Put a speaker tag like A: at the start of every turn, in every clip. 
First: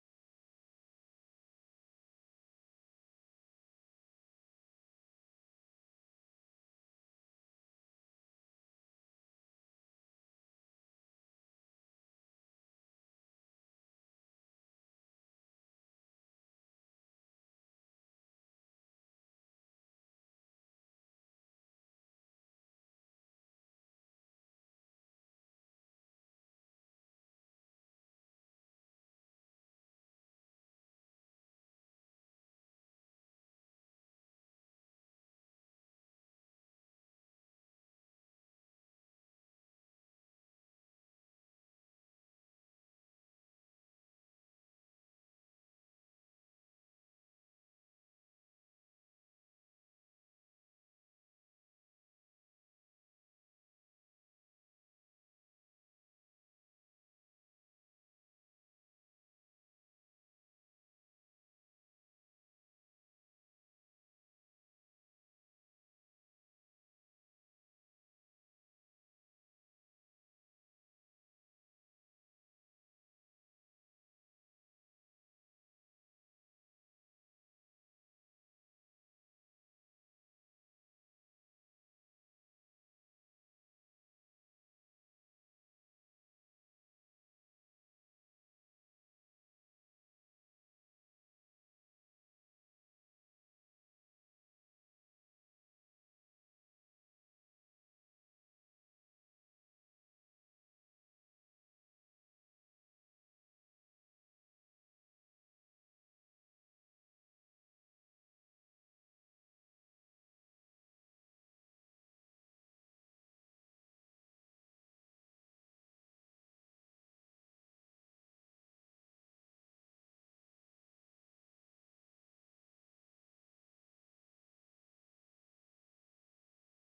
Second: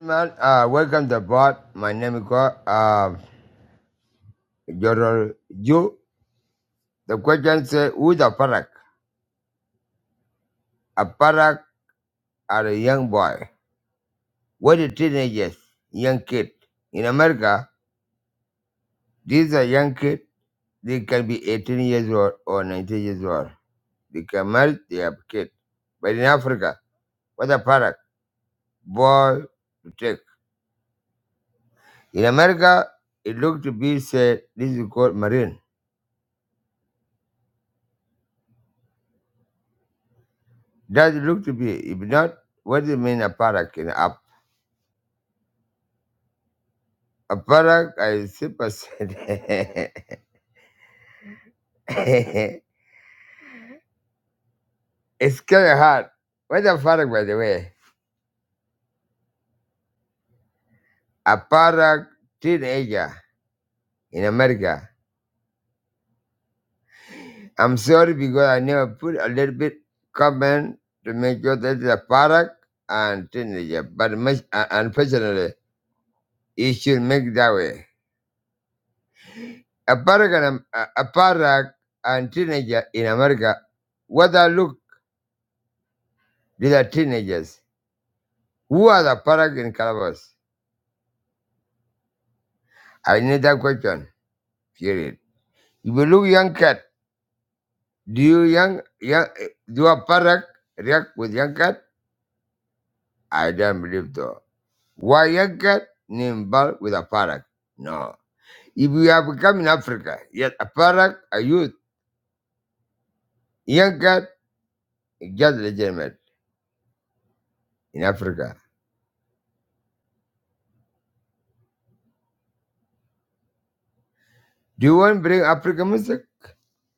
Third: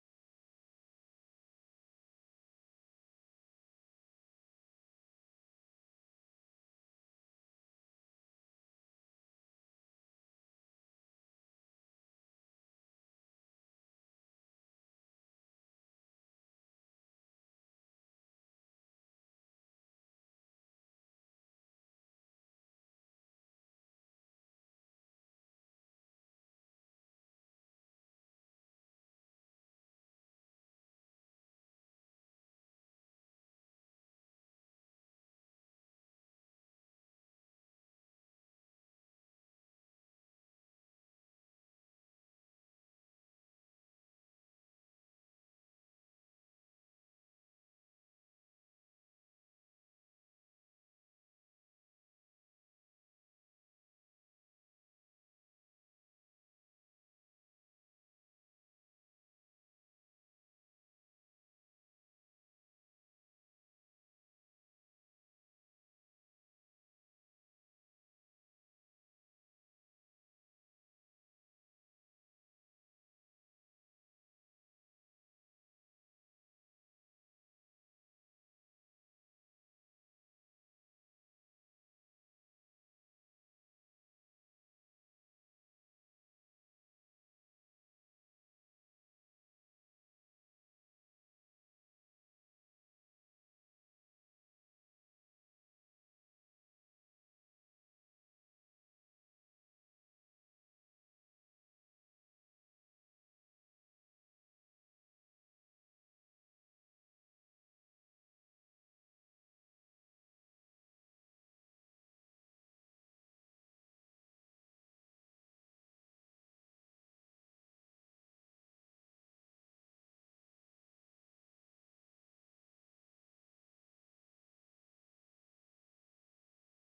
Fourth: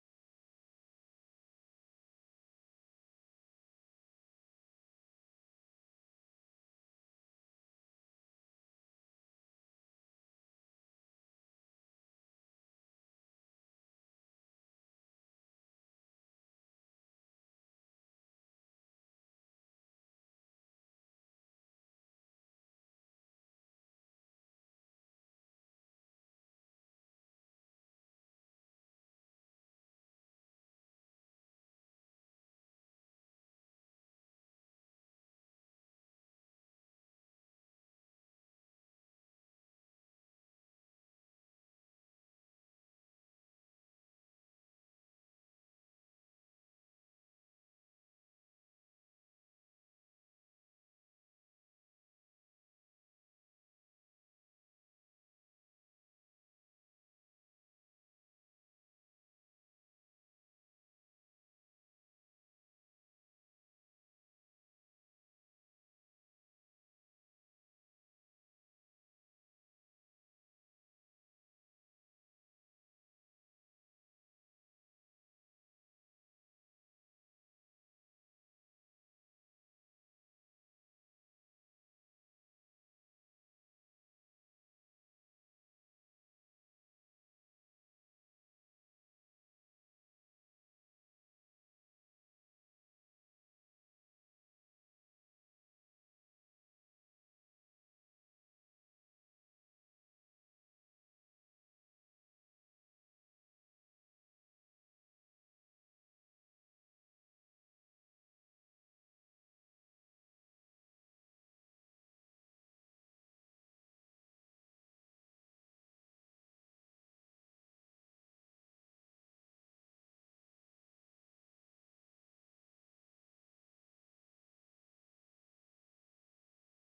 A: Man, uh, welcome to the board. My name is God. Uh, your, you. The question says, who's a parak? A parak are a young boy. What is teenagers? Young kid. In America, these are young kid. They can be 18 years old or 19 years old. They can marry, they have kid. But in Africa, what a parak? Boy to take. In America, it looked to be said, this is called marine. Does it look to be? If not, what do you mean a parak in Africa? Aparak, I see percent. it's kind of hard. What's a fuck, by the way? A Aparak teenager in America. I'm sorry because I never put a little bit comment to make sure that the Aparak and teenager. But much, uh, unfortunately, it should make that way. A Aparak and um, uh, Aparak and teenager in America. What I look, these are teenagers. Who are the Aparak in Calabas? I need that question. Period. If you look young cat, do you young young eh, do a parrot react with young cat? I don't believe so. Why young cat name ball with a parrot? No. If we have become in Africa, yet a parrot, a youth, young cat is just legitimate in Africa. Do you want to bring African music?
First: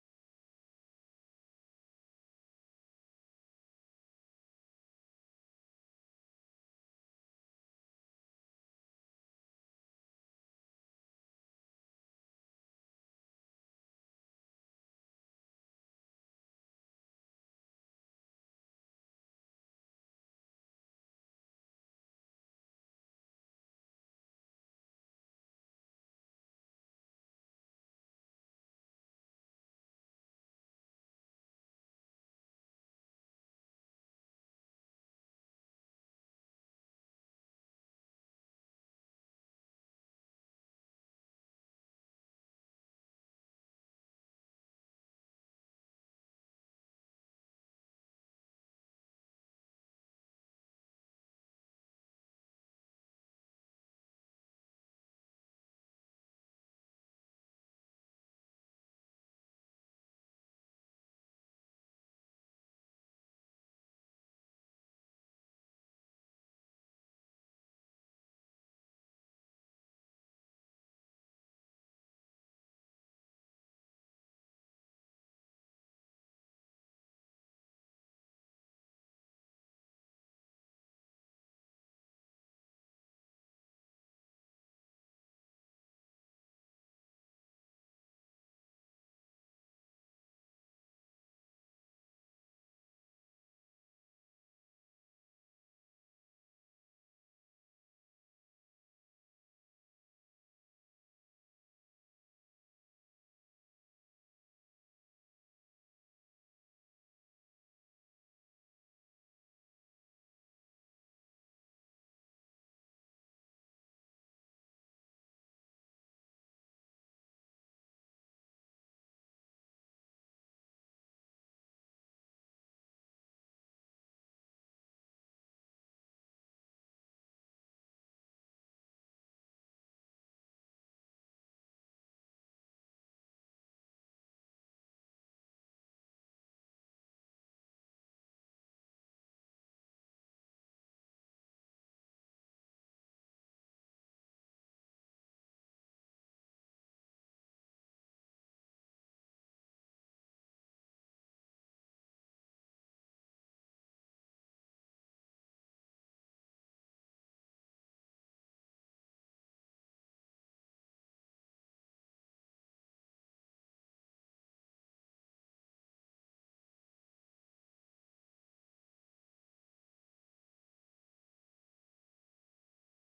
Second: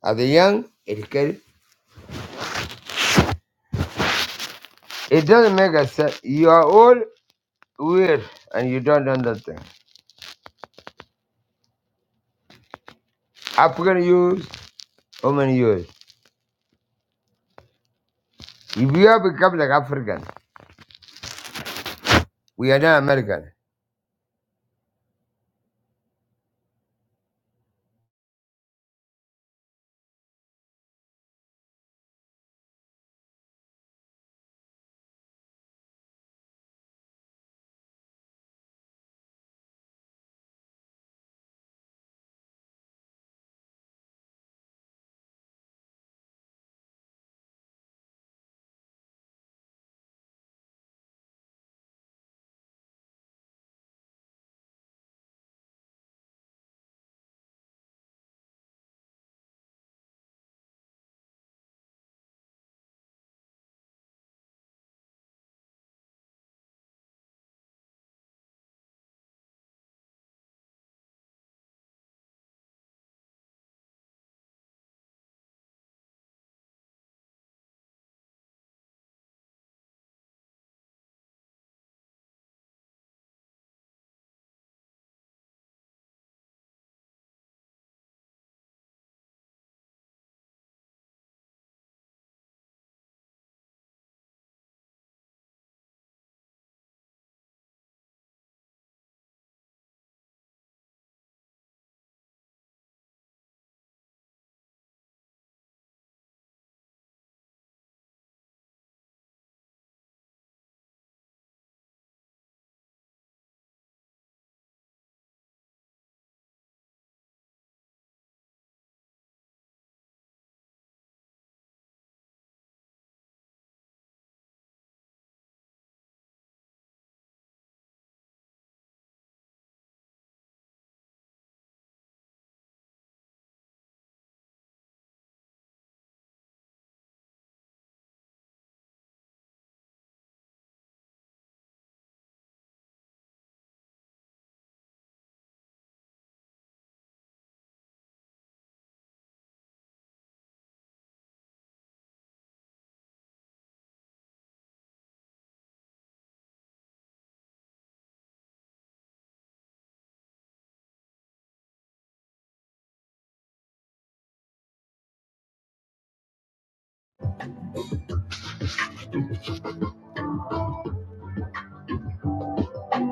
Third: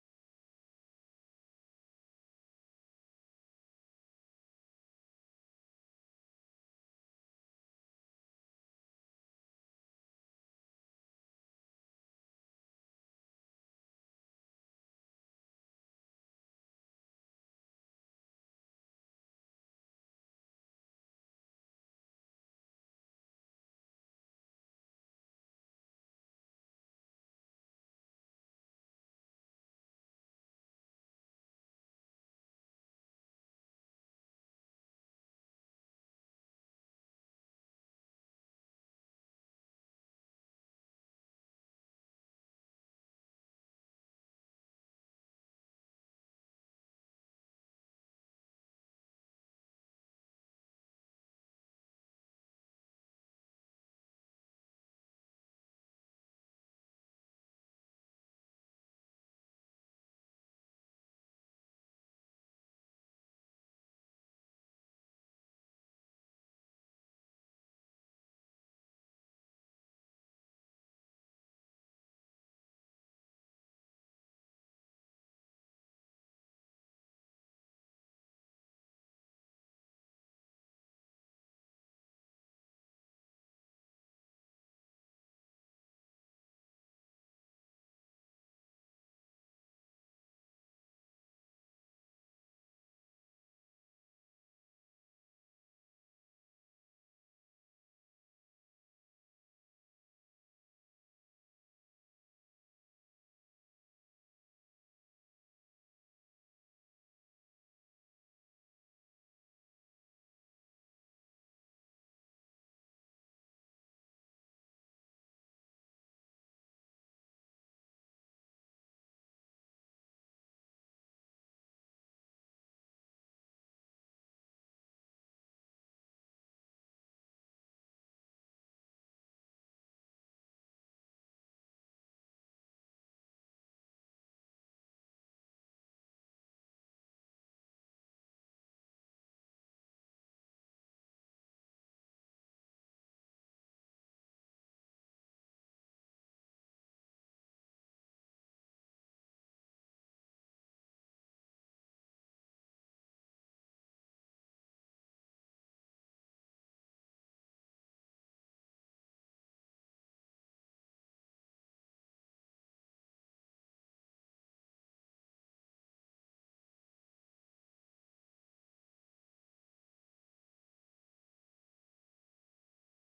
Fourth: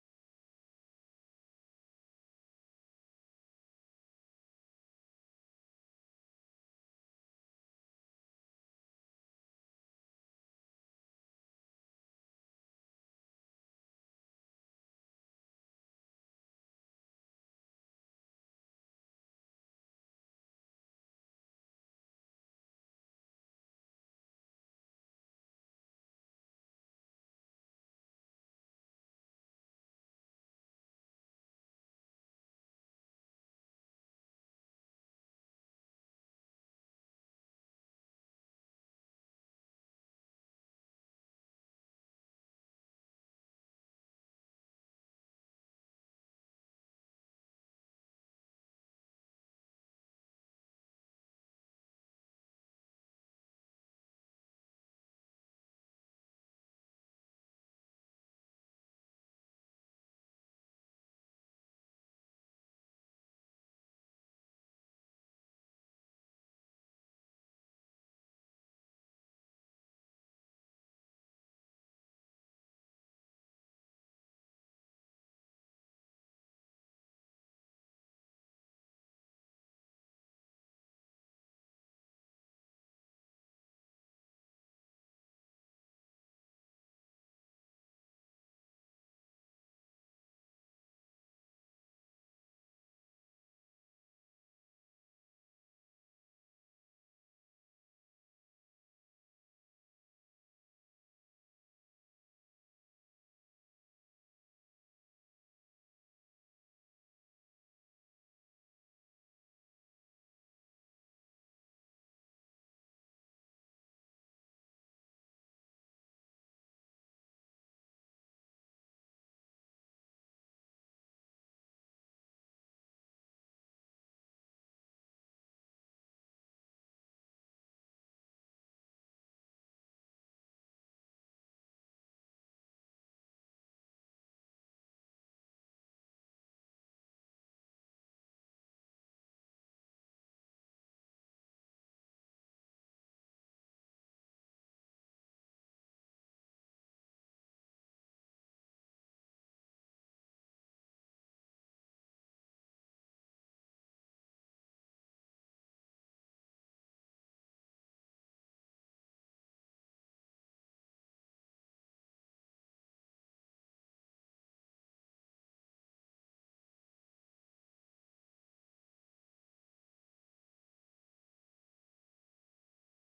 A: Are the young educated? It doesn't make a sense. You are all weird and you don't understand. African youth, how many years? If you have become like African, we are not American.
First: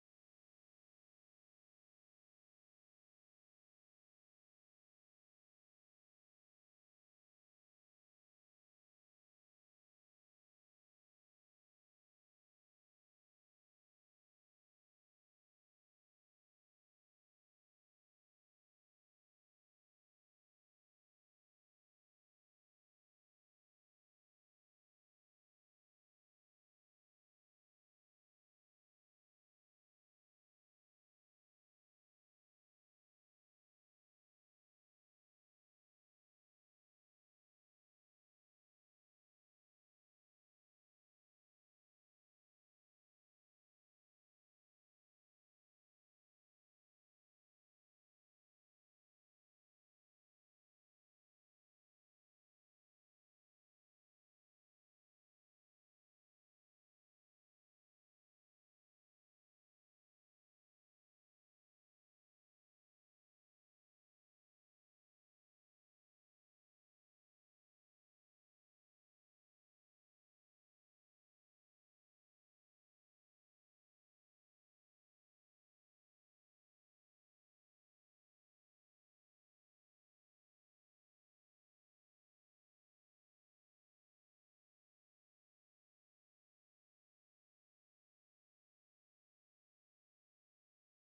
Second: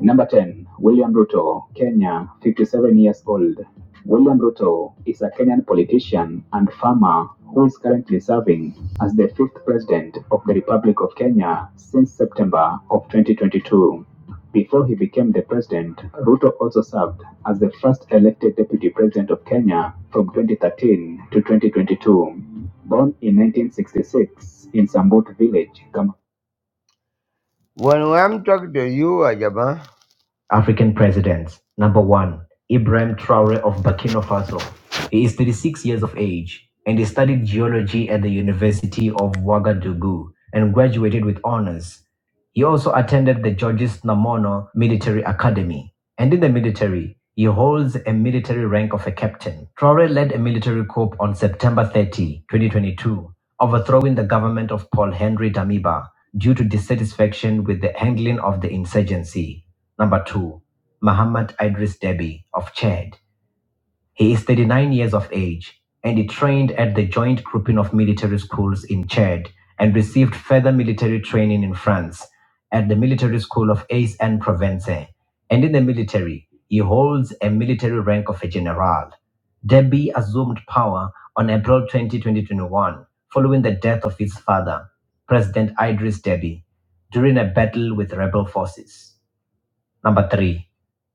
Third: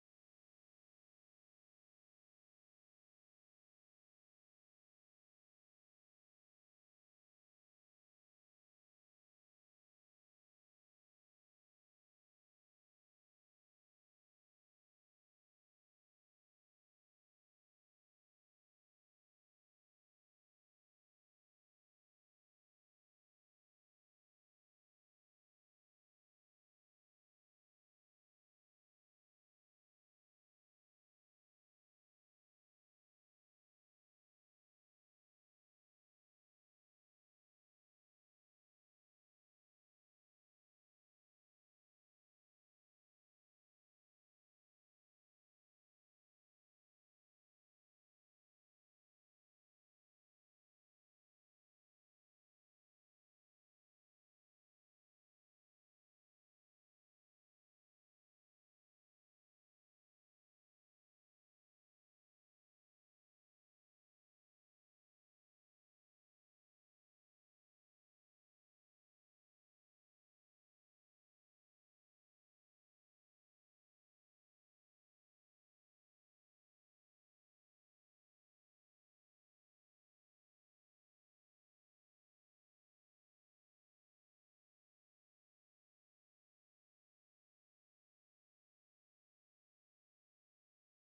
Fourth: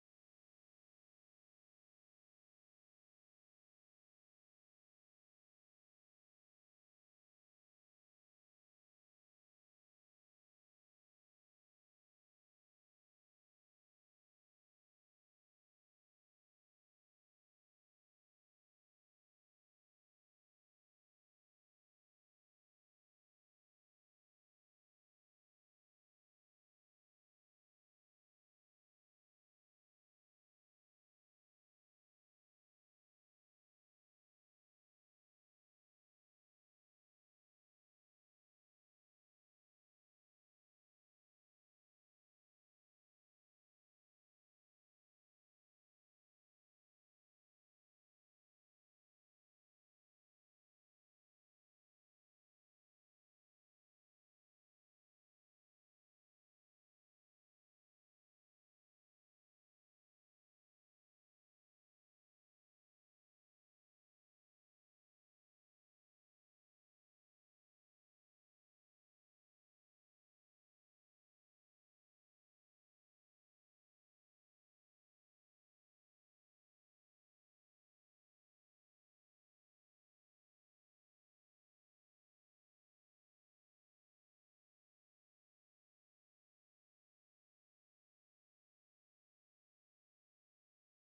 A: Number 10, William Ruto, Kenya, 57 years old. William Ruto is a Kenyan politician and farmer who is currently serving as the fifth president of the Republic of Kenya since September of 2022. Before he became the president, Ruto also served as the first elected deputy president of Kenya from 2013 to 2022. Born in 1966 in Sambut village, Kam- When I'm talking to you, Ajaba. African Presidents Number one, Ibrahim Traore of Burkina Faso. He is 36 years of age and he studied geology at the University of Ouagadougou and graduated with honors. He also attended the Georges Namono Military Academy. And in the military, he holds a military rank of a captain. Traore led a military coup on September 30, 2022, overthrowing the government of Paul Henry Damiba due to dissatisfaction with the handling of the insurgency. Number two, Muhammad Idris Deby of Chad. He is 39 years of age and he trained at the Joint Grouping of Military Schools in Chad and received further military training in France at the Military School of Aix and Provence. And in the military, he holds a military rank of a general. Deby assumed power on April twentieth, 20, 2021, following the death of his father, President Idris Deby, during a battle with rebel forces. Number three,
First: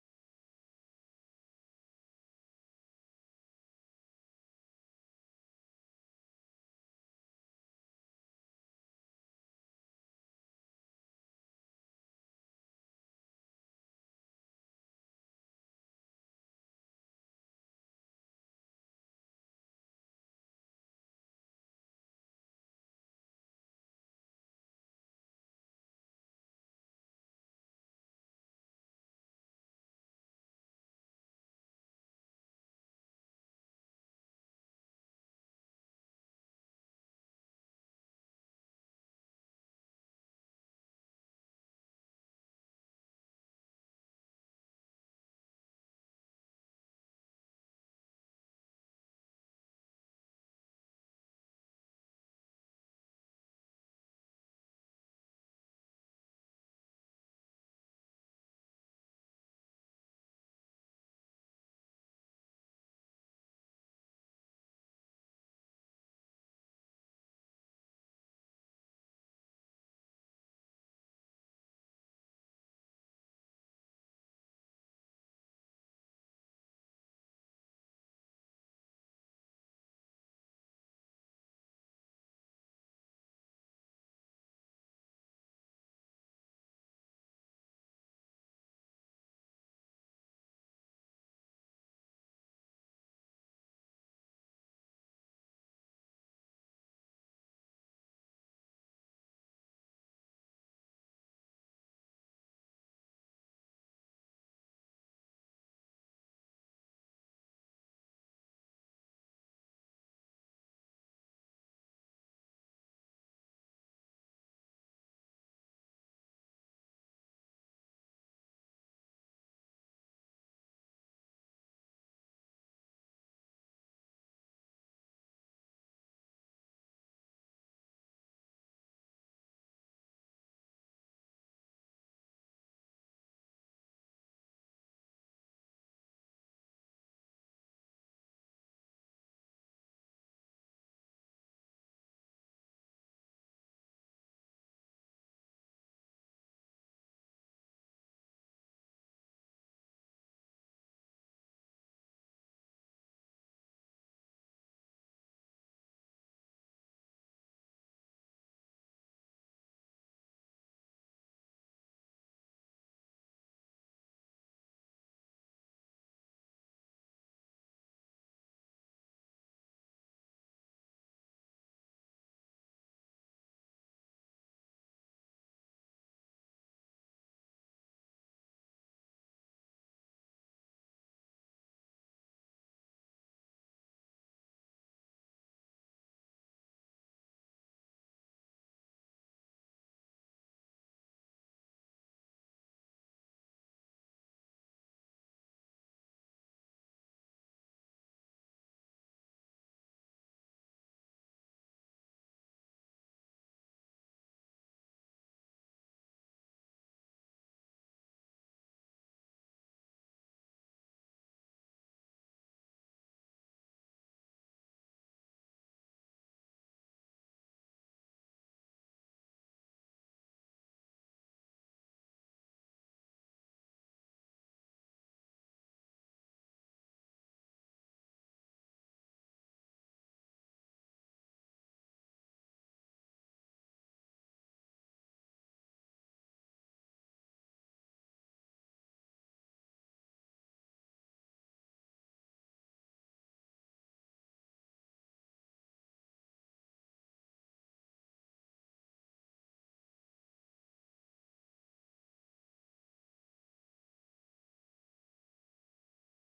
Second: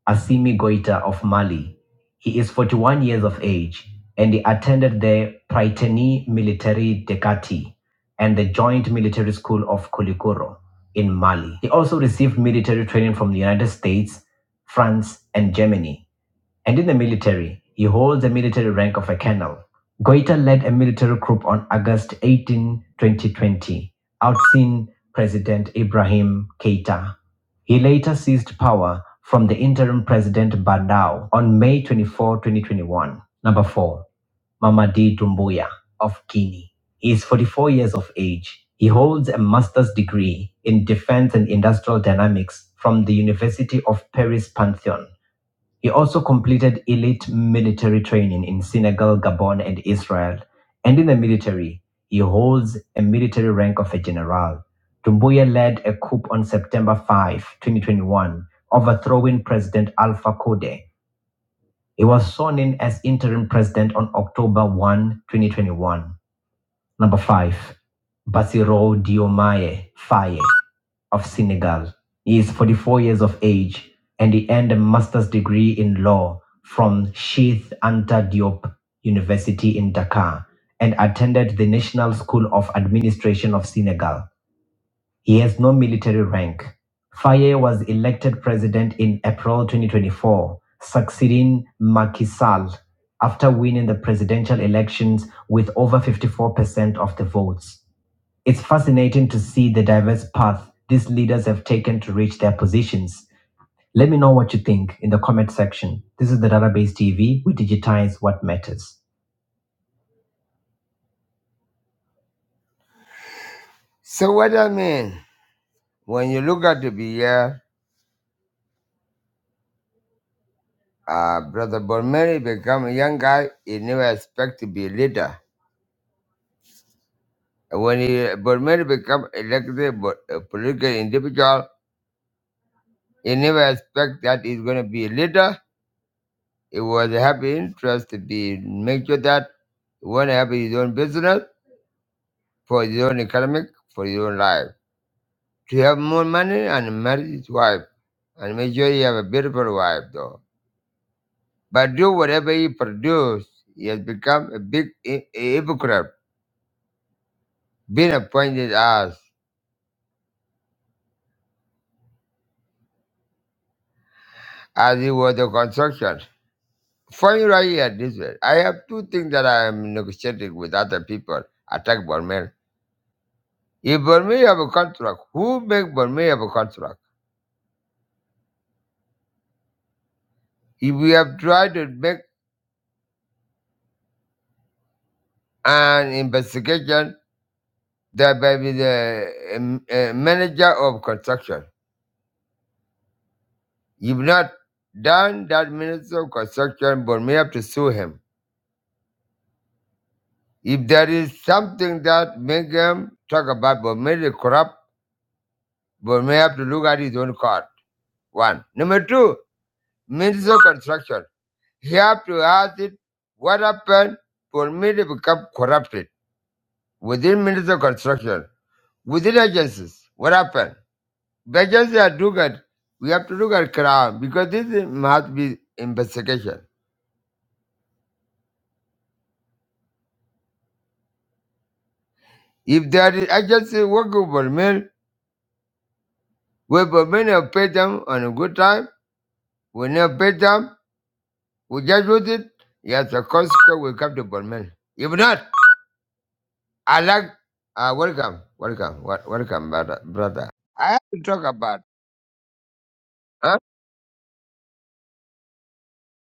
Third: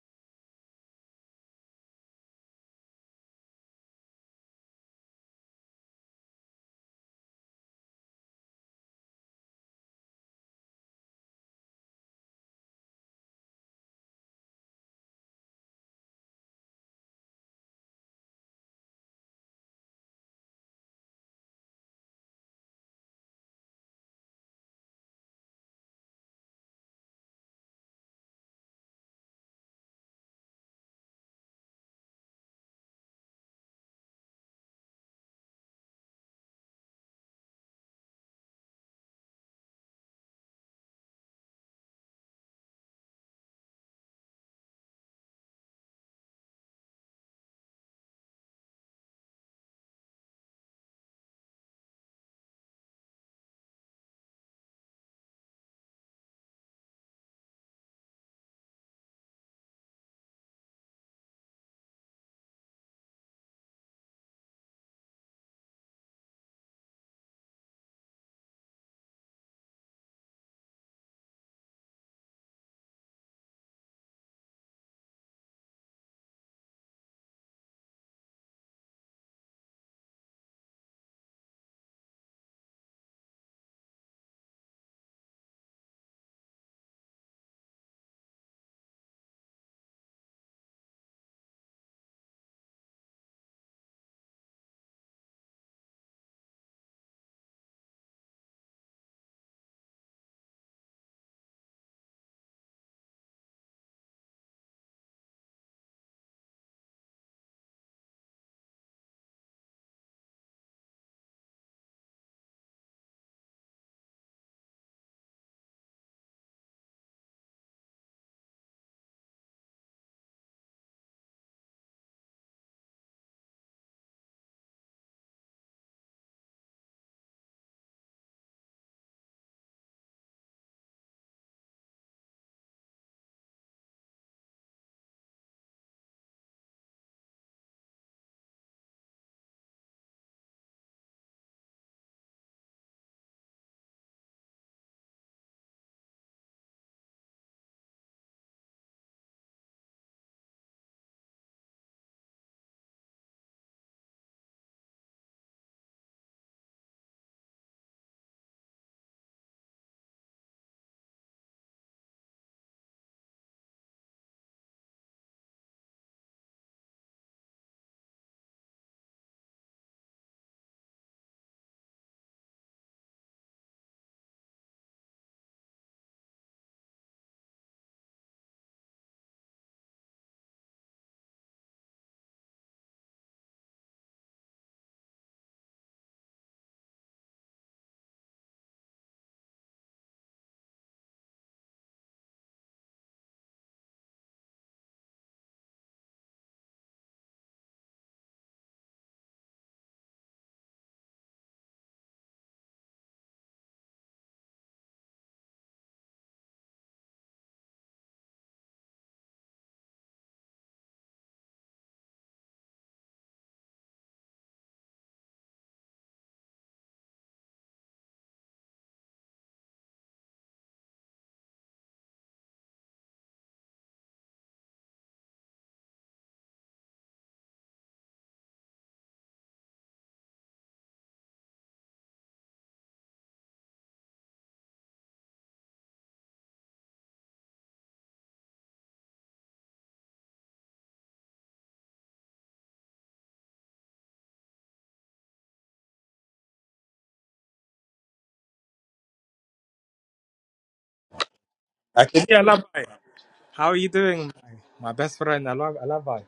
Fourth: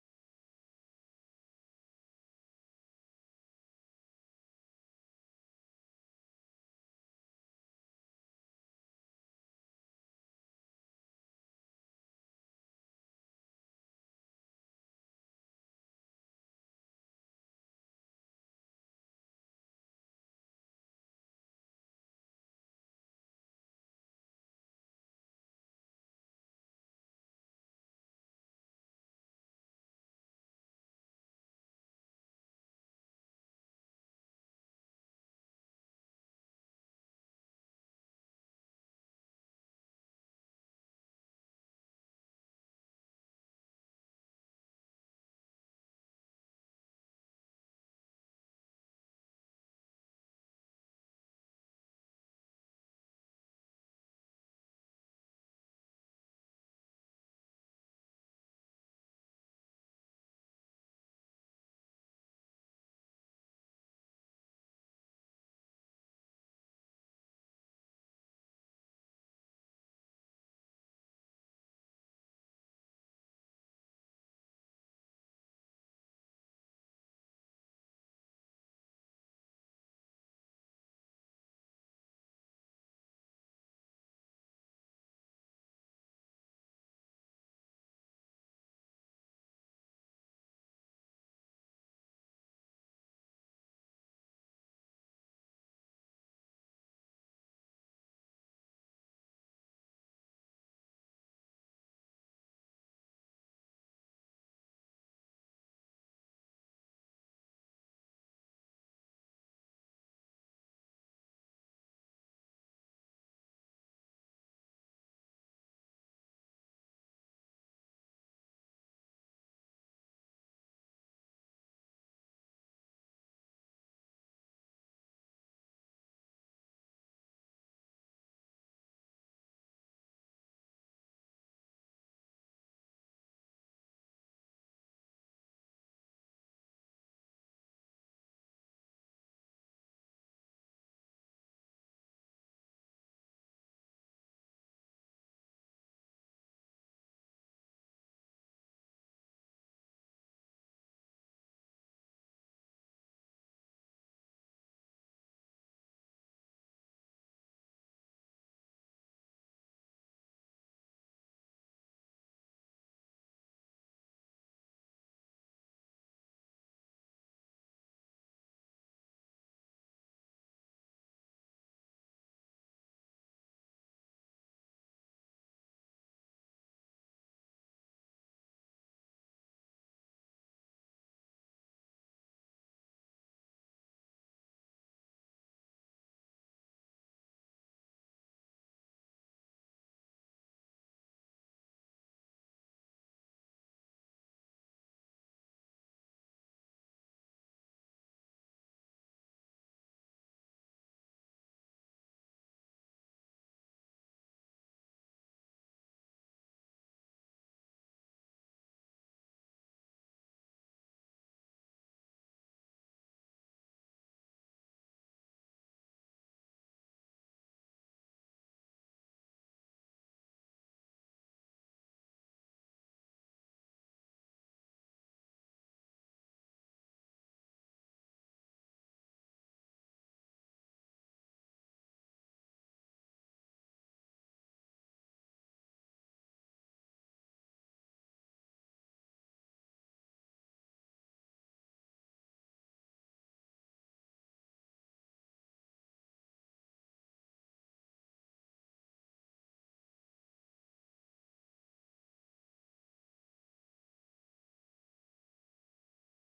A: Assimi Goita of Mali. He is 41 years of age and he attended the Prytani Military Dekati and the Joint Military School of Kulikoro in Mali. He also received military training from the United States, France, and Germany and in the military, he holds the military rank of a colonel. Goita led a military coup on August 18, 2020, ousting President Ibrahim Keita. He later seized power from the interim president Bandao on May 24, 2021. Number 4. Mamadi Doumbouya of Guinea. He is 44 years of age. He holds a master's degree in defense and industrial dynamics from the University of Paris Pantheon. He also completed elite military training in Senegal, Gabon, and Israel. And in the military, he holds a military rank of a general. Dumbuya led a coup on September 5, 2021, overthrowing President Alpha Conde. He was sworn in as interim president on October 1, 2021. Number five, Bassirou Diomaye Faye of Senegal. He is 44 years of age and he earned a master's degree in law from Sheath Anta Diop University in Dakar and attended the National School of Administration of Senegal. He has no military rank. Faye was elected president in April 2024, succeeding Macky Sall after winning the presidential elections with over 54% of the votes. It's fascinating to see the diverse path these leaders have taken to reach their positions. Let me know what you think in the comment section. This is the Database TV. We digitize what matters. So what I mean, when you look at the beer. Uh, Brother Bormeri become a young guy. He never expect to be a leader. When he Bormeri become elected bo- a political individual, he never expect that he's going to be a leader. It was a happy interest to be make sure that he want to have his own business for his own economic, for his own life. To have more money and marry his wife and make sure he have a beautiful wife though. But do whatever he produce, he has become a big hy- hypocrite, being appointed as. as it was the construction. For me right here, this way, I have two things that I am negotiating with other people, attack Burmel. If Burmel have a contract, who make Burmel have a contract? If we have tried to make an investigation, that by be the um, uh, manager of construction. If not done that minister of construction, Burmel have to sue him. If there is something that make him talk about Burmel corrupt, Burmel have to look at his own card One. Number two, Minister of Construction. He have to ask it what happened for me to become corrupted within Minister of Construction, within agencies. What happened? The agency are look at we have to look at crime because this must be investigation. If there is agency working for me, we for me to pay them on a good time, we never pay them, we just use it, yes, the consequence will come to Burmel. If not, I like uh, welcome, welcome, wel- welcome, brother. brother. I have to talk about
B: Akidi Alabai.
A: huh?
B: How are you doing? My my best friend Ala- Alabai.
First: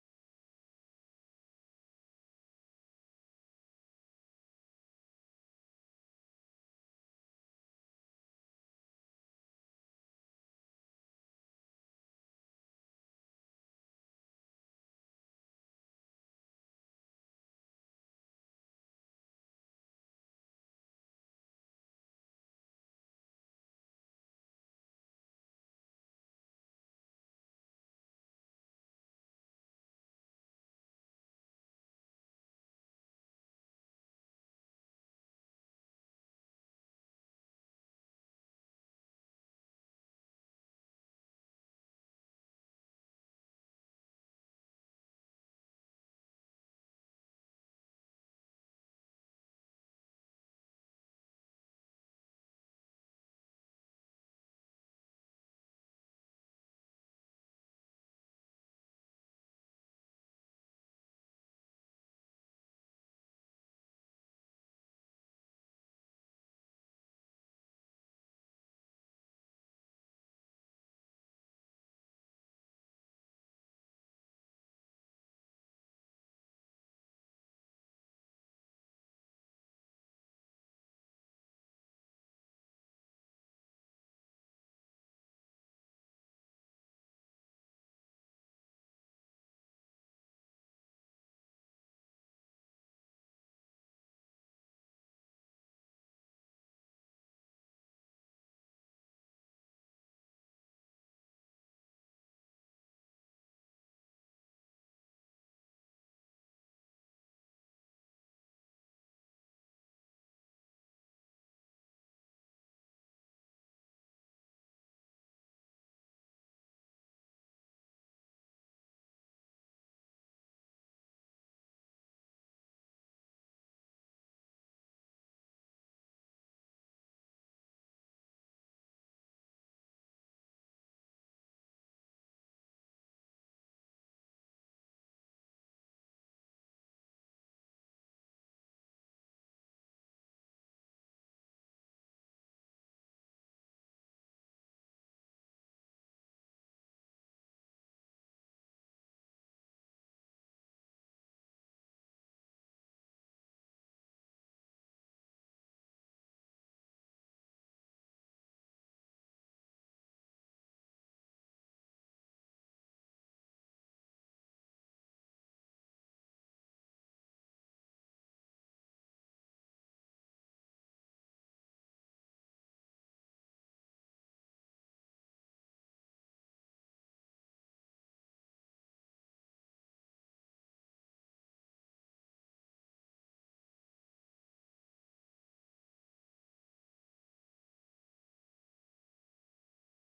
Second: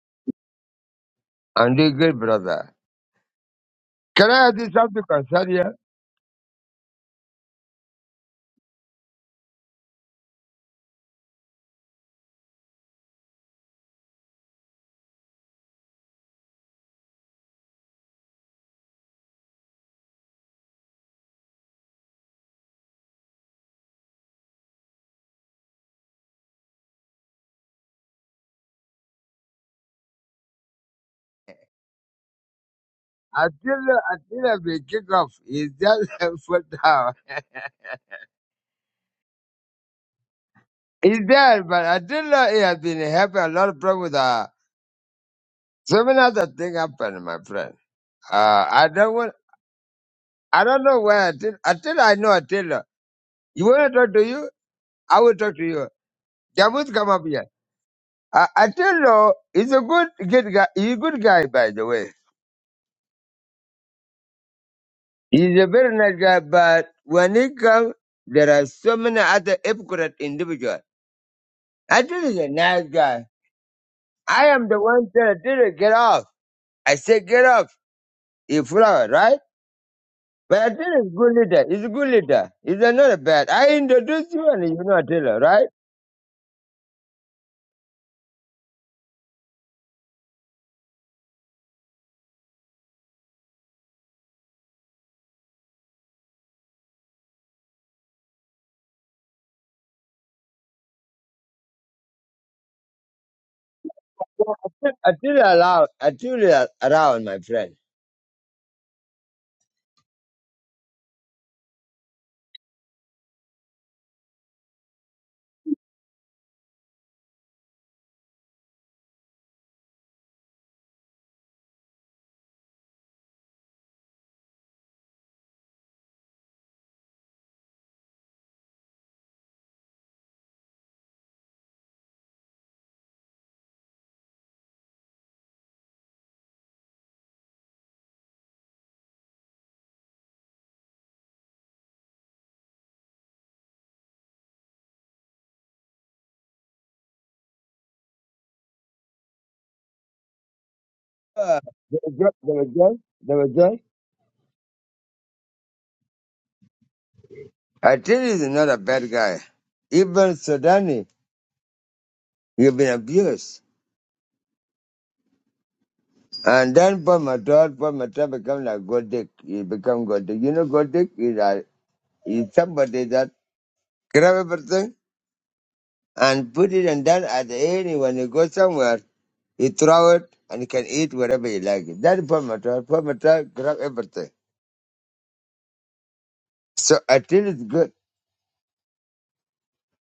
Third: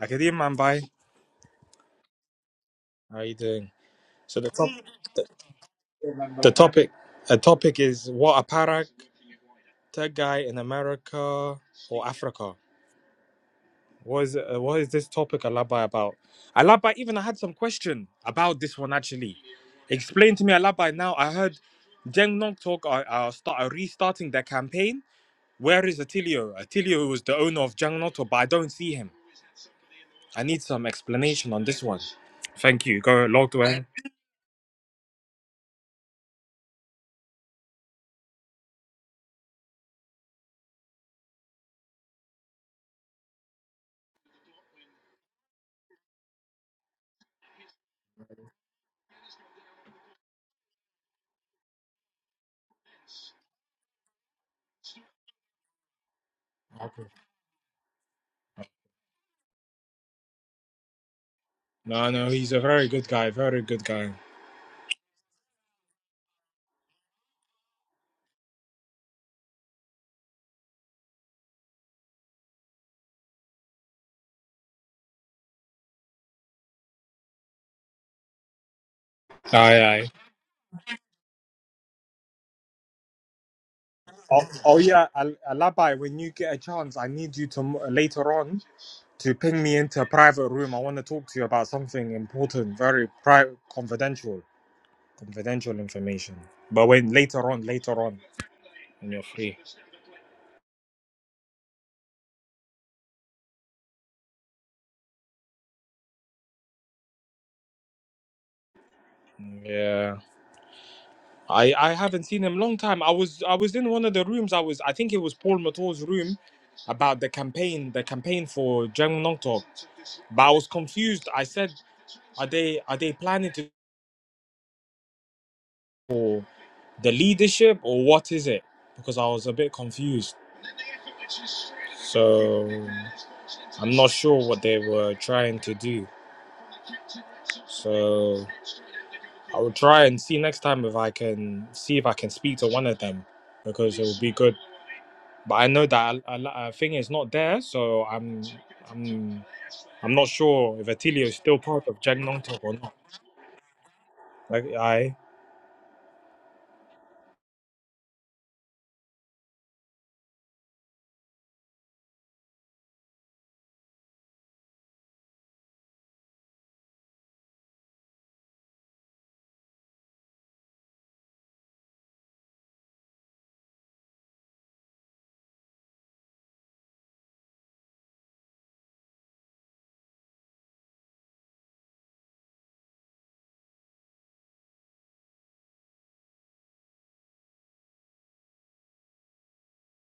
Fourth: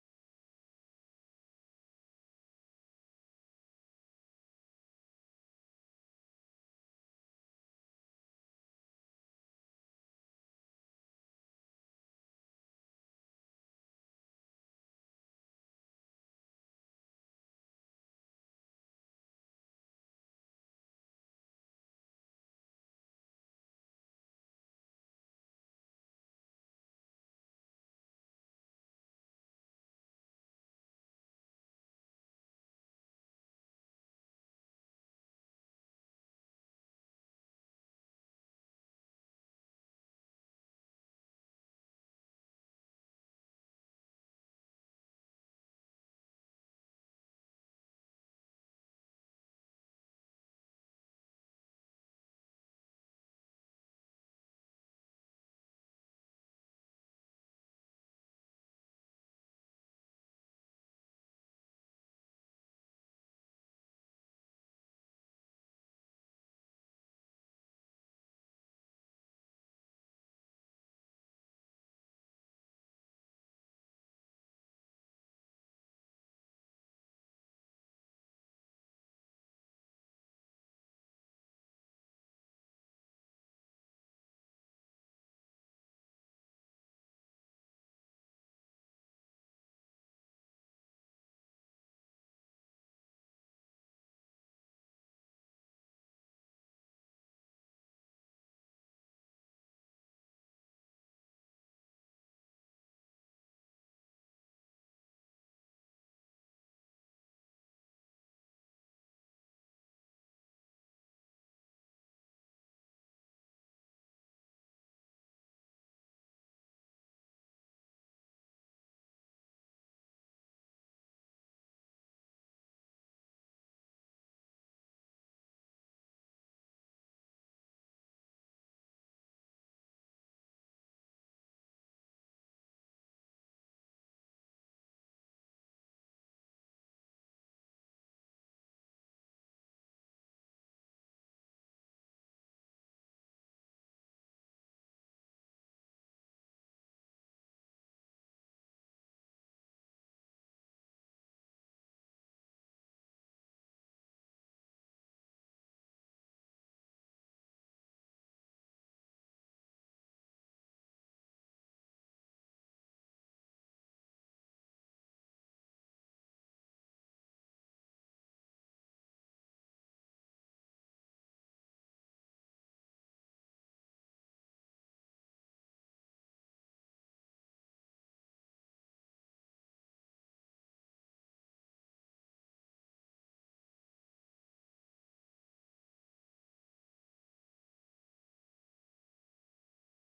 B: Akidi Mambai.
A: and you good brother.
B: How are you doing?
A: Can
B: So the
A: I
B: top,
A: do something concerning you?
B: the topic a topic is what a parak tech guy in America or Africa. What is uh, what is this topic Alabai about? Alabai, even I had some question about this one actually. Explain to me Alabai now. I heard Deng Nok talk are, are, start, are restarting their campaign. Where is Atilio? Atilio was the owner of Jang Noto, but I don't see him. I need some explanation on this one. Thank you. Go log
A: Until
B: away.
A: until we kick off, is that foot down? He's there, but I didn't know he had been having a lot of problem with uh so many other things happened, my friend. Uh I don't want I don't know where I did until I know I tell you. You wanna talk to you? I will talk to you. Jamut
B: Okay.
A: come up here. I, Attilo is a good good guy. He's a good guy, by the
B: No,
A: way.
B: no, he's a very good guy. Very good guy.
A: He's a very nice guy, but when he comes, there are so many other hypocrite individuals. Attilo is a nice guy. I am the one that Attilo get off. I say get off. He flower, right?
B: Aye, aye.
A: But Attilo is a good leader. He's a good leader. He's not a bad. I introduce
B: Oh,
A: you and
B: oh
A: you know
B: yeah, Al-
A: Attilo, right?
B: Labai. When you get a chance, I need you to m- later on to ping me into a private room. I want to talk to you about something important, very private, confidential, confidential information. But when later on, later on, when you're free.
A: Attilo allowed. Attilo around, my friend.
B: Yeah. I I haven't seen him long time. I was I was in one of the rooms. I was I think it was Paul Mator's room about the campaign, the campaign for Jang Nongtok. But I was confused. I said, are they are they planning to for the leadership or what is it? Because I was a bit confused. So I'm not sure what they were trying to do. So I will try and see next time if I can see if I can speak to one of them because it would be good. but I know that a, a, thing is not there, so I'm I'm I'm not sure if Atilio is still
A: Uh,
B: part
A: they
B: of
A: were
B: Jack
A: good. They
B: Talk
A: were
B: or not.
A: good. they were good.
B: Like I
A: I think he's not a bad guy. Even Sudani, you've been abused. And then Paul Matar, Paul Matar become like God Dick. He become God Dick. You know God Dick is, a, is somebody that grab everything and put it and then at the end when you go somewhere, he throw it and he can eat whatever he like. That is Paul Matar. Paul Matar grab everything. So I think it's good.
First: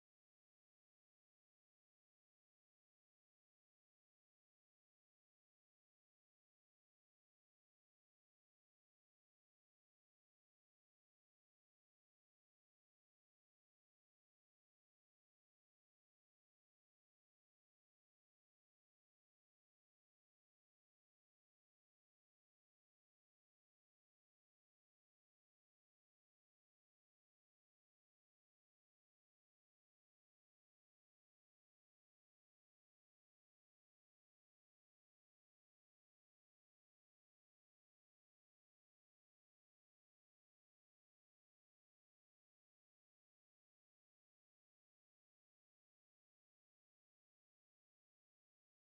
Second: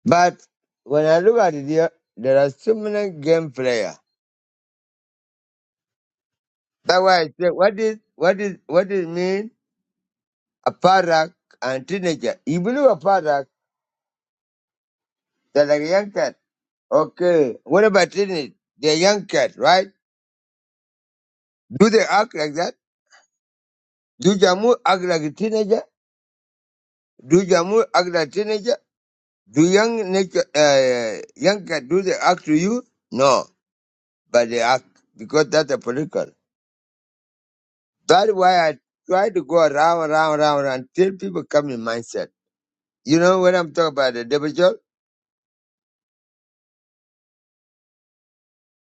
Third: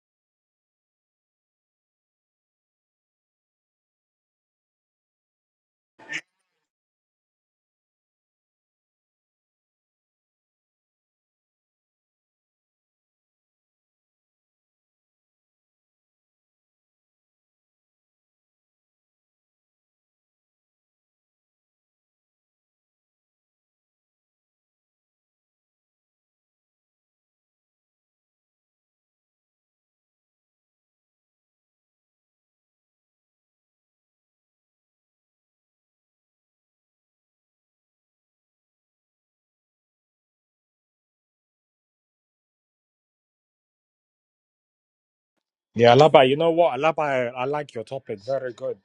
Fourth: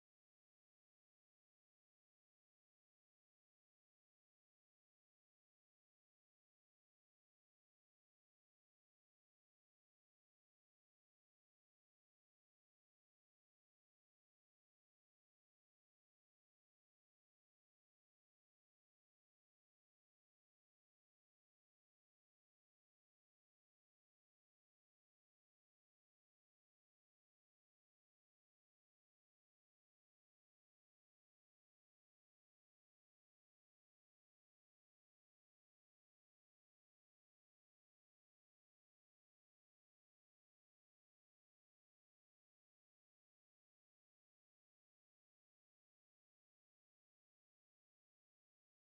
A: But when I look at it here, there are so many game player. That's why I say, what is, what is, what it mean? Aparak and teenager. You believe Aparak, they're like a young cat. Okay. What about teenage? They're young cat, right? Do they act like that? Do Jamu act like a teenager? Do Jamu act like a teenager? Do young nature, uh, young cat, do they act to you? No, but they act because that's a political. That's why I try to go around, around, around until people come in mindset. You know what I'm talking about, the devil Joel?
B: yeah, Alaba, you know what, Alaba, I like your topic, very good.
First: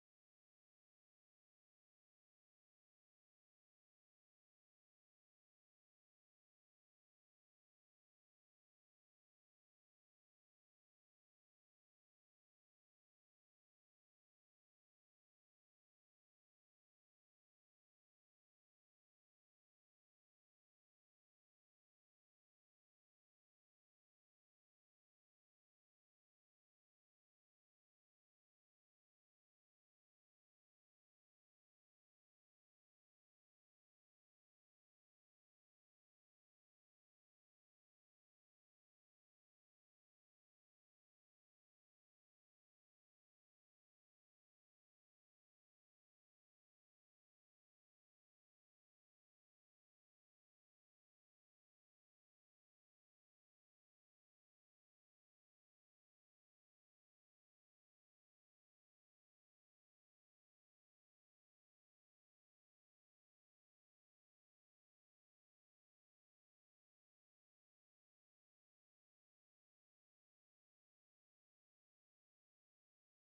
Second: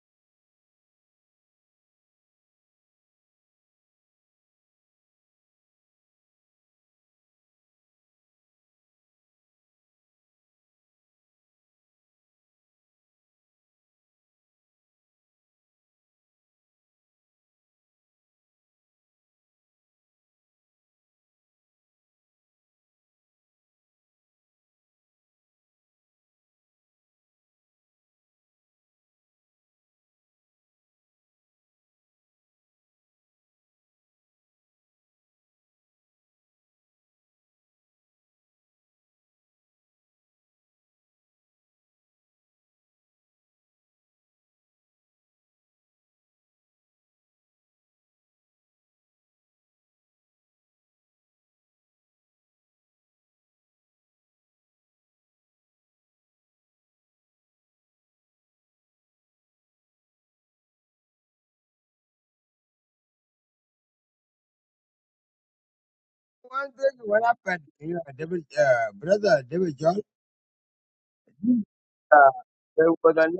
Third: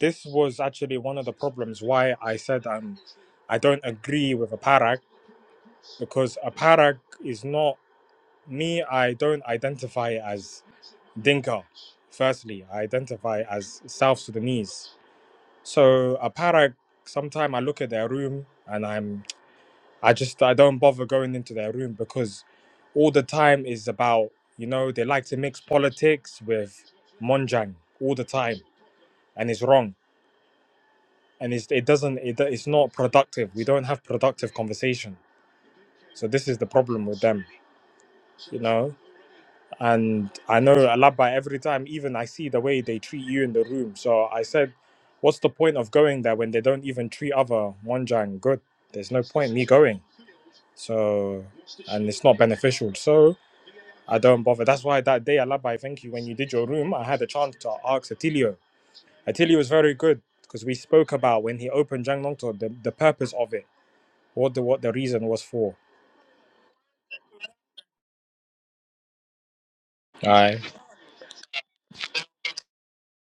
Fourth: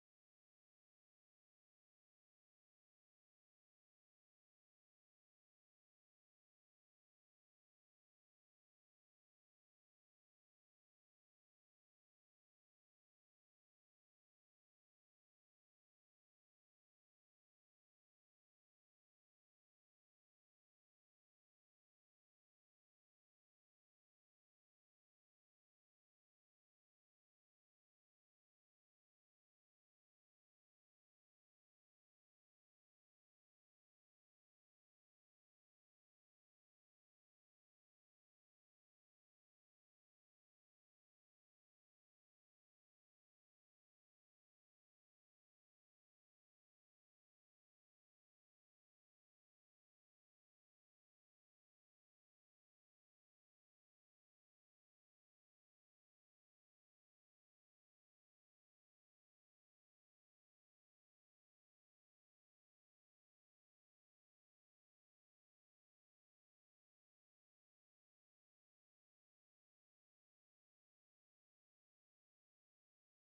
B: This was actually one of the problems why I said um I don't agree with a parak because a parak is not me. I don't identify as Dinka. Firstly, I identify as South Sudanese. So a parak. Sometimes I look at their room and I'm I just I don't bother going into their room because all the time is about you know they like to mix politics with monjang all the time and it's wrong and it's, it doesn't it, it's not productive we don't have productive conversation so this is the problem with them you know and i know alaba every time even i see the way they treat you in the room so i said what's the point of going there when they don't even treat other monjang good there's no point me going so and it's not beneficial so I don't bother. That's why that day, Alabai, thank you. When you did your room, I had a chance to ask Atilio. Atilio was very good because we spoke about when he opened Jang Nongto, the, the purpose of it, what the what the reason was for.
A: One thing, what happened, you know, devil, uh, brother, devil Joel?
B: Aye.
A: Uh, the Ugandan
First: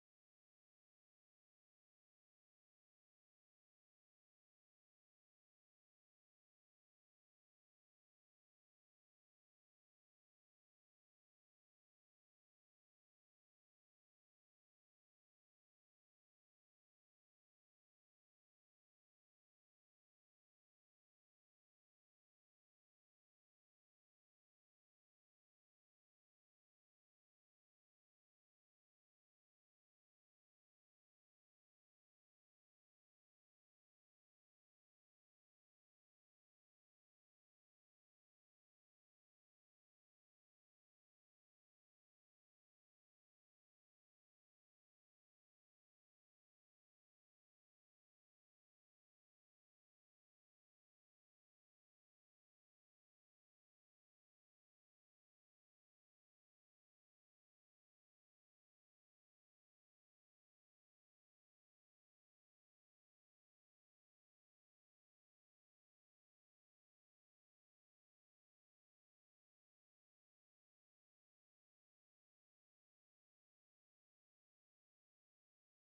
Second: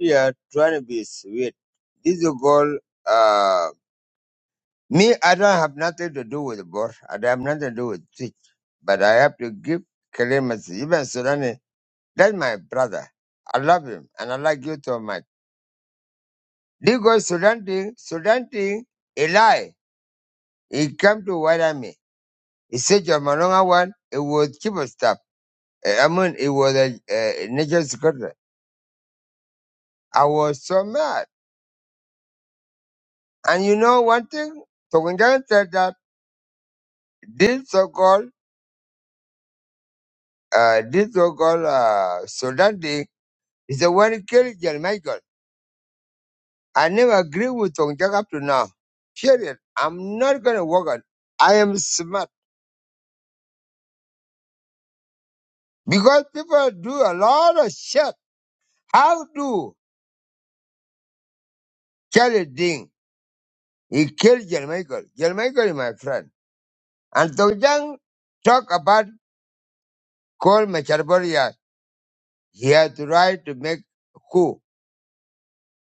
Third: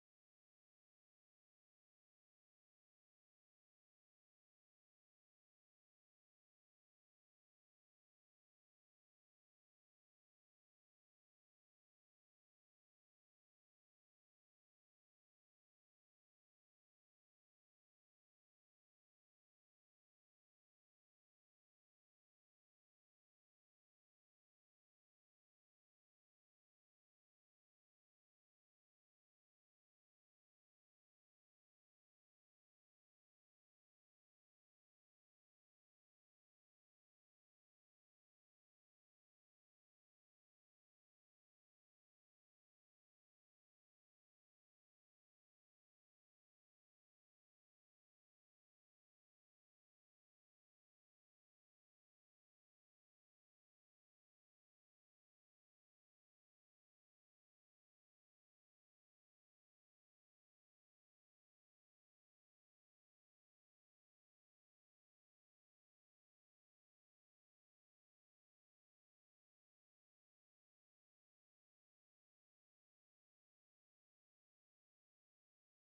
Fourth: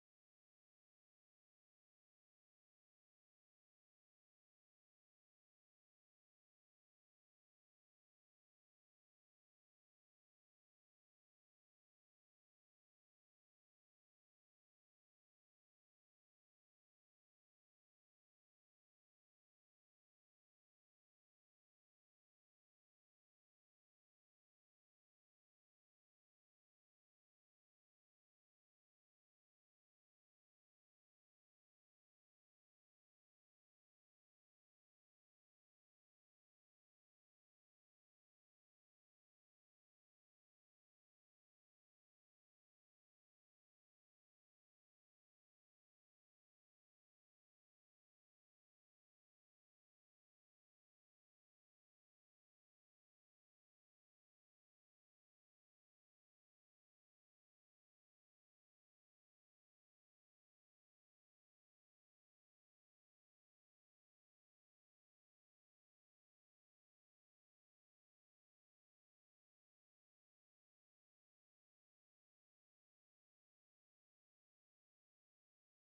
A: they are trying to be sweet. This is called, uh, me, I don't have nothing to do with the board. I don't have nothing to do with Twitch. But I have to give clemency. Even Sudan, that's my brother. I love him and I like you so much. This guy Sudan thing, Sudan a lie. He came to white army. He said, your Malonga one, it was cheap stuff. Eh, I mean, it was a, a national security. I was so mad. And you know one thing? Tokundang said that this so-called, uh, this so-called uh, Sudan thing is the one who killed John Michael. I never agree with Tokundang up to now. Period. I'm not going to work on I am smart. Because people do a lot of shit. How do Charlie Ding? He killed John Michael. John Michael is my friend. And Tokundang talk about Cole Macharboria. He had the right to make a coup.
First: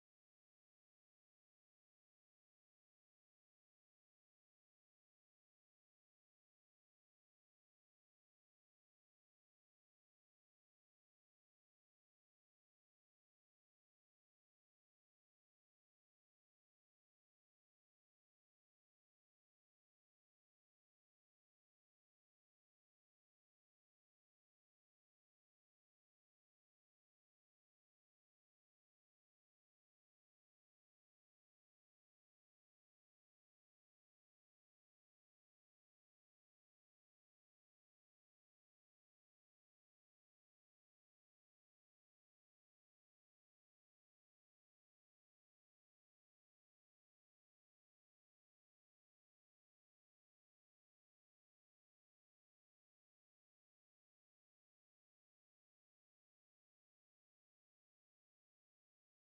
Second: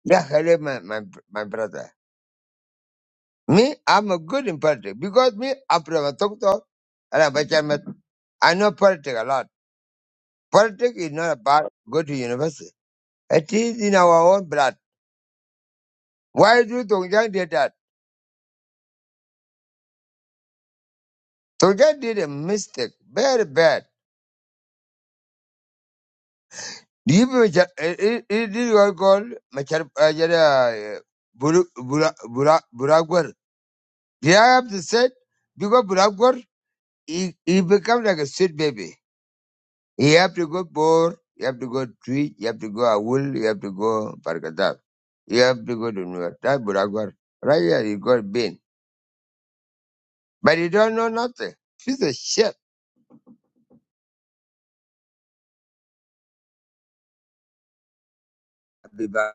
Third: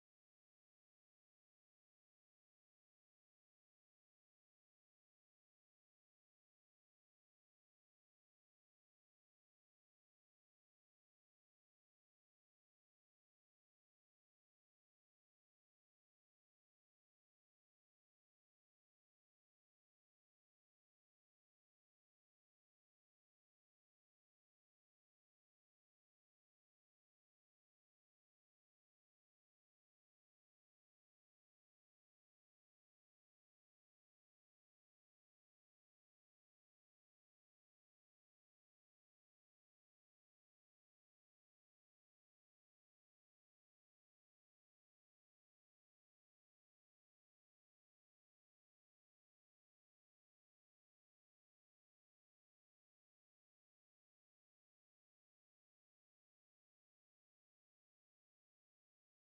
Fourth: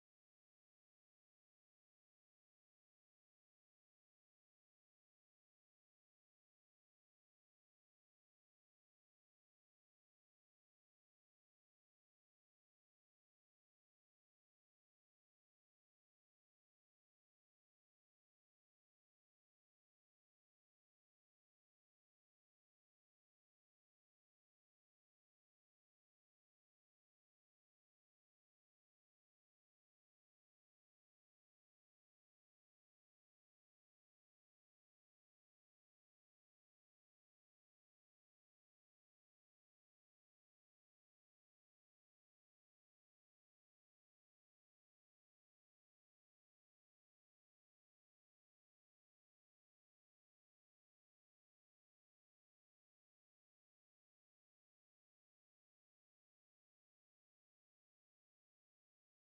A: Yeah, hello, my, my, my brother. Me, I'm a good in politics because me, after I talk to and I bet you I'm a- chairman. i know politics a lot. Politics is not about go to university. It is in our own blood. Why do Tongjang did that? Tongjang did a mistake, very bad. Do you mean it it- it is your goal, Machar uh, Jada, uh, Buru- Bura- Bura- Buragwar? Did I have to say because Buragwar he, he become like a sweet baby. You have to go Bor, you have to go Tweed, you have to go Awul, you have to go Bargadal. You have to go to New York. That Buragwar. Right here, you got Ben. But you don't know nothing. She's a shit. Biba. back.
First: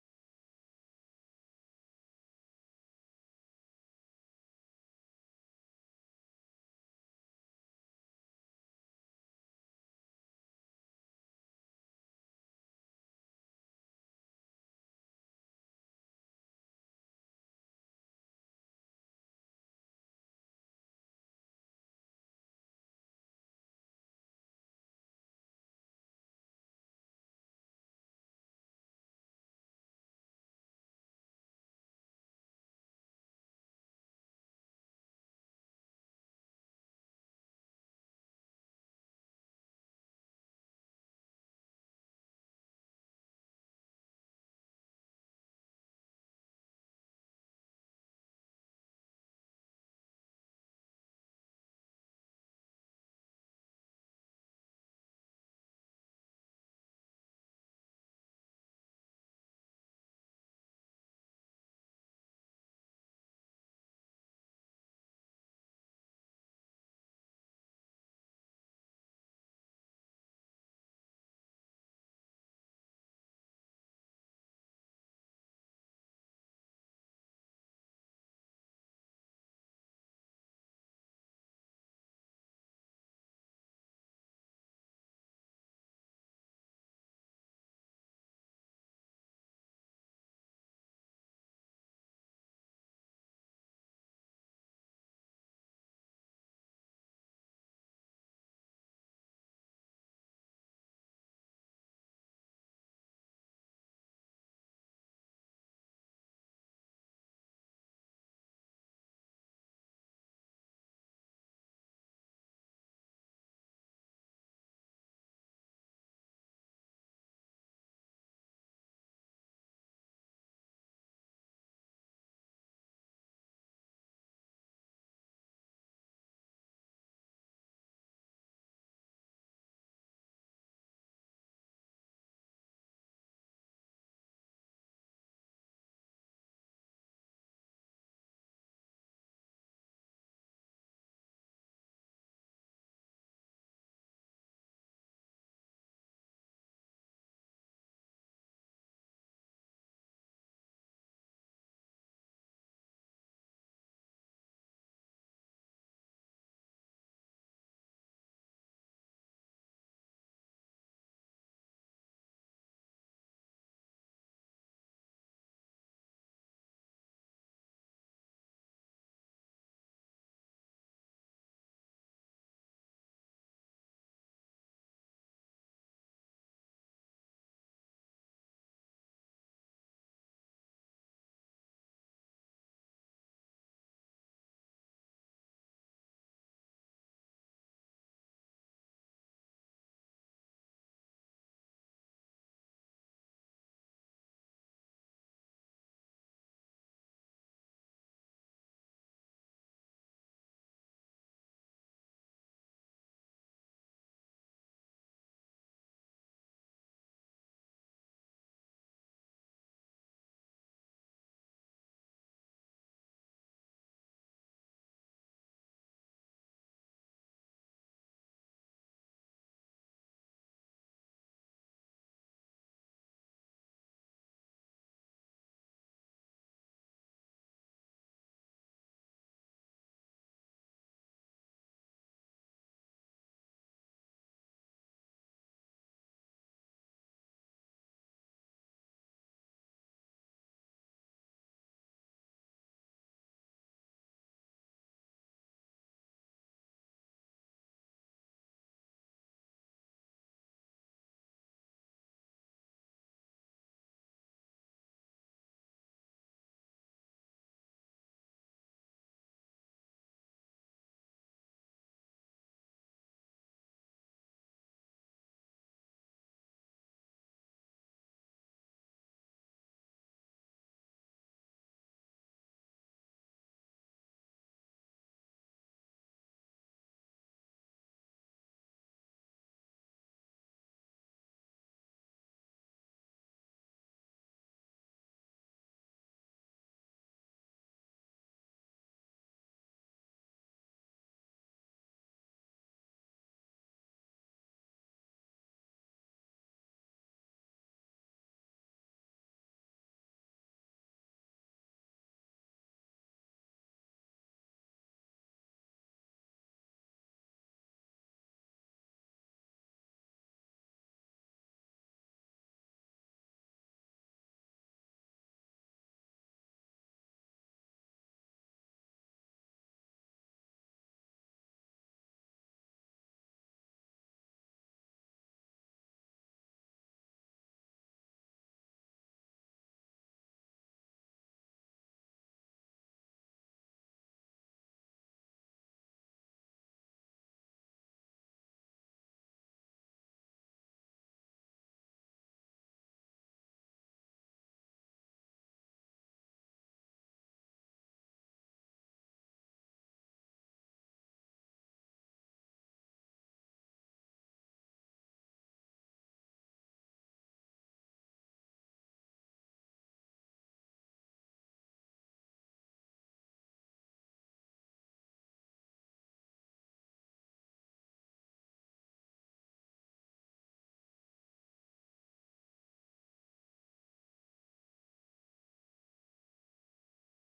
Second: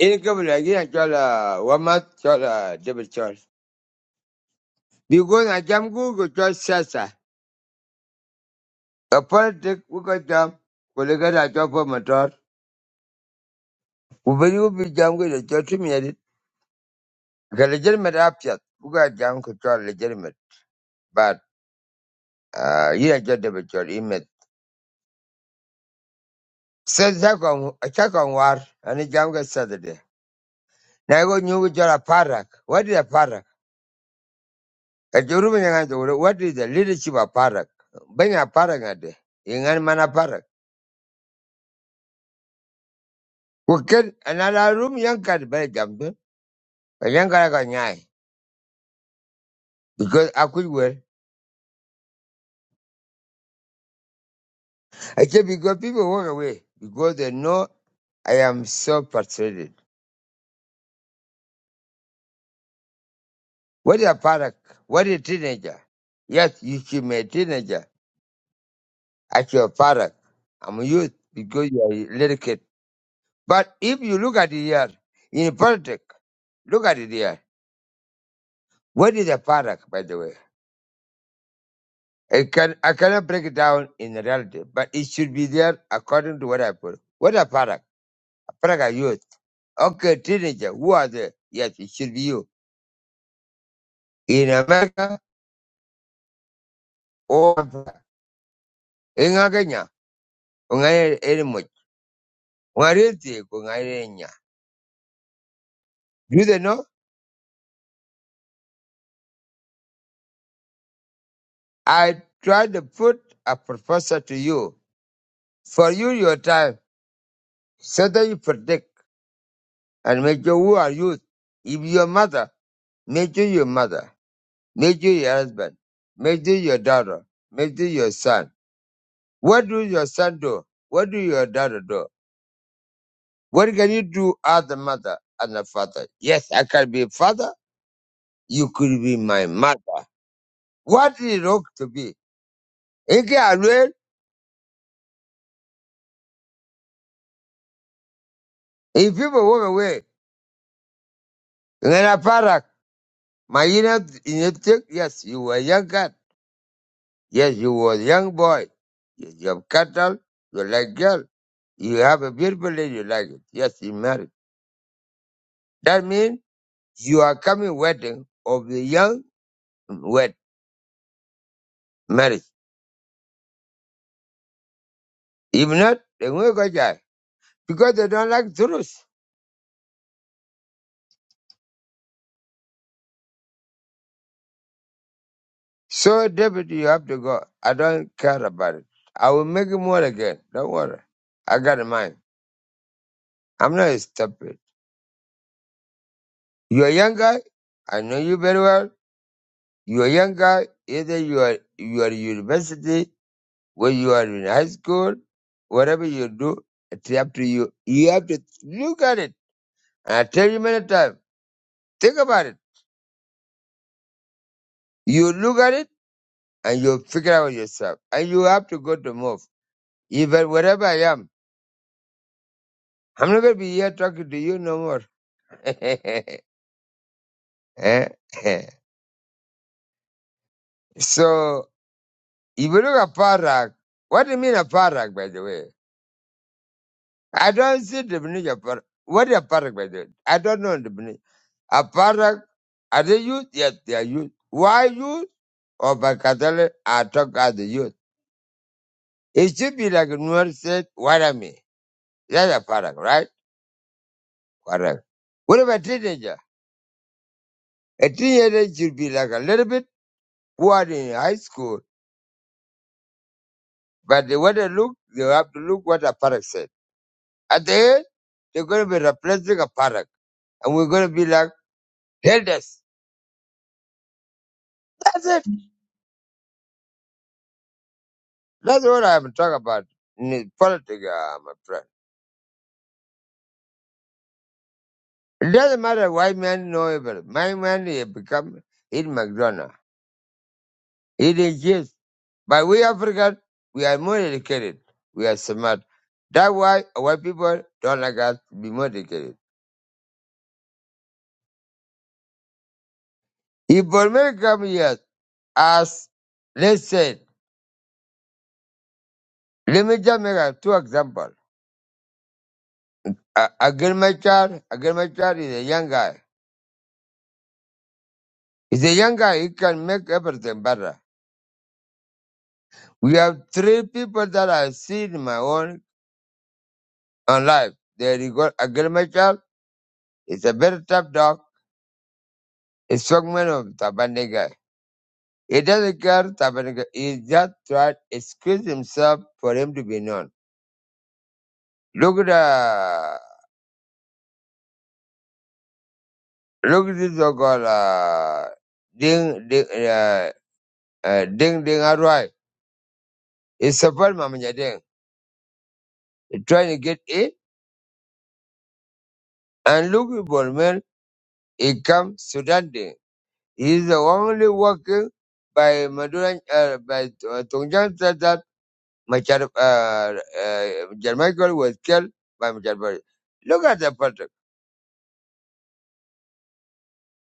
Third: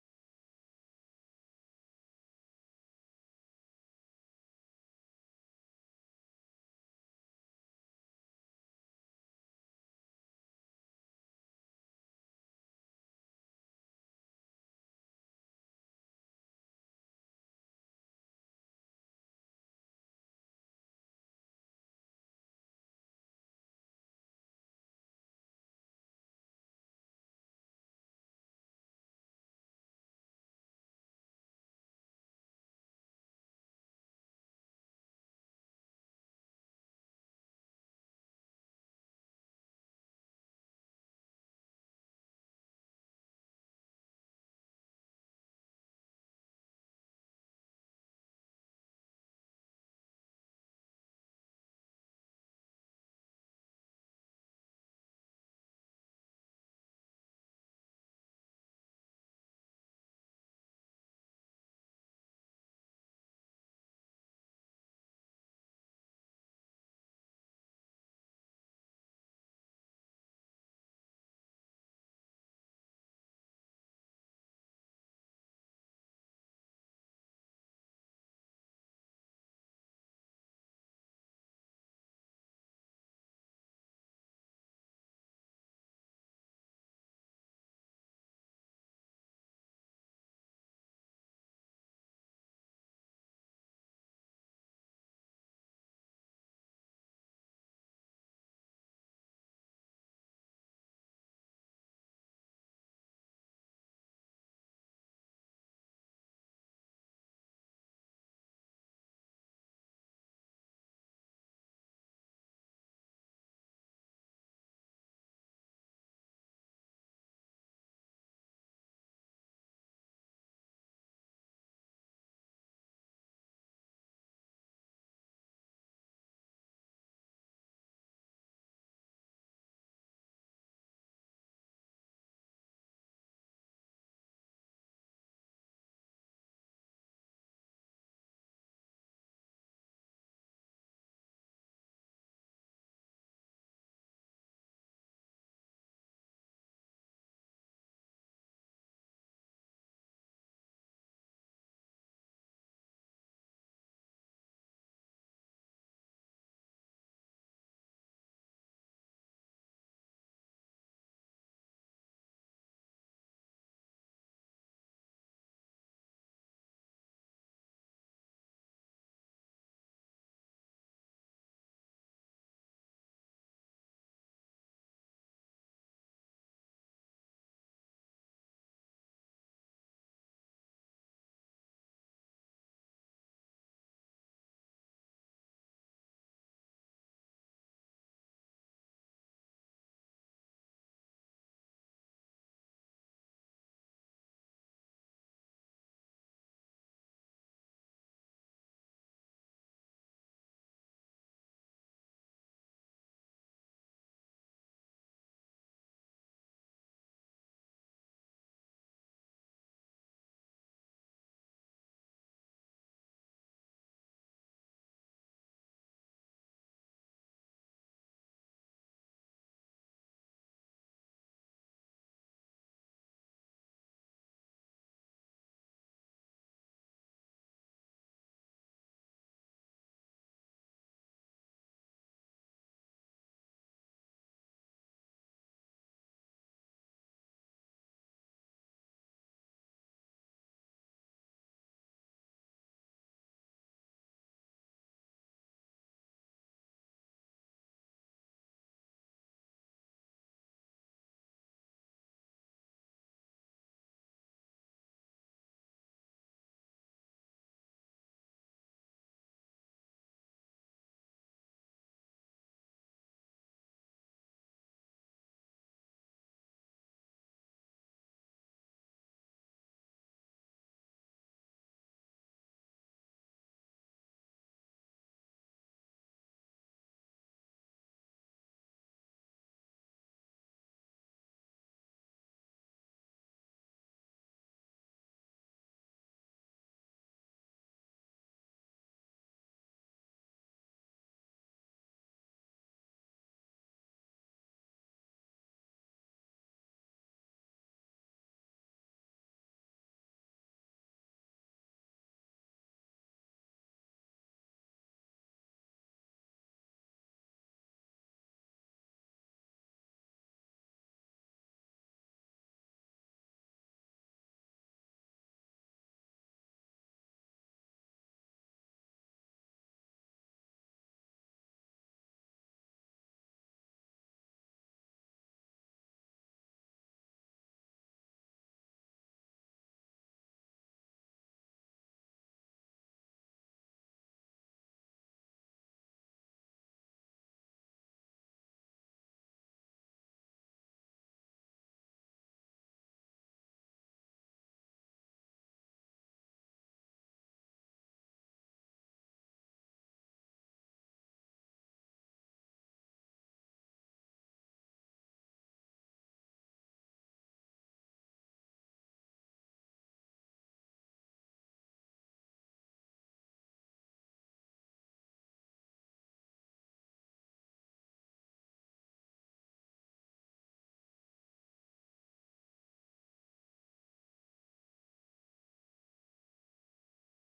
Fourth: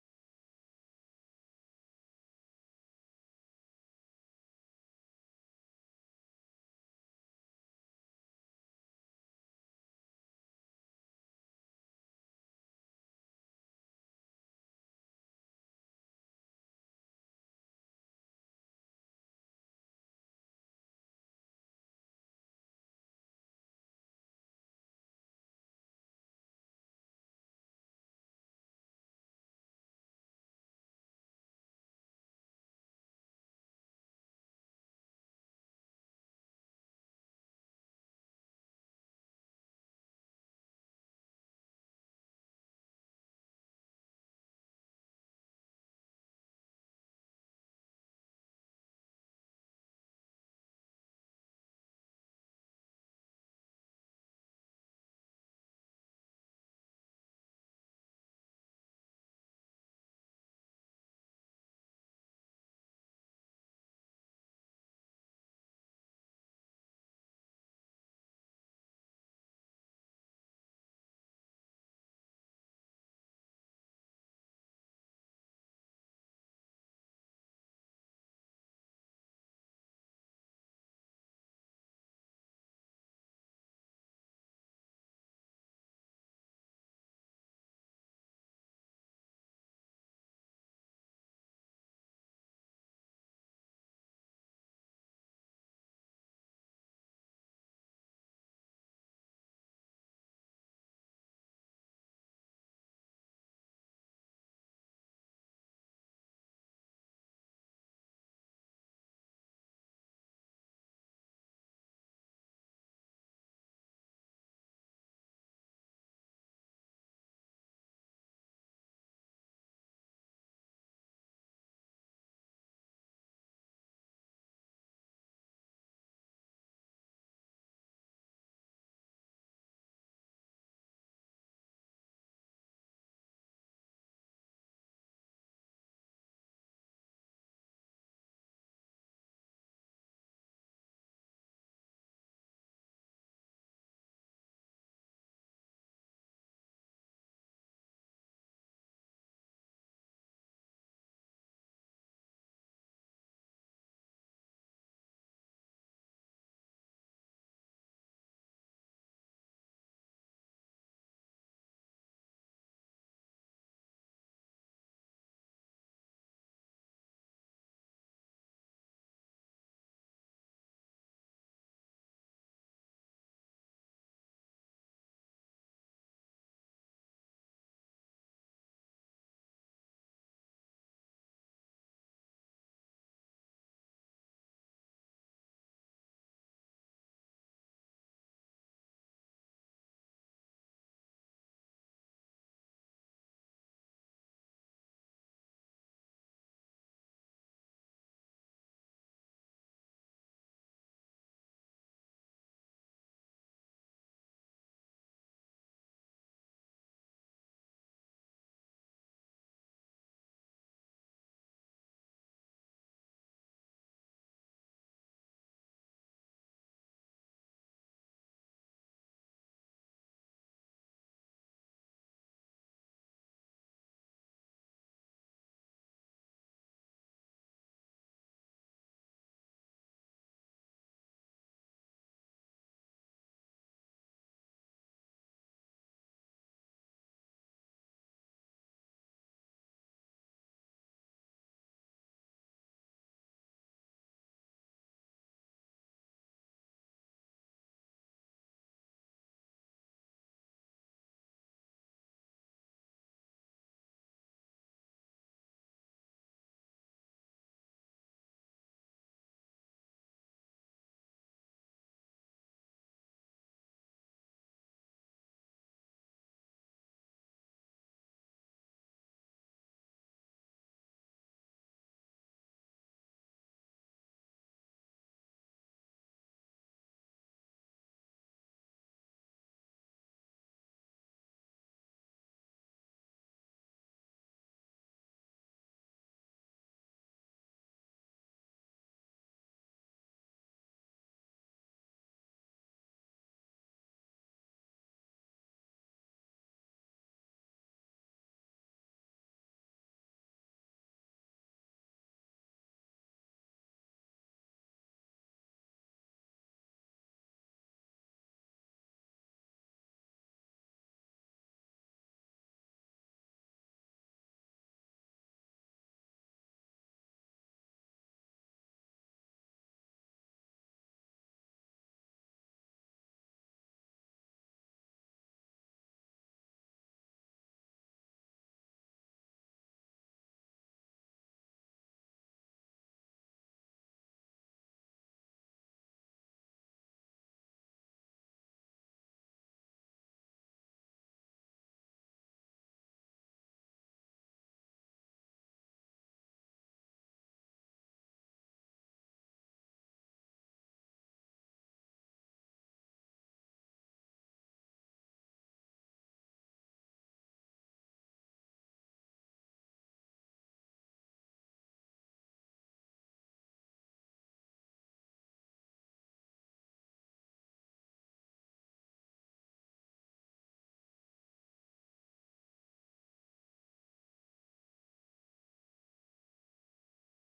A: In a couple again, I call uh, Wamat, call uh, David Charles. Because I jam Google, call Sasa. A politic, we got jam. We look at job for motor. We will be jam with a church minute. A legitimate up yet. We got jam control legitimate. But, uh, you are just David Charles. So second, second war, and it jam get Saturday. Now I go new job a parak. What is a parak? A Joruba yang itu, what is the leadership of parak? Banyak parak ada. Ingat mana parak? Bukan another room yang kan balik jam tu. Yang kan kau nyai. Because I could well. I say because people walk away because they know I am so frustrated. What is a parak? What is a teenager? Yes, you should be a teenager. Actually, a parak. I'm a youth because you are a little kid. But if you look at it here, in politics, look at it here. What is a product, by the way? I can I cannot break it down in reality, but it should be there according to what I put. What a product? A product are youth. Okay, teenager, who are they? Yes, it should be you. In America or Africa. in Kenya, ungaye elimu, ungariti, ungaye nya. Do they know? I tried to put a professor to you for you your time so that you predict. and make sure who are you. If your mother, make sure your mother, make sure your husband, make sure your daughter, make sure your son. What do your son do? What do your daughter do? What can you do as a mother and a father? Yes, I can be father. You could be my mother. What is wrong to be? In case I will, if people walk away, in a parak, my inner, in your tick, yes, you were a young cat. Yes, you were a young boy. Yes, you have cattle, you like girl. You have a beautiful lady like it. Yes, you married. That means you are coming wedding of the young wed marriage. If not, they will go die because they don't like truth. So David, you have to go. I don't care about it. I will make him more again. Don't worry. I got a mind. I'm not stupid. You're a young guy. I know you very well. You're a young guy. Either you are you are university When you are in high school, whatever you do, it's up to you. You have to look at it. And I tell you many times, think about it. You look at it and you figure out yourself. And you have to go to move. Even wherever I am, I'm not going to be here talking to you no more. Eh? so, if you look at Parak, what do you mean a Parak, by the way? I don't see the definition of Parak. What is a Parak, by the way? I don't know the definition. Aparak, are they youth? Yes, they are youth. Why youth? Or Bakatale are talk as the youth. It should be like Nuer said, what I mean. That's a Aparak, right? Correct. What about teenager? A teenager should be like a little bit who are in high school, but they want to look, they have to look what a Aparak said. At the end, they're going to be replacing a Aparak, and we're going to be like elders. That's it. That's what I'm talking about in politics, uh, my friend. It doesn't matter white man know evil. My man he become eat McDonald. It is yes. But we African, we are more educated. We are smart. That's why white people don't like us to be more educated. If Bolmel come here as let's say, let me just make a two example. A, a girl my child, a girl my child is a young guy. He's a young guy, he can make everything better. We have three people that I see in my own, own life. There you go, a girl It's a very tough dog. It's fragment of Tabaniga. He doesn't care Tabaniga. He just tried to excuse himself for him to be known. Look at uh, look at this dog called uh, Ding Ding uh, uh, Ding Ding Arwai. He support Mama Ding. He trying to get in, And look at Bolman. He come Sudan Ding. He's the only working by Maduran uh, by uh, Tongjang Machar, uh, uh, John Michael was killed by Machar Bari. Look at the politics.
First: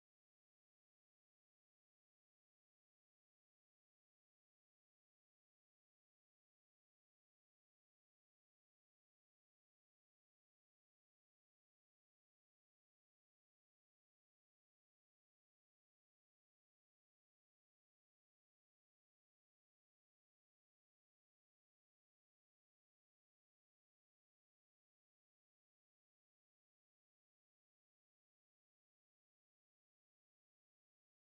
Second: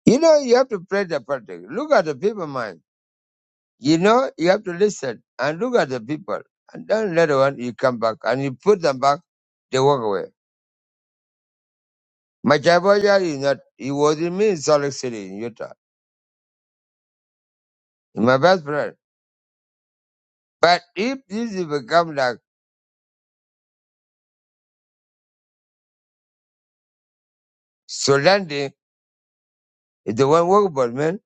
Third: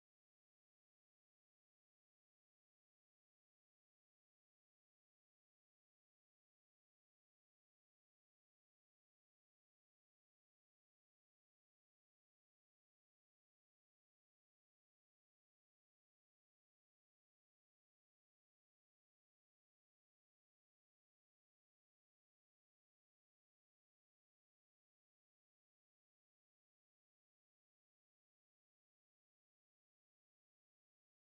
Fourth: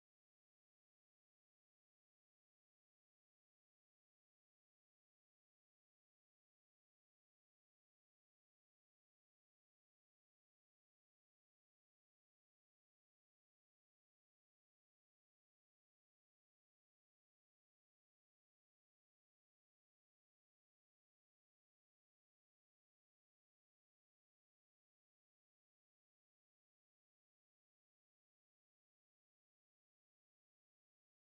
A: You know, you have to pray the politics. Look at the people mind. You know, you have to listen and look at the people. And then later on, you come back and you put them back, they walk away. Machar Bari is not, he was in me in Salt Lake City in Utah. He's my best friend. But if this is become like Solandi, is the one workable man,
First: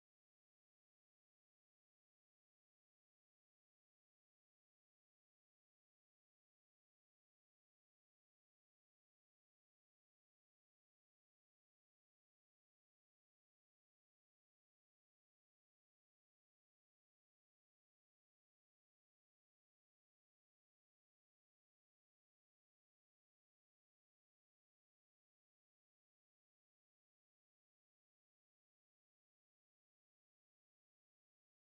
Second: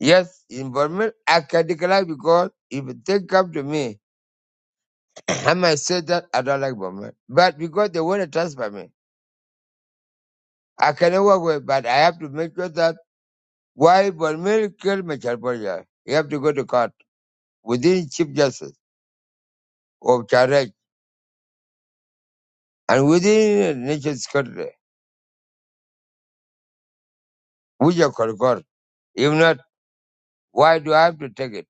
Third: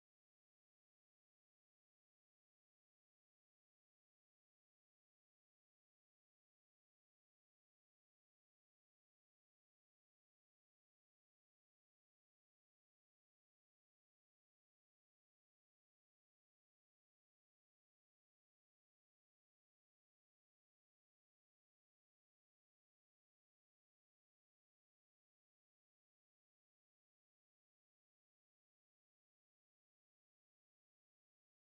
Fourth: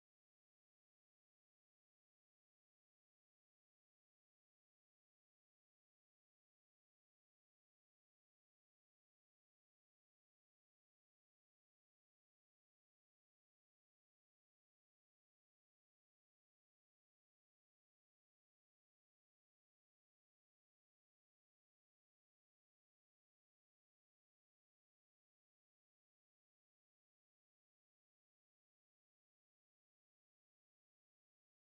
A: yes, involvement, I can decline because if they come to me, I might say that I don't like Bournemouth, but because they want to transfer me, I cannot work with. But I have to make sure that why Bournemouth killed Michel Borja, you have to go to court within Chief Justice of Charge and within National Security, which you call court. If not, why do I have to take it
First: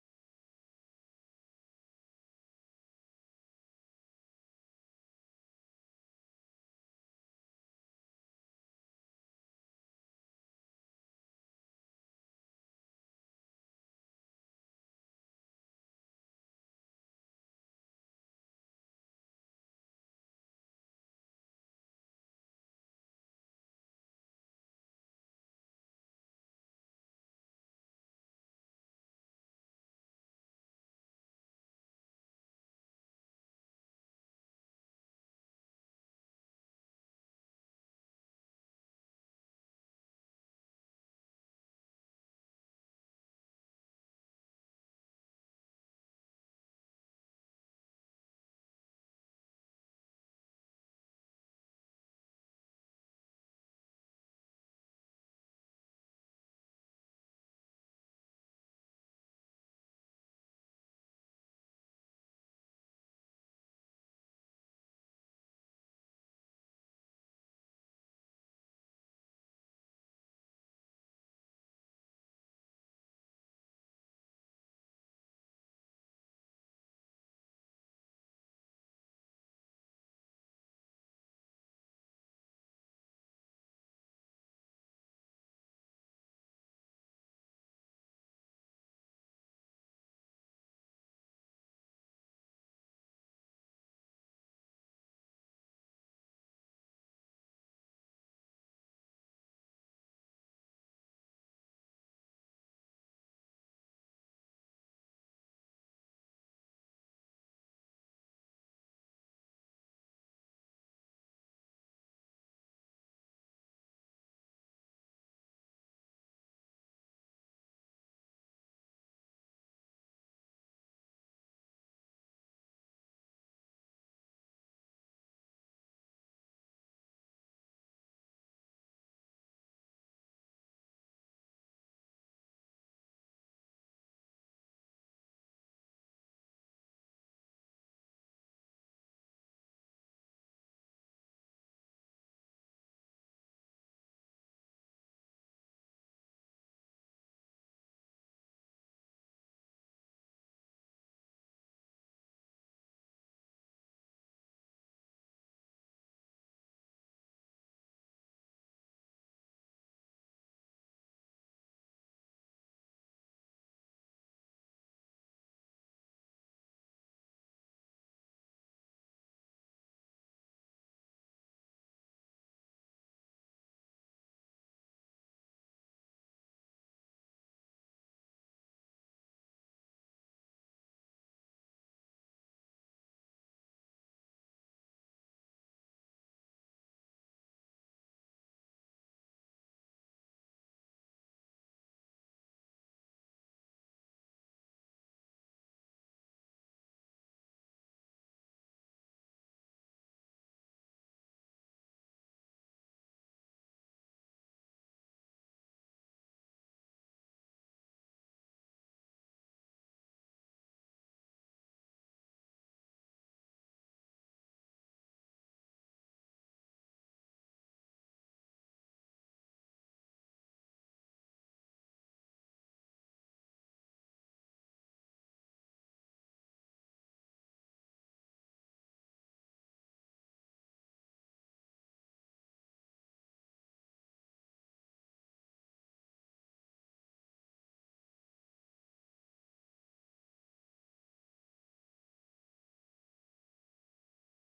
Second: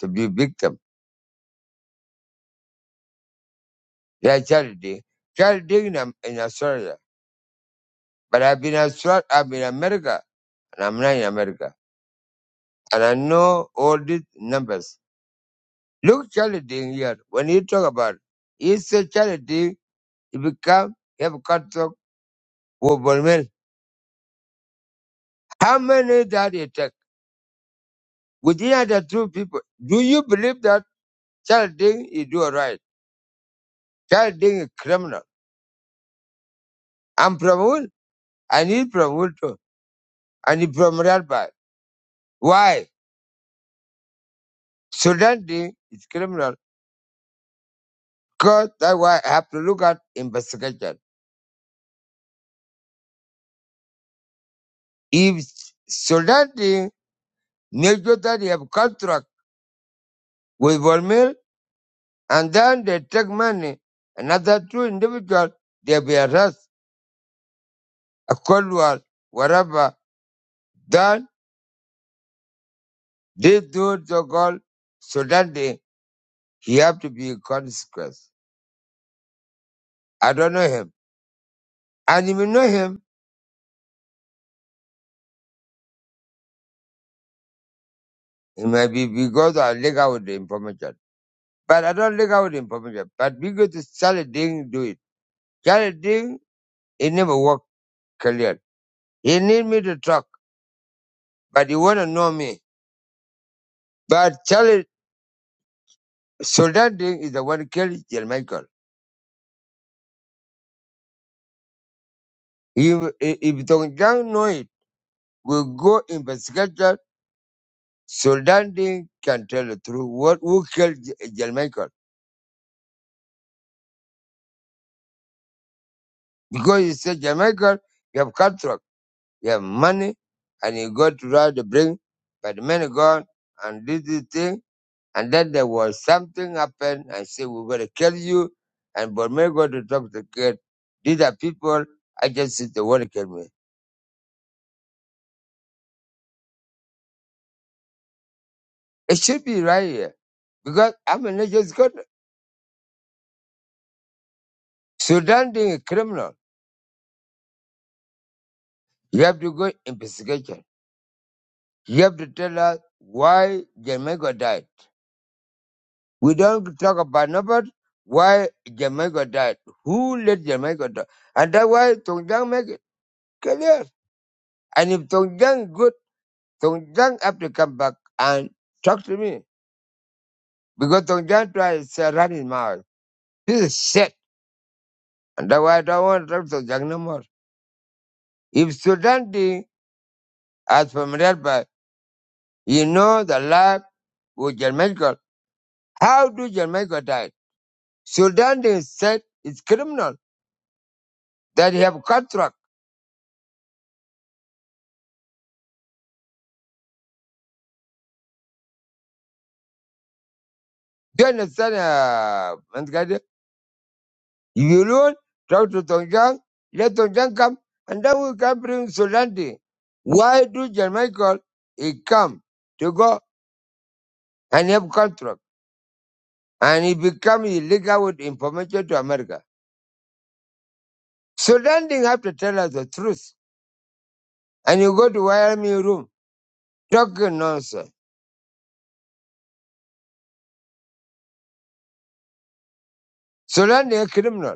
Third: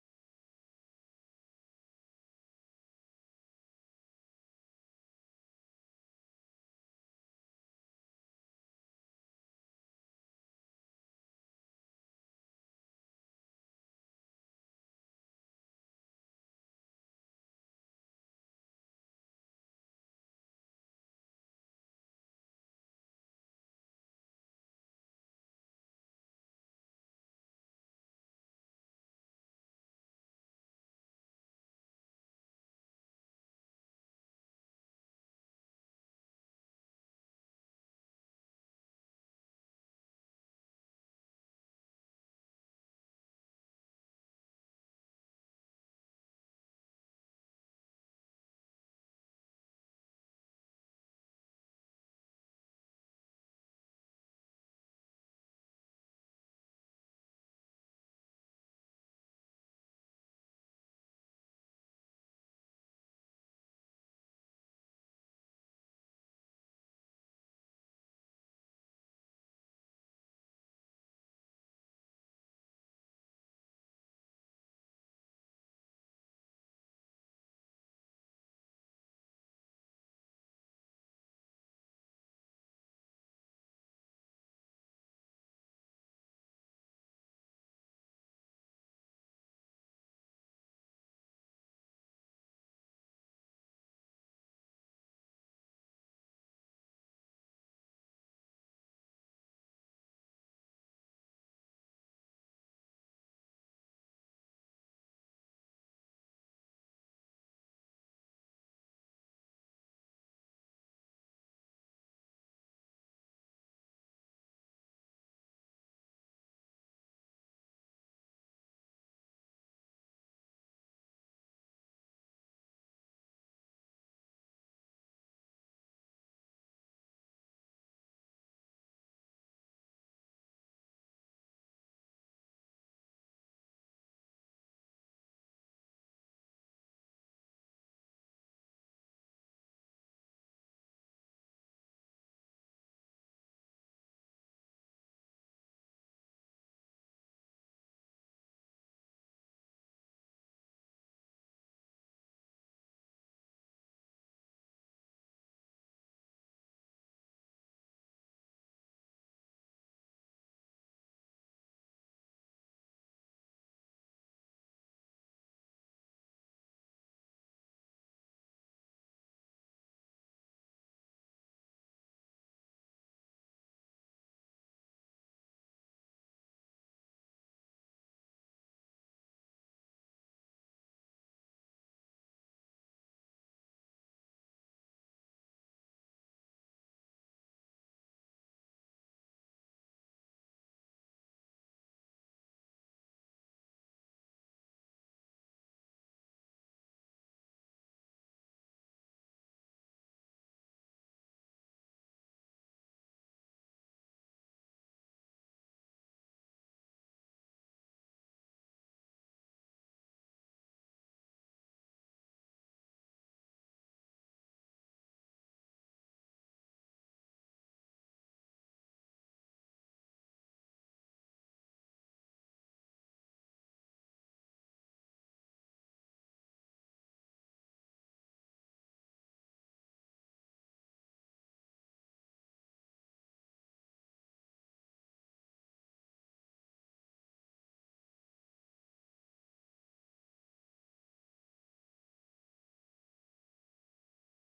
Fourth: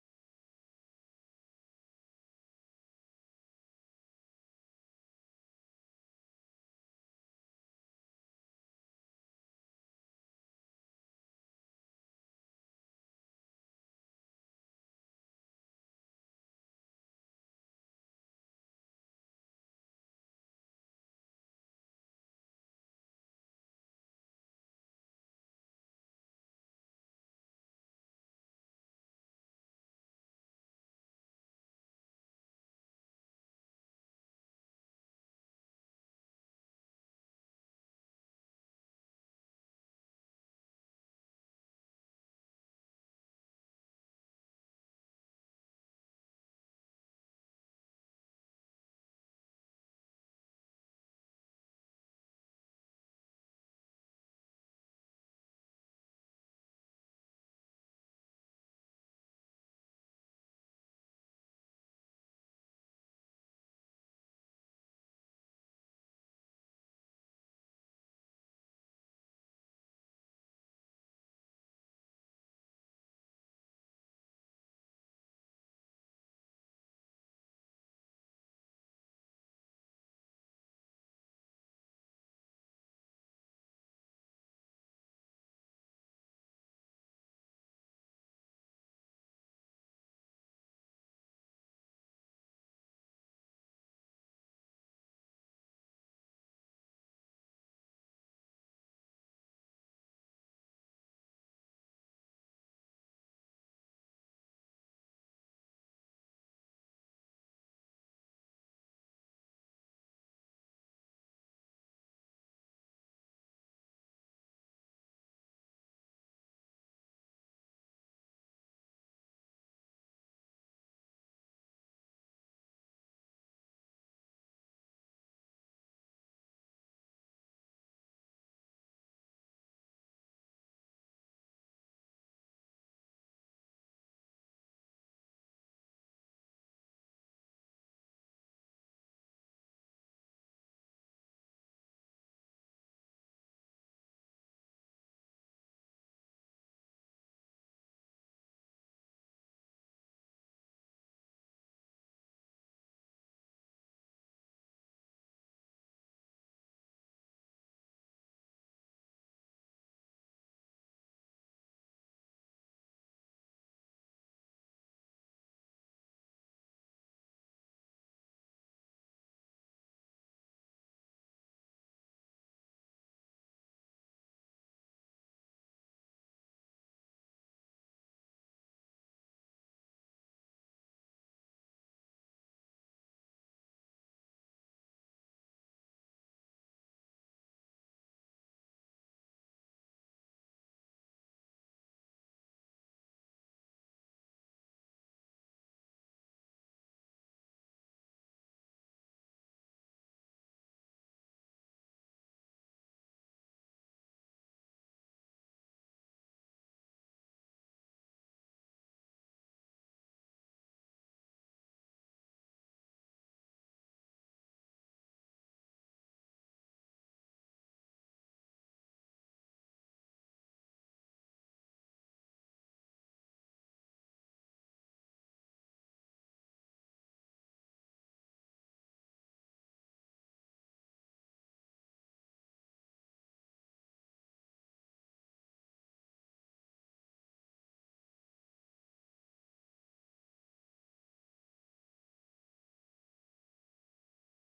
A: to be victim? They are charity, charity in, Am- in Australia, but I've been Australia, I've been in America, and I'm not in America, and I know all these numbers. Look challenging here. When you talk about it, he said challenging, it become have contract with Bolmel. How many that he take? Within the two people, do you believe that challenging is do right? Challenging is criminal. I'm from Wool. I need from Wool too. And he's from Radby. Why? Sudan Ding is criminal. Because that's why I have to look at investigation. If Sudan Ding make sure that he have contract with Bolmel, and then they take money. Another two individuals, they be arrested, a cold war, whatever. Then they do the goal so that they, he have to be consequence. I don't know him. And if you know him, it might be because I leak out the information. But I don't leak out the information. But because Charlie Ding do it. Charlie Ding, it never worked clear. He need me to talk, but he want to know me. But Charlie, Soldat Ding is the one who killed Jermichael. If, if Dongjiang know it, we go investigate that, so that they can tell the truth. What who killed J- Jamaica? Because he said Jamaica, you have contract, you have money, and you go to ride the bring, but the man gone and did this thing, and then there was something happened and say we're gonna kill you, and Burmay go to talk to the kid. These are people I just said they wanna kill me. It should be right here because I'm a nature's god. Sudan being a criminal. You have to go investigation. You have to tell us why Jamaica died. We don't talk about nobody. Why Jamaica died? Who let Jamaica die? And that's why Tong Jiang make it clear. And if Tong Jiang good, Tong Jiang have to come back and talk to me because Tong Jiang try to run his mouth. This is shit, and that's why I don't want to talk to Tong Jiang no more. If Sudan did, as from Redbar, you know the life with Jamaica. How do Jamaica die? Sudan they said it's criminal that he have contract. Do you understand, uh, Mangadi? You alone talk to Tongjang, let Tongjang come, and then we can bring Sudan. Why do John Michael he come to go and have contract and he become illegal with information to America? Sudan have to tell us the truth. And you go to Wyoming room talking nonsense. Sudan they criminal.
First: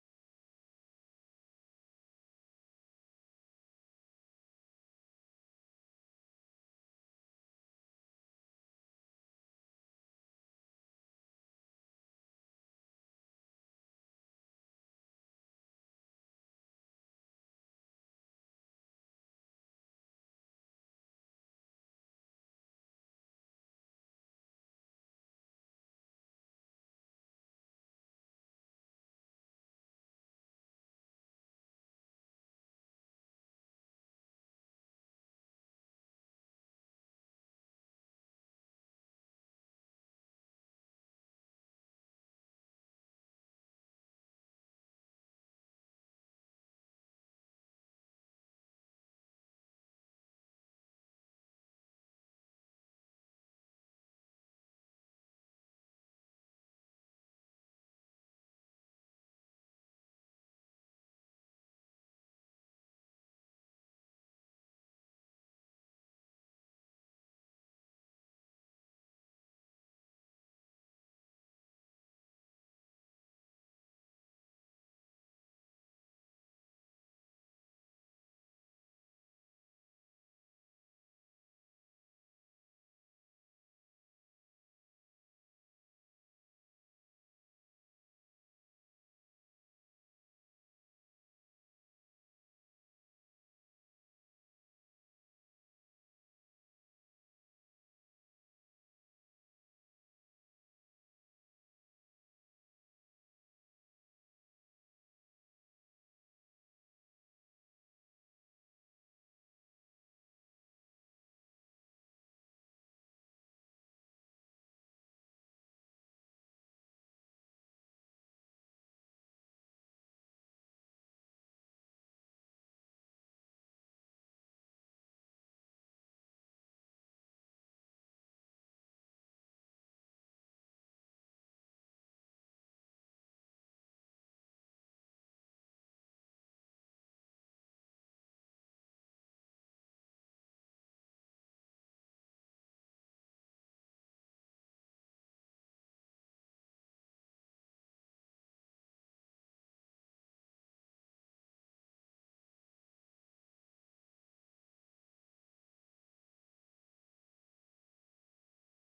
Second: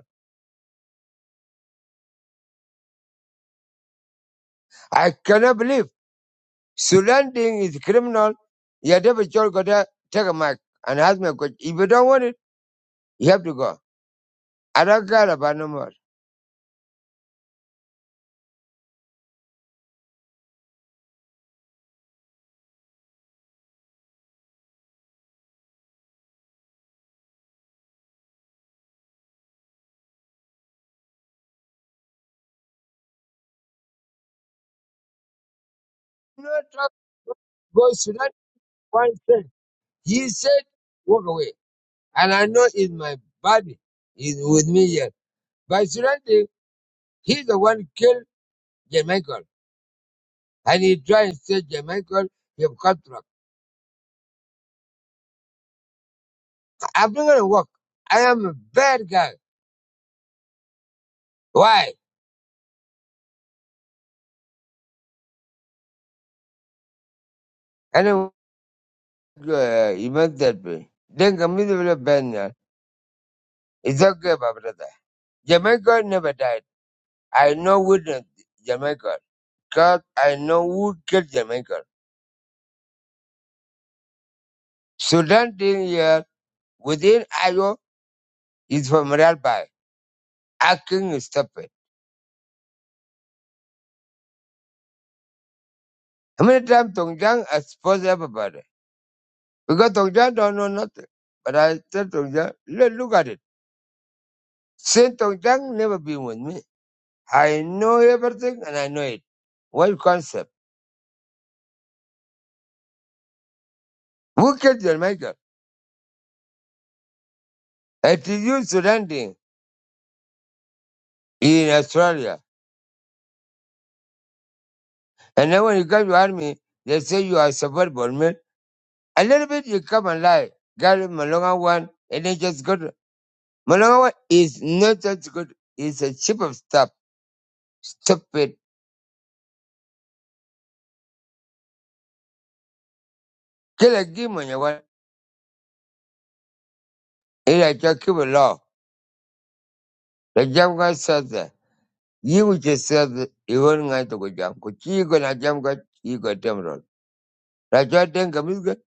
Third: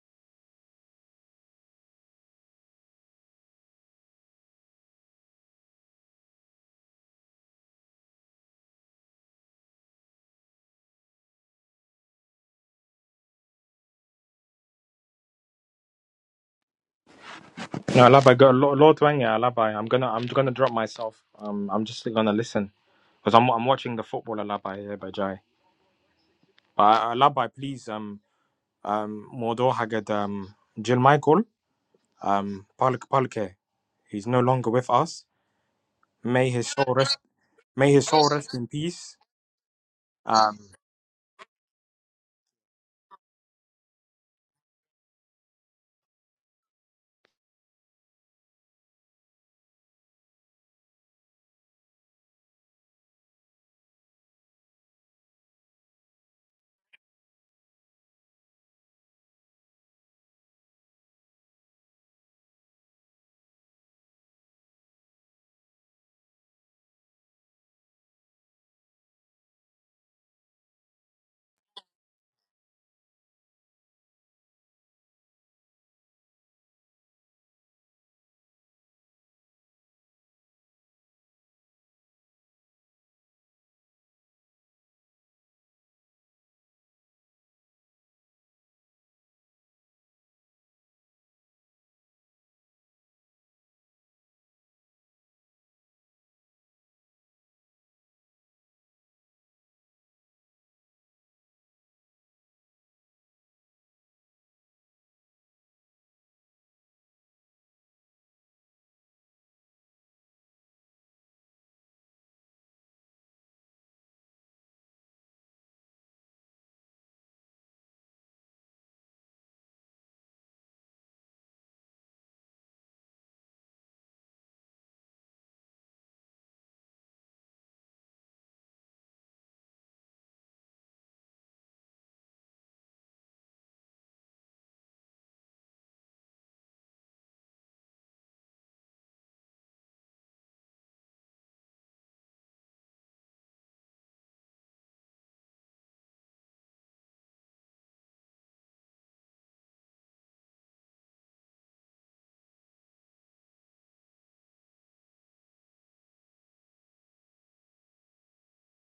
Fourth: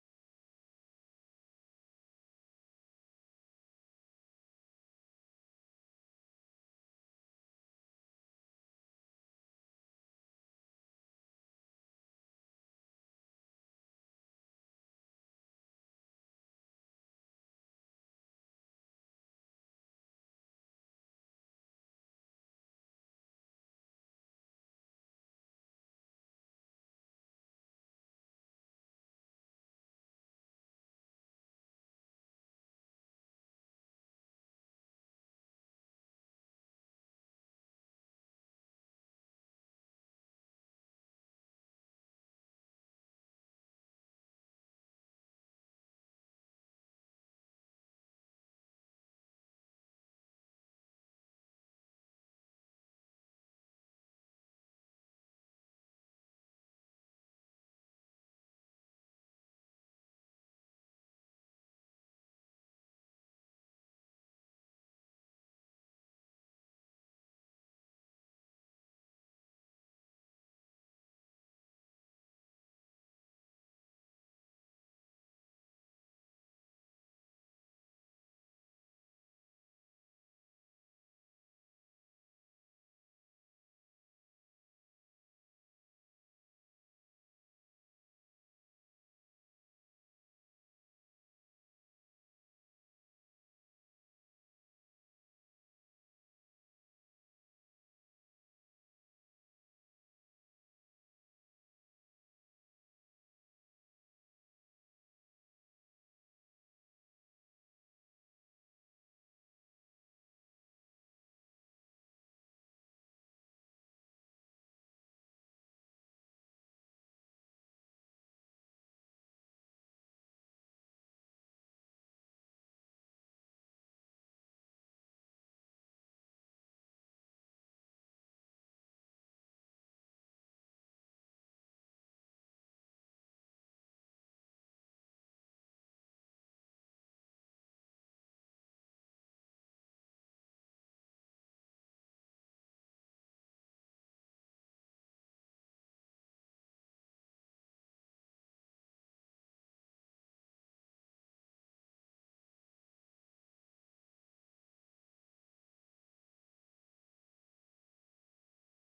A: I cannot believe. Surrendering is criminal. Your devil child got there, take a mic and ask me a question. If you don't want it, you have to go. I don't care about no more.
B: No, Alabai, go Lord Lord Wanya, Alabai. I'm gonna I'm gonna drop myself. Um, I'm just gonna listen because I'm I'm watching the football, Alabai, yeah, by Jai. But uh, Alabai, please, um, um, Modo Hagad, um, Jill Michael, um, Palk Palke. He's no longer with us.
A: No
B: May
A: know,
B: his soul rest.
A: go
B: May his soul
A: Sudan
B: rest in peace.
A: one thing. He said,
B: Um,
A: walk away. And I know it's my body is with me here. But surrendering, he's the one who killed Jamaica. And he tried and say Jamaica, you've got I'm not going to walk. I am a bad guy. Why? And then, uh, he meant that way. Then come with a band. It's okay, my brother. Jamaica never died. I know who did Jamaica. God, I know who killed Jamaica. Sudan thing here within Iowa is from Ralbai. Acting is stupid. How many times Tongjiang exposed everybody? Because Tongjiang don't know nothing. But I tell Tongjiang, look, look at it. Since Tongjiang never been with me, I know everything and I know it. What concept? Who killed Jamaica? It is you, Sudan thing in Australia. And then when you come to army, they say you are supportable man. A little bit you come and lie. Gary Malonga one, and they just go to Malonga one is not that good. It's a cheap of stuff. Stupid. Kill a game on your one. It's like your keep a law. The jam guy says that. You which is said that you won't going to go jam. Could you go to jam guy? You got damn roll. That's what then comes good.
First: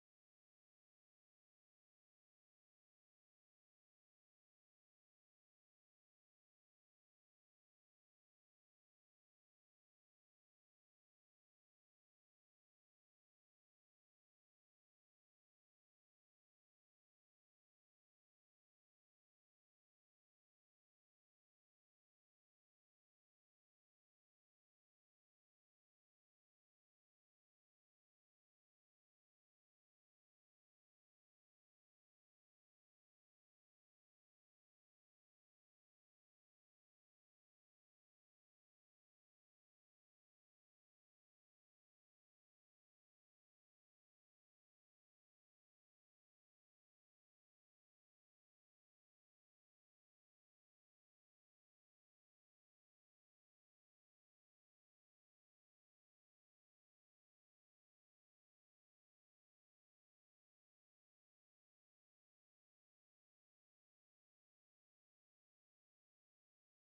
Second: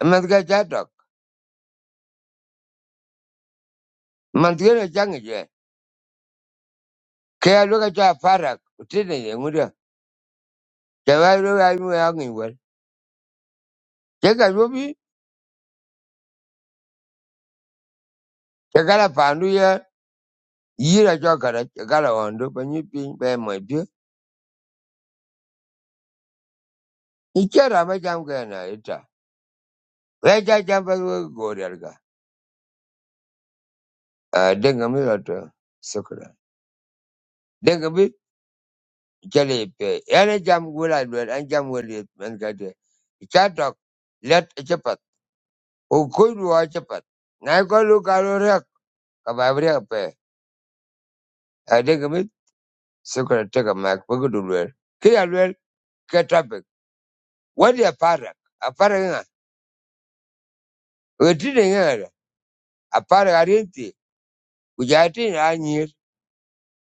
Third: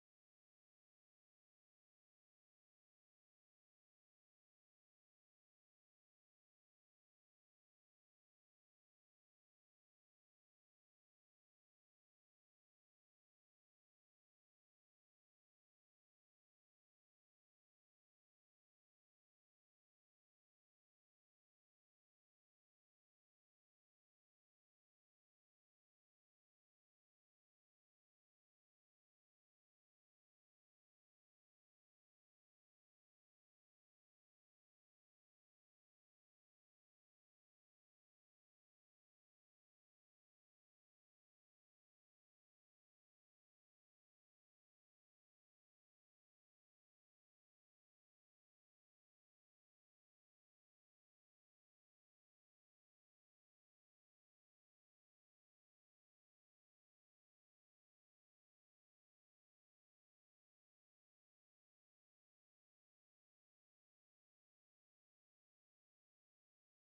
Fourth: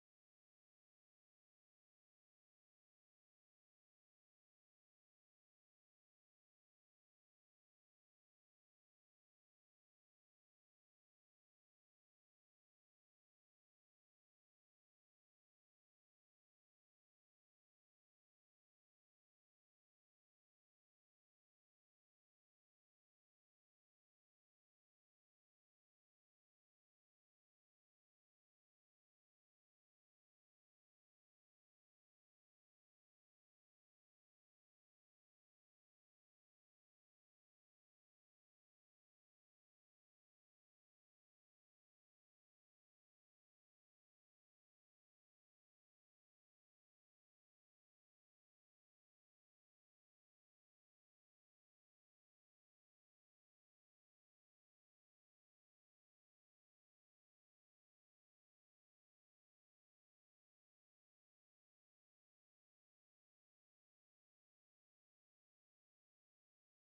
A: A man's got that dog. Man's going to jang it. yeah. Kaya look at your farak. Utina, Mudia. Java, I'm hanging well. Take a ruby. Chikala pandu ye yira chokara chikala hondo panyi piny pe mwepyo. Ichera macham kena ita. Vecha chamba gorelga. Denga mi rato sukra. Denga mi chale pe. Yana cham gula dwel an cham wali man kate. Ichatok let chapat. Ukuru wa chapat. Nai ko lu kalu rek. Kababri pe. Ah Denga mi sukra teka mak pagudulwer. Kira lwer ketapik. Wadi aparak. Aparak nga. Wetine nga. apare arieti kujati na anyir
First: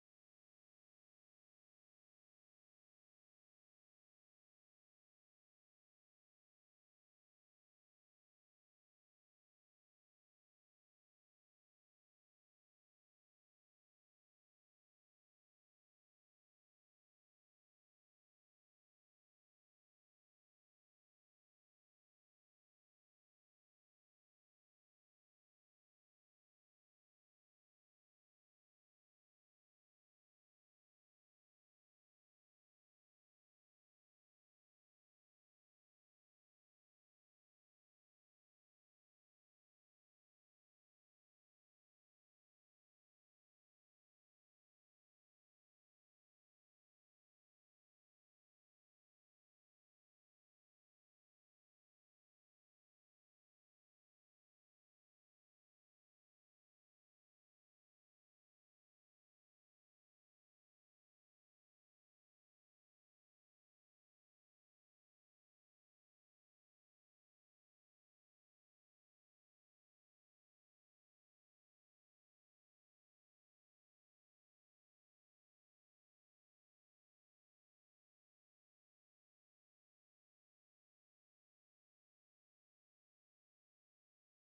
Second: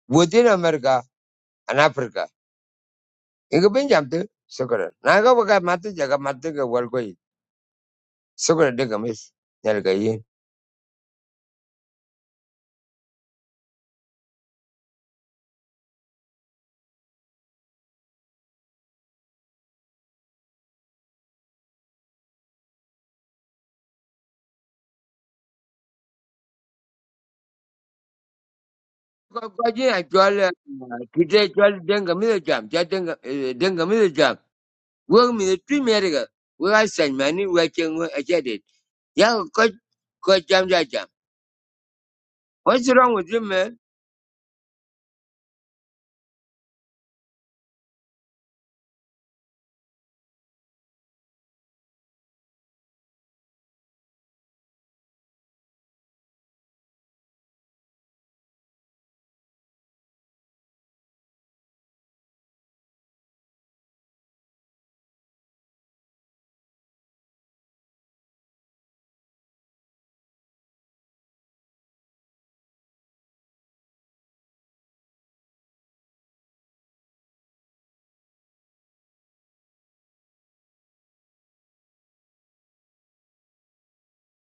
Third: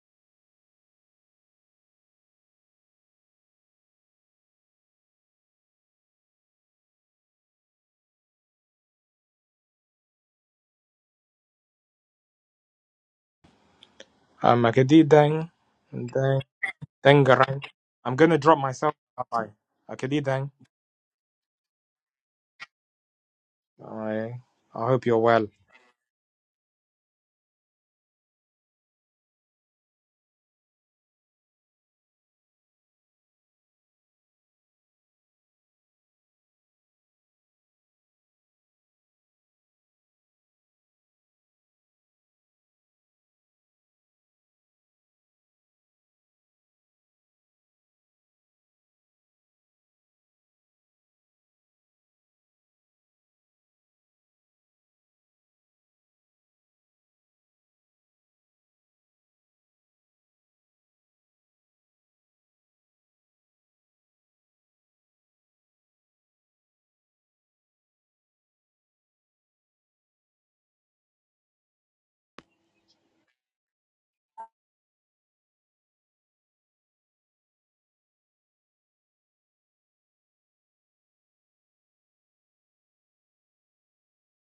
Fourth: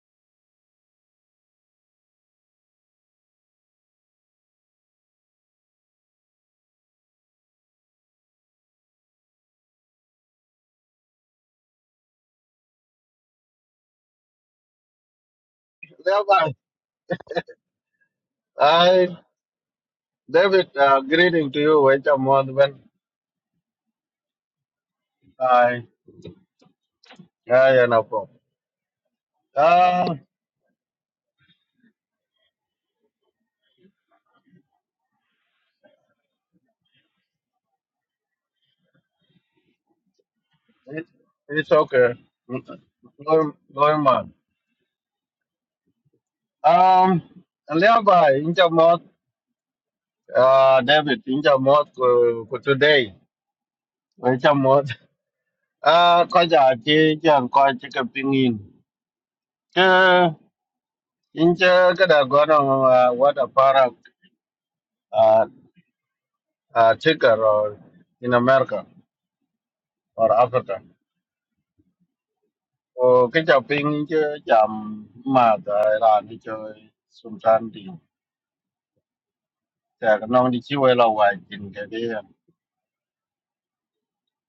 A: within america and africa inga benjam te sokora na ga baka matu jaga matu ga wal koi sokora de gamis nyal ga yin
B: am Akedi Deng, Deng,
C: Thereby,
B: Deng Garang. I'm going to drop myself.
C: I,
B: Bye. Akedi Deng.
C: David, uh, greeting to you, Waiter Modman.
B: All right. I hope you're well.
C: I, I, and Apo.
A: ko ko ji a
C: Uh,
A: denga mi jam ja denga eh, denga mi jam wo mi tu meriga wo ai san mani wo chen wo a ya ko ko jam ja
C: it,
A: jam
C: it's okay.
A: what's wrong with you
C: Going,
A: man
C: going on. Um, thereby, Inja Mod, uh, David, Inja Mod, ku ku today, Waiter Mod. Uh, koja chi chang koi chika pingin. Ke, inja kada gono, uh, what a product, uh, uh, chicken or in America or Africa. Ồ, cái chào ping chứ chậm mà tại là đi chơi xung quanh đi chả có non đi chiêu hay là hoài chỉnh cái đi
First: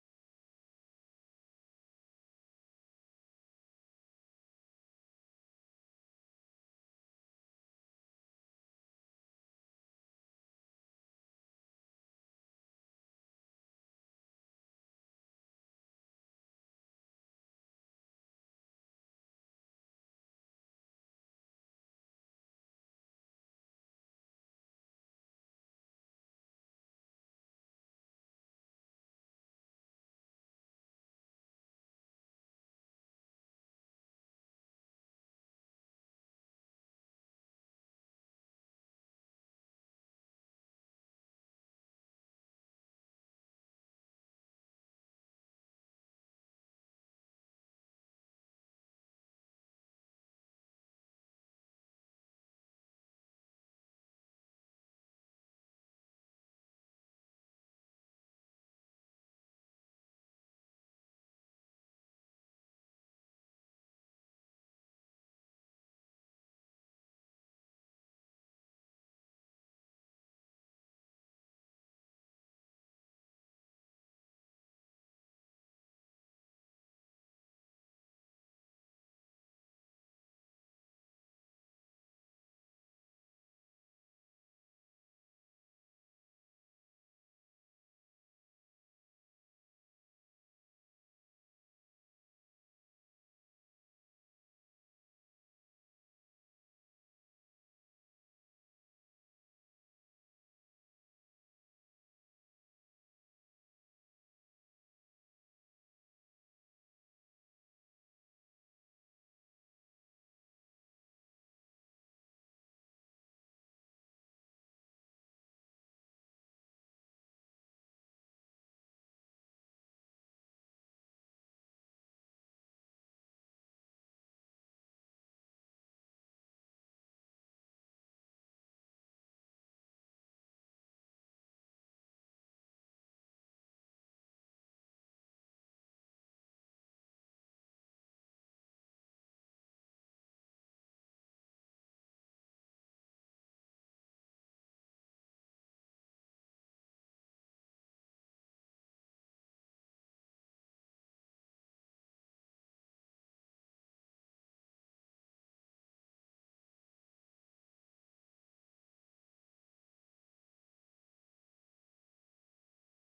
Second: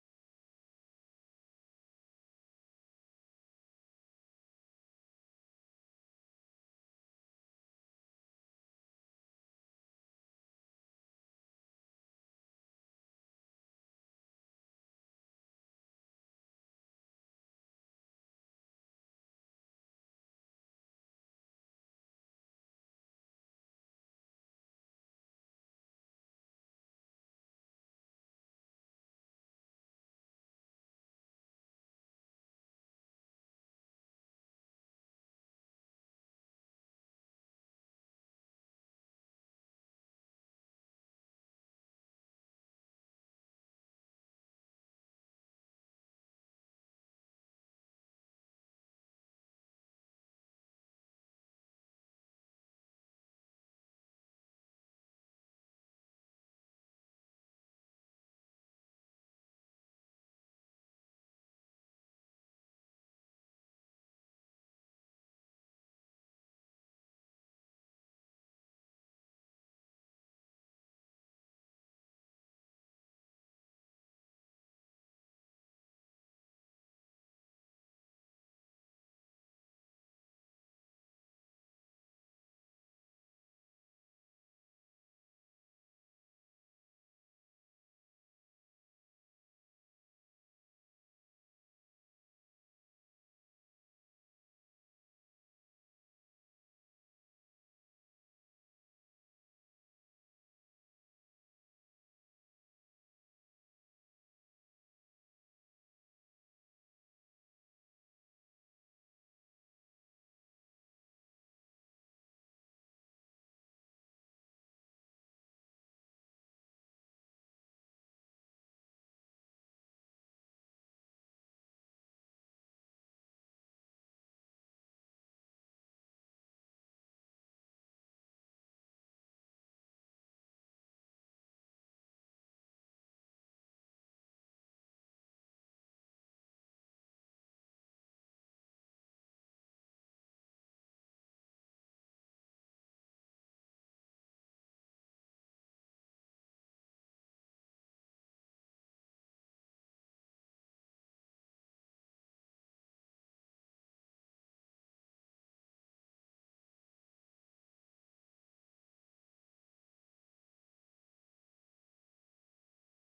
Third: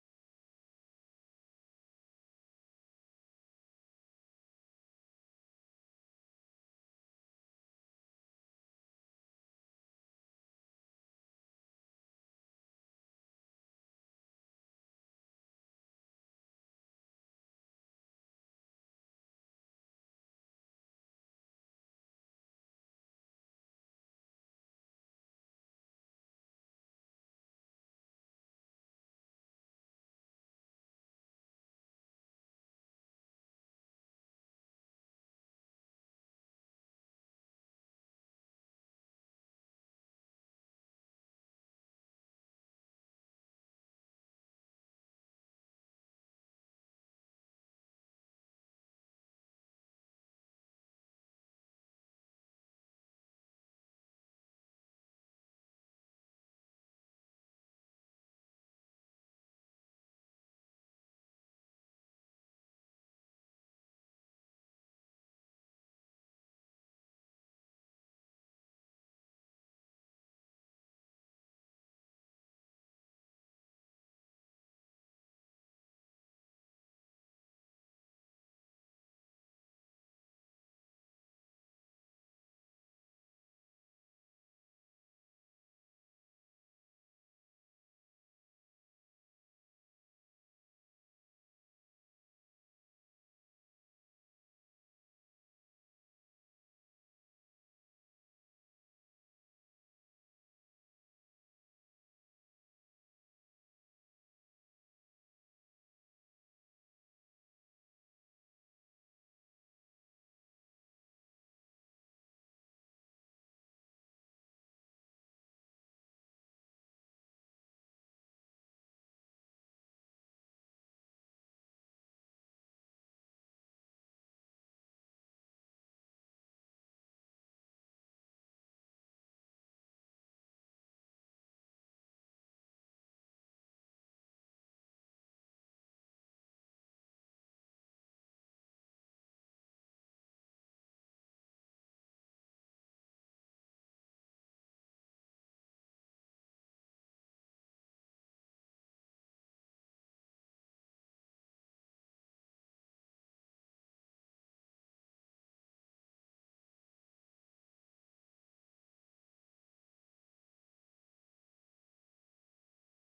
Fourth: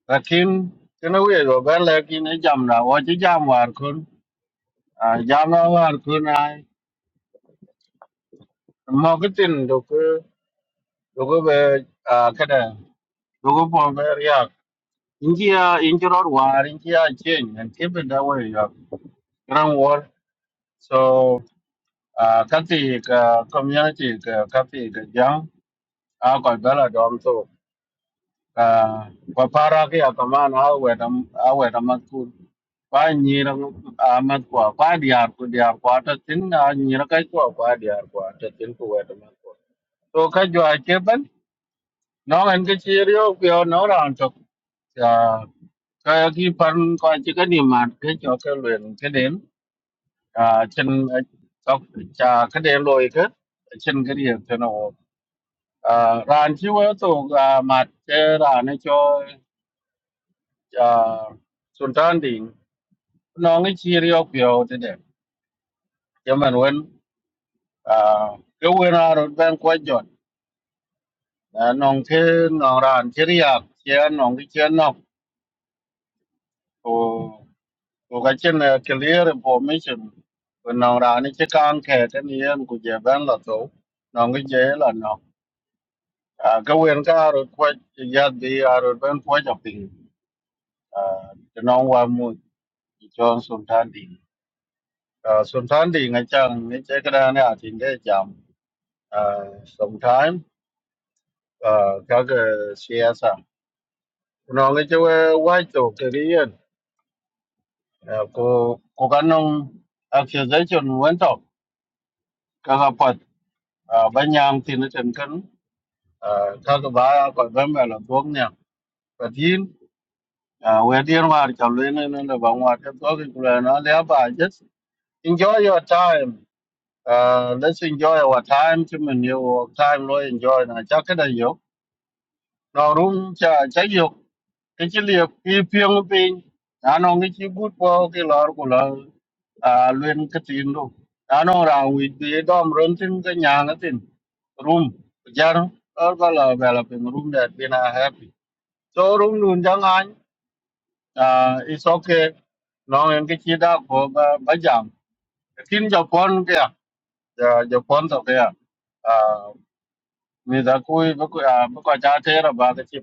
C: là khiến cái nó về rồi bé là khi nó chậm là ô chứ chậm hoàn khôn à chậm nó hoàn khôn ai mà cái tin được cái được cái về à cái này được cái phòng về riak in kia in kia rồi hoài in kia change and keep it that way rồi grand war so à cái gì cái community cái cái gì cái giang à còn bé là đom Ah, kwa para ke ya kaman a weta a weta mat ku pa nyira a mat kwa pa diar ku diar kwa ta tin a nyira kai kwa pa diar kwa ta tin ku weta mat kwa to ka jo a ke ban no an ke chi ryo no ran to a ka ki par ko chi ka ni mat ke jo ke luen ke den a chen ka cha ka den loi ke chen ke ri te no a ran chi wo to mat ke ran cho. uh, Sultan Ding, no, it's here you go today. German when, uh, go when out of Ben Quajon, and on Kin or Antiria, Chian on the Chianok, or Gachin a clear information. When on Ranichi can't get any and could you ban Lato, Nongi jail or no. Uh, go when car or quite yet be out of Ben Quajoping, uh, the non one mood, John Sultan Ding. Uh, sometimes thì ngay chang ngay chế cái đó này thì cái jam uh, sometimes uh, các cái xe sang nó ngay chế quay tổ cái đi yên cô cô cái nông accusation vẫn tổ các cái phật uh, bên nhang thì nó chân cấn uh, các cái bà còn vẫn mà là làm thuốc nha và thiên uh, về thiên hòa thì chẳng lên nên là bằng hòa cái thuốc cái là nó lẽ bà just enjoy your time uh, let's enjoy our time chứ mình nhiều time rồi enjoy là chắc cái này hiểu nó rung chả chả dục cái chỉ liệp cái phiêng pin nó nó cái chỉ gút vào cái lọ của lọ à luyện cái tin đâu nó nó ra vì cái đom run tin cái nhà nó tin room giờ nó có là về là pin room đẹp pin là happy so room luôn chẳng anh à it's okay nó em cái chỉ đã có ba ba giảm tin Japan kìa Giờ Japan sao kìa à mình đã cúi với cúi à với cúi cha thế là ba cái chỉ